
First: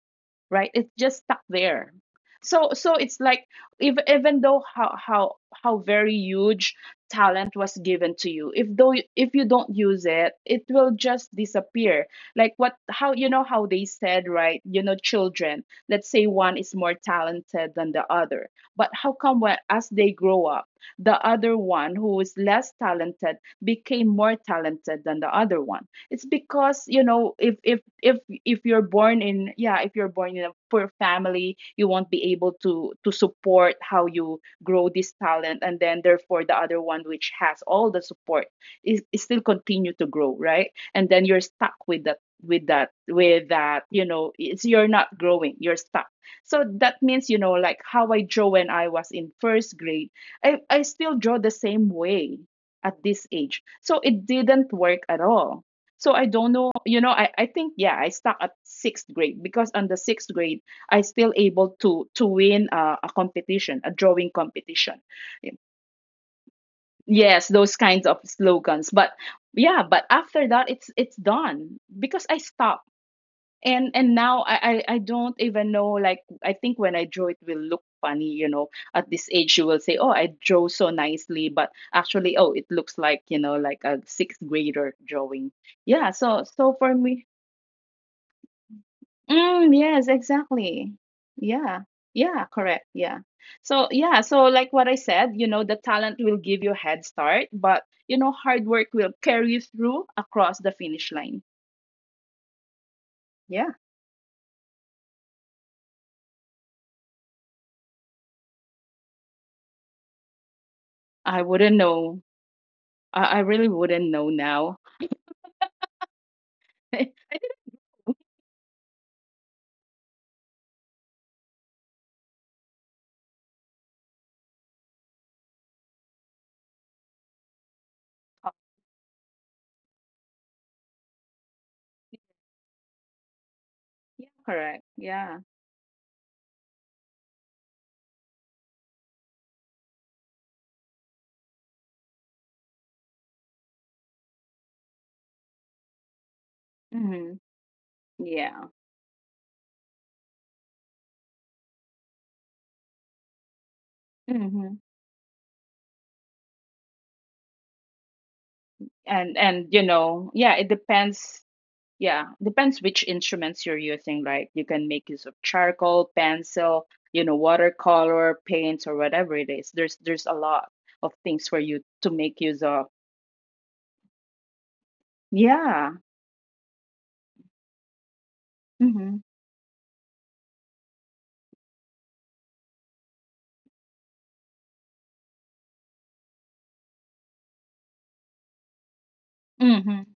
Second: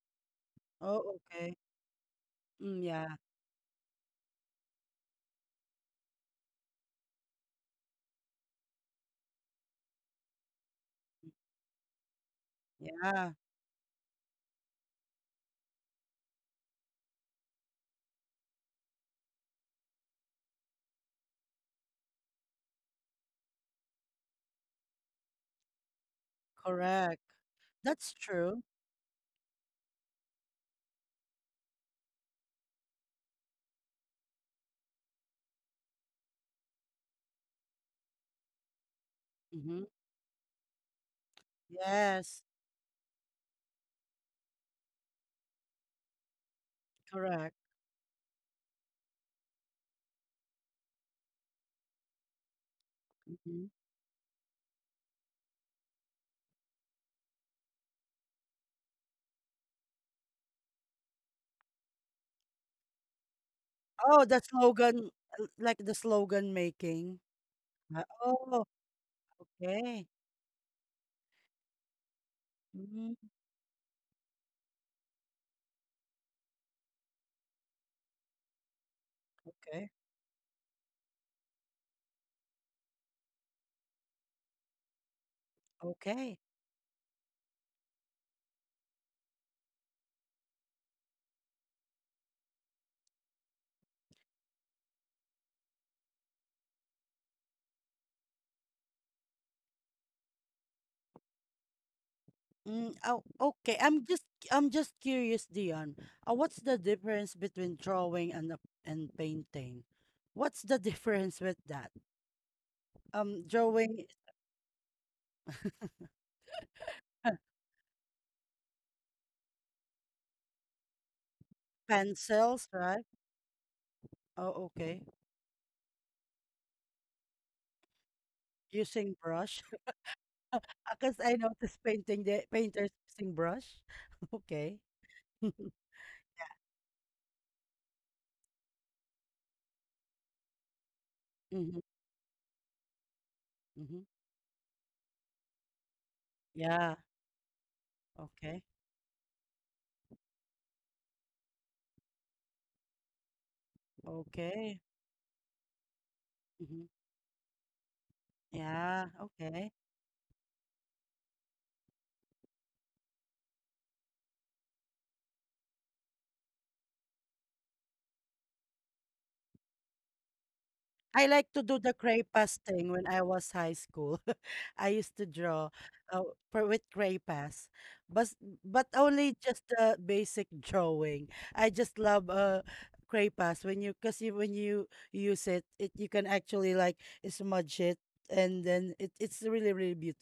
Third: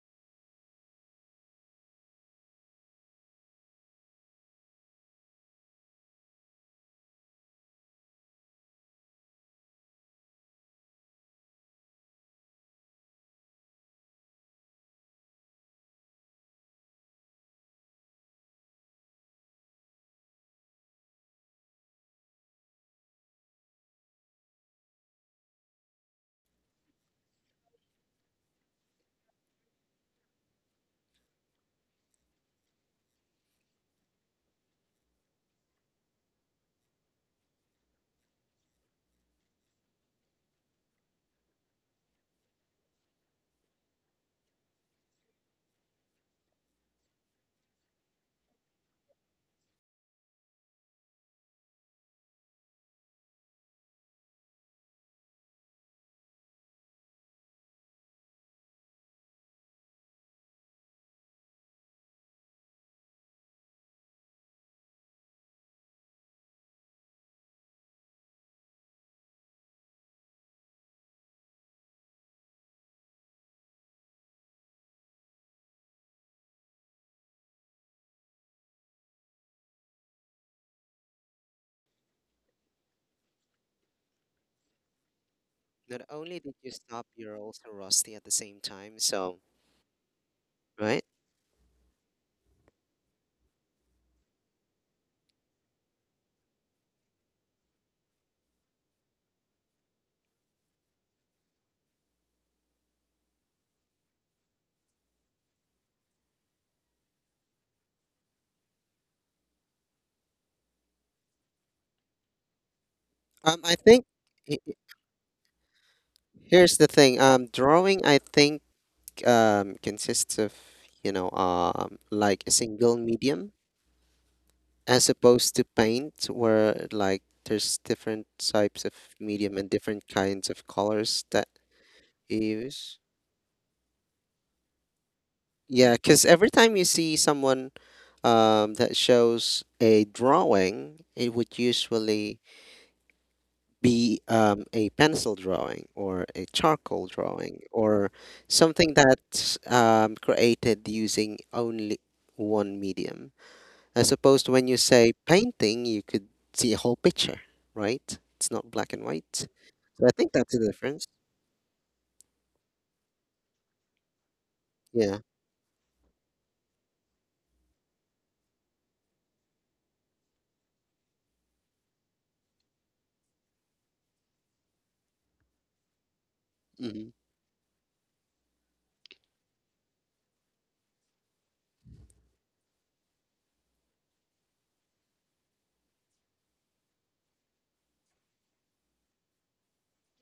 Right, it's
Oh,
just stuck
okay.
there. So
Mm,
so
yeah.
it's like, even even though how how how very huge talent was given to you, if though, if you don't use it, it will just disappear. Like what, how, you
Yeah.
know, how they said, right? You know, children, let's say one is more talented than the other, but how come when, as they grow up, the other one who is less talented became more talented than the other one? It's because, you
Correct.
know, if if
That's
if if
true.
you're born in, yeah, if you're born in a poor family, you won't be able to to support how you grow this talent, and then therefore the other one which has all the support is, is still
Mm-hmm.
continue to grow, right? And then you're stuck with that,
Yes,
with that with that, you know. It's, you're not growing, you're stuck. So that means, you know,
correct.
like how I draw when I was in first grade, i, I still draw the same way at this age.
Hmm.
So it didn't work at all. So I don't know, you know, I, I think, yeah, I stuck at sixth grade, because on the sixth grade, I still able to to win a, a competition, a
Oh,
drawing
the
competition.
slogan, l- like the slogan making.
Yes, those
Uh,
kinds of
oh,
slogans. But yeah, but
okay.
after that, it's it's done because I stopped.
Mm,
And and now I, I I don't even know. Like, I think when I draw it will look funny, you know. At this age you will
okay.
say, oh, I draw so nicely, but actually, oh, it looks like, you know, like a sixth grader drawing.
Not
Yeah,
only
Okay.
so
did you
so for
stop,
me.
you're also rusty at the same time. So,
Mm, yes, exactly.
right?
Yeah. Yeah, correct. Yeah. So, yeah, so like what I said, you know, the talent will give you a head start, but you know, hard work will carry you through across the finish line.
Mm, oh,
Yeah.
okay. I'm just I'm just curious, Dion. Uh, what's the difference between drawing and a- and painting? What's the difference
I
with
wouldn't
that?
know. I, I
Um,
Um,
really
I think
drawing
wouldn't know
he- he-
now.
here's the thing.
is
Um, drawing, I think, um, consists of, you know, um, like a
pencils,
single
right?
medium,
Oh, okay.
as opposed to paint where like there's different types of
Using
medium
brush.
and different kinds of
Because
colors
I
that
noticed painting,
you
the painters
use.
using brush.
Yeah,
Okay.
correct. Yeah.
Yeah, because every time you see someone um, that shows a drawing, it would
Mm-hmm.
usually
Mm-hmm.
be um, a pencil drawing or a
Yeah.
charcoal
Mm-hmm.
drawing or
Okay.
Yeah.
something that's um, created using only one medium. As opposed to when you
Okay.
Mm-hmm.
say painting, you could see a
Mm-hmm.
whole picture, right? It's not black and
Yeah.
And
white.
and
Okay.
you
So I think
know,
that's
yeah,
the
it
difference.
depends. Yeah, depends which instruments you're using, right? You can make
Yeah.
use of charcoal, pencil, you know, watercolor, paints, or whatever it is. There's there's a lot of
I
things
like
for
to do
you
the
to make
crepas
use of.
thing when I was high school. I used to draw
Yeah.
uh, for with
Hmm.
crepas, but but
Mm-hmm.
only just the basic drawing. I just love uh crepas when you because you, when you use it, it you can actually like smudge it, and then it, it's really
Mm-hmm.
really.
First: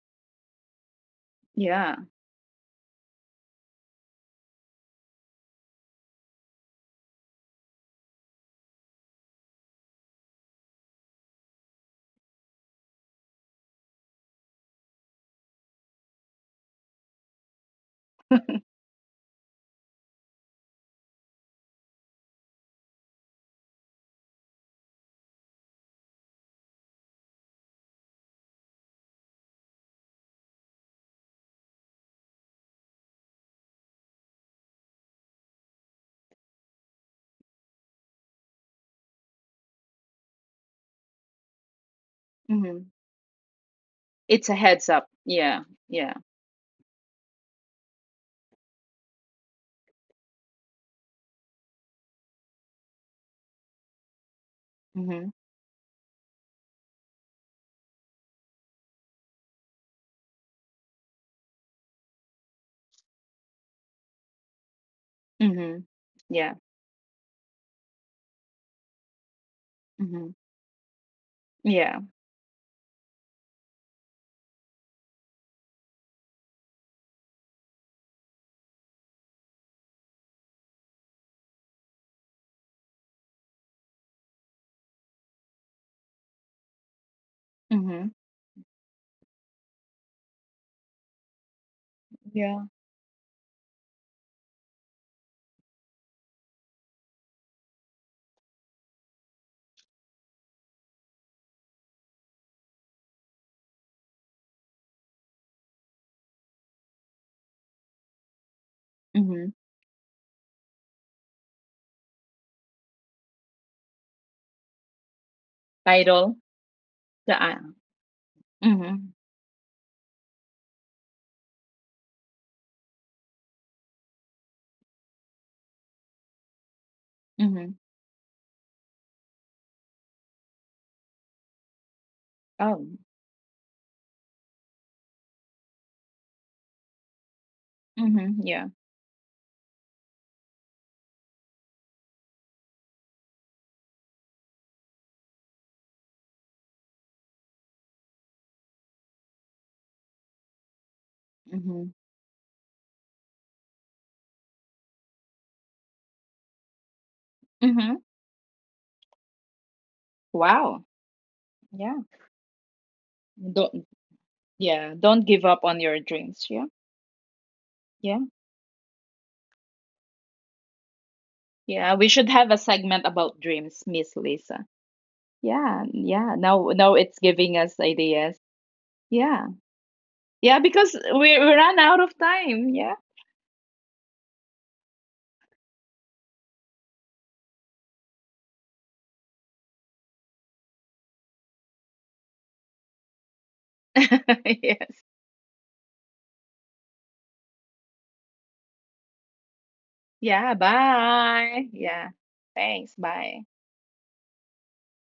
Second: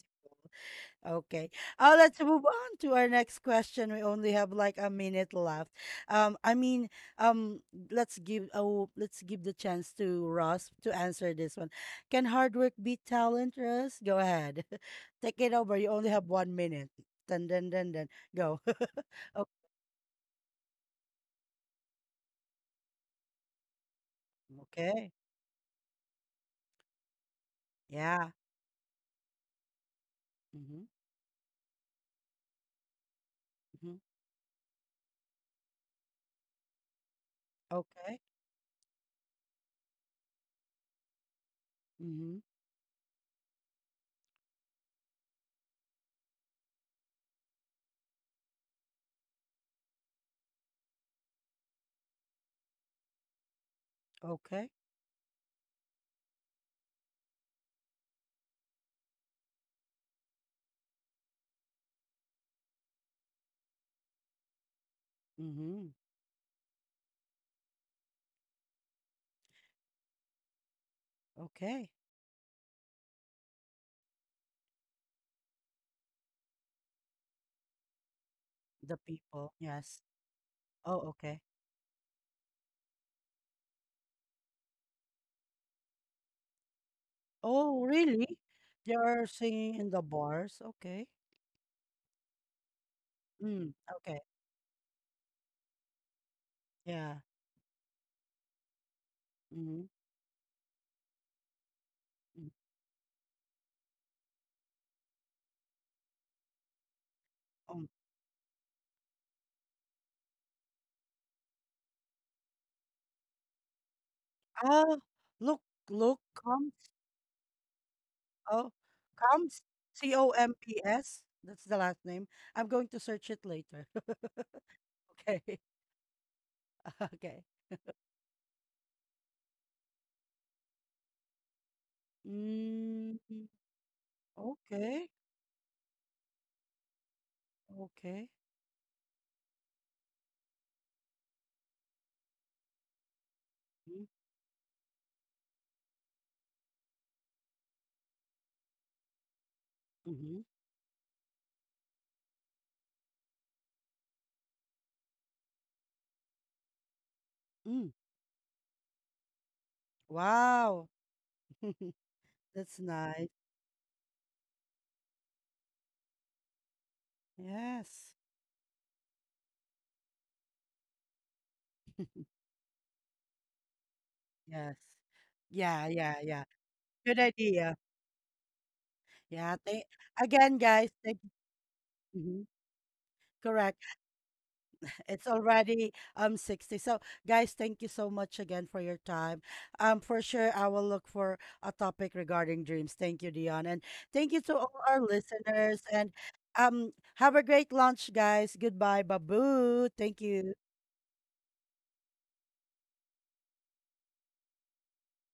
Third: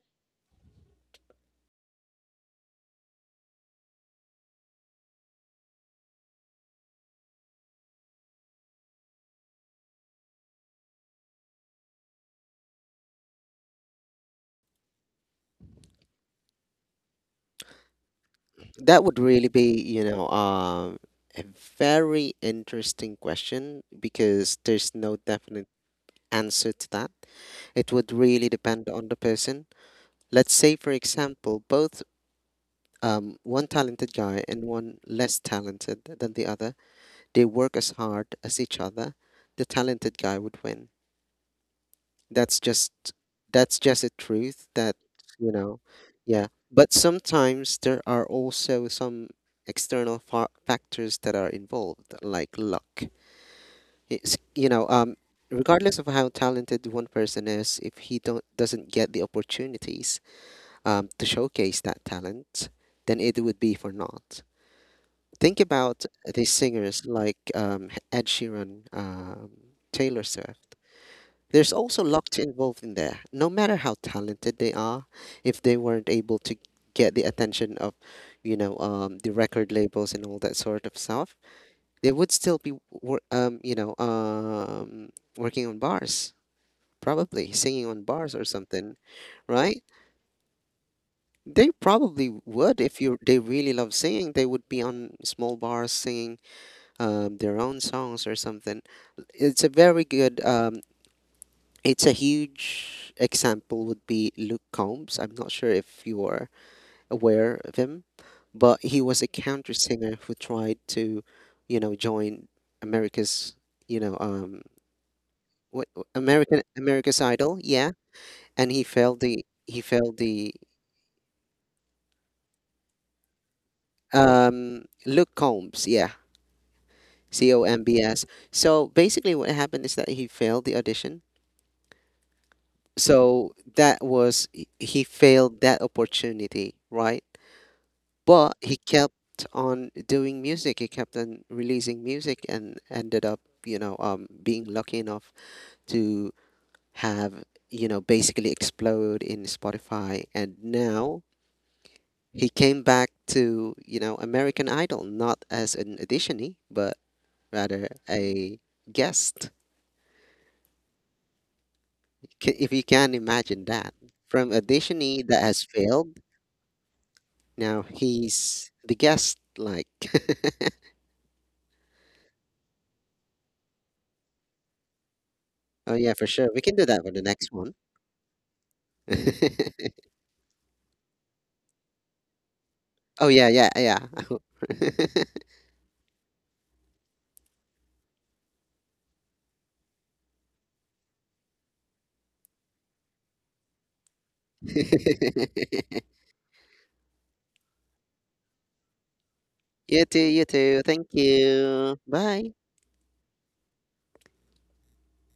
Okay. Uh,
Yeah.
let's move on to our next question. We only have like a minute left. Um, I mean, um, let's give oh, let's give the chance to Ross to answer this one. Can hard work beat talent, Ross? Go ahead. Take it over. You only have one minute. Dun dun dun dun. Go.
That would
O-
really be, you know, um, a very interesting question because there's
Okay.
no definite answer to that. It would
Yeah.
really depend on the person. Let's say,
Mm-hmm.
for example, both um, one
Mm-hmm.
talented guy and one less talented than the other, they work as
Okay.
hard as each other, the talented guy would win.
Mm-hmm.
That's just,
Mm-hmm.
that's just a
It's
truth
a
that,
heads up.
you
Yeah.
know.
Yeah.
Yeah, but sometimes there are also some external fa- factors that are involved, like luck. It's, you
Okay.
know um
Mm-hmm.
regardless of how talented one person is, if he don't doesn't get the opportunities um, to showcase that talent, then it would be for naught. Think
Mm-hmm.
Mm-hmm.
about these
Yeah.
singers like um, Ed Sheeran, um, Taylor
Mm-hmm.
Swift. There's
Okay.
also
Yeah.
luck to involve in there. No matter how talented they are, if they weren't able to get the attention of, you know,
The
um, the
people.
record
Yes.
labels and all that sort of
Oh,
stuff,
okay.
they would still be, wor- um, you know, um, working on bars, probably
Oh,
singing on
Mm-hmm.
bars
really?
or something,
They are singing
right?
in the bars? Okay.
They probably
Yeah.
would if you they really
Mm,
love
okay.
singing. They would be on small bars singing
Yeah.
um, their own songs or something. It's a
Mm-hmm.
very good um, it's a
Mm.
huge example would be Luke Combs. I'm not sure if you are aware of
Um,
him, but he was a
Mm-hmm.
country singer who tried to, you know, join America's, you know, um,
ah, look,
what what-
look,
Idol.
American
comes,
America's
The I.
Idol, yeah,
oh,
and he
Mm-hmm.
failed the,
comes,
he failed the
C O M P S. That's the last name. I'm going to search it later.
um Luke
Okay.
Combs, yeah,
Okay.
C O
Mm-hmm.
M B S. So basically, what happened is that he failed the audition.
Oh.
Mm,
So that was, he he
okay.
failed that opportunity, right?
Okay.
Mm-hmm.
But
Yeah.
he kept on doing music. He kept on releasing music and ended up, you know,
Mm,
um, being lucky enough to have, you know, basically explode in Spotify.
mm-hmm.
And now
Mm-hmm.
he came back to, you know, American Idol, not as an auditionee, but rather
Mm.
Mm-hmm.
a guest.
Wow.
Wow.
Yeah.
Ca- If
That's
you can
nice.
imagine that. From
Yeah, don't
auditionee
give
that
up
has
on your
failed,
dreams. Yeah,
now
yeah,
Yes.
he's the guest, like.
yeah. We should have a segment about dreams, Miss Lisa.
Yes.
Yeah,
Yeah,
Oh yeah,
yeah,
for
yeah.
yeah.
sure. We
Now,
can do
now
that for
it's
Good
the
giving
next
us
one.
idea.
ideas. Yeah,
Yeah, thank
yeah.
again,
Because
guys. Thank
we we ran out of
you. Mhm.
time. Yeah.
Oh yeah, yeah,
Correct.
yeah.
It's already um sixty. So, guys, thank you so much again for your time. Um, for sure, I will look for a topic regarding dreams. Thank you, Dion, and thank you to all our
Yes.
listeners. And um, have a great lunch, guys. Goodbye, babu.
You too,
Thank
you
Yeah.
you.
too. Thank
Bye.
you.
Yeah.
Bye.
Thanks. Bye.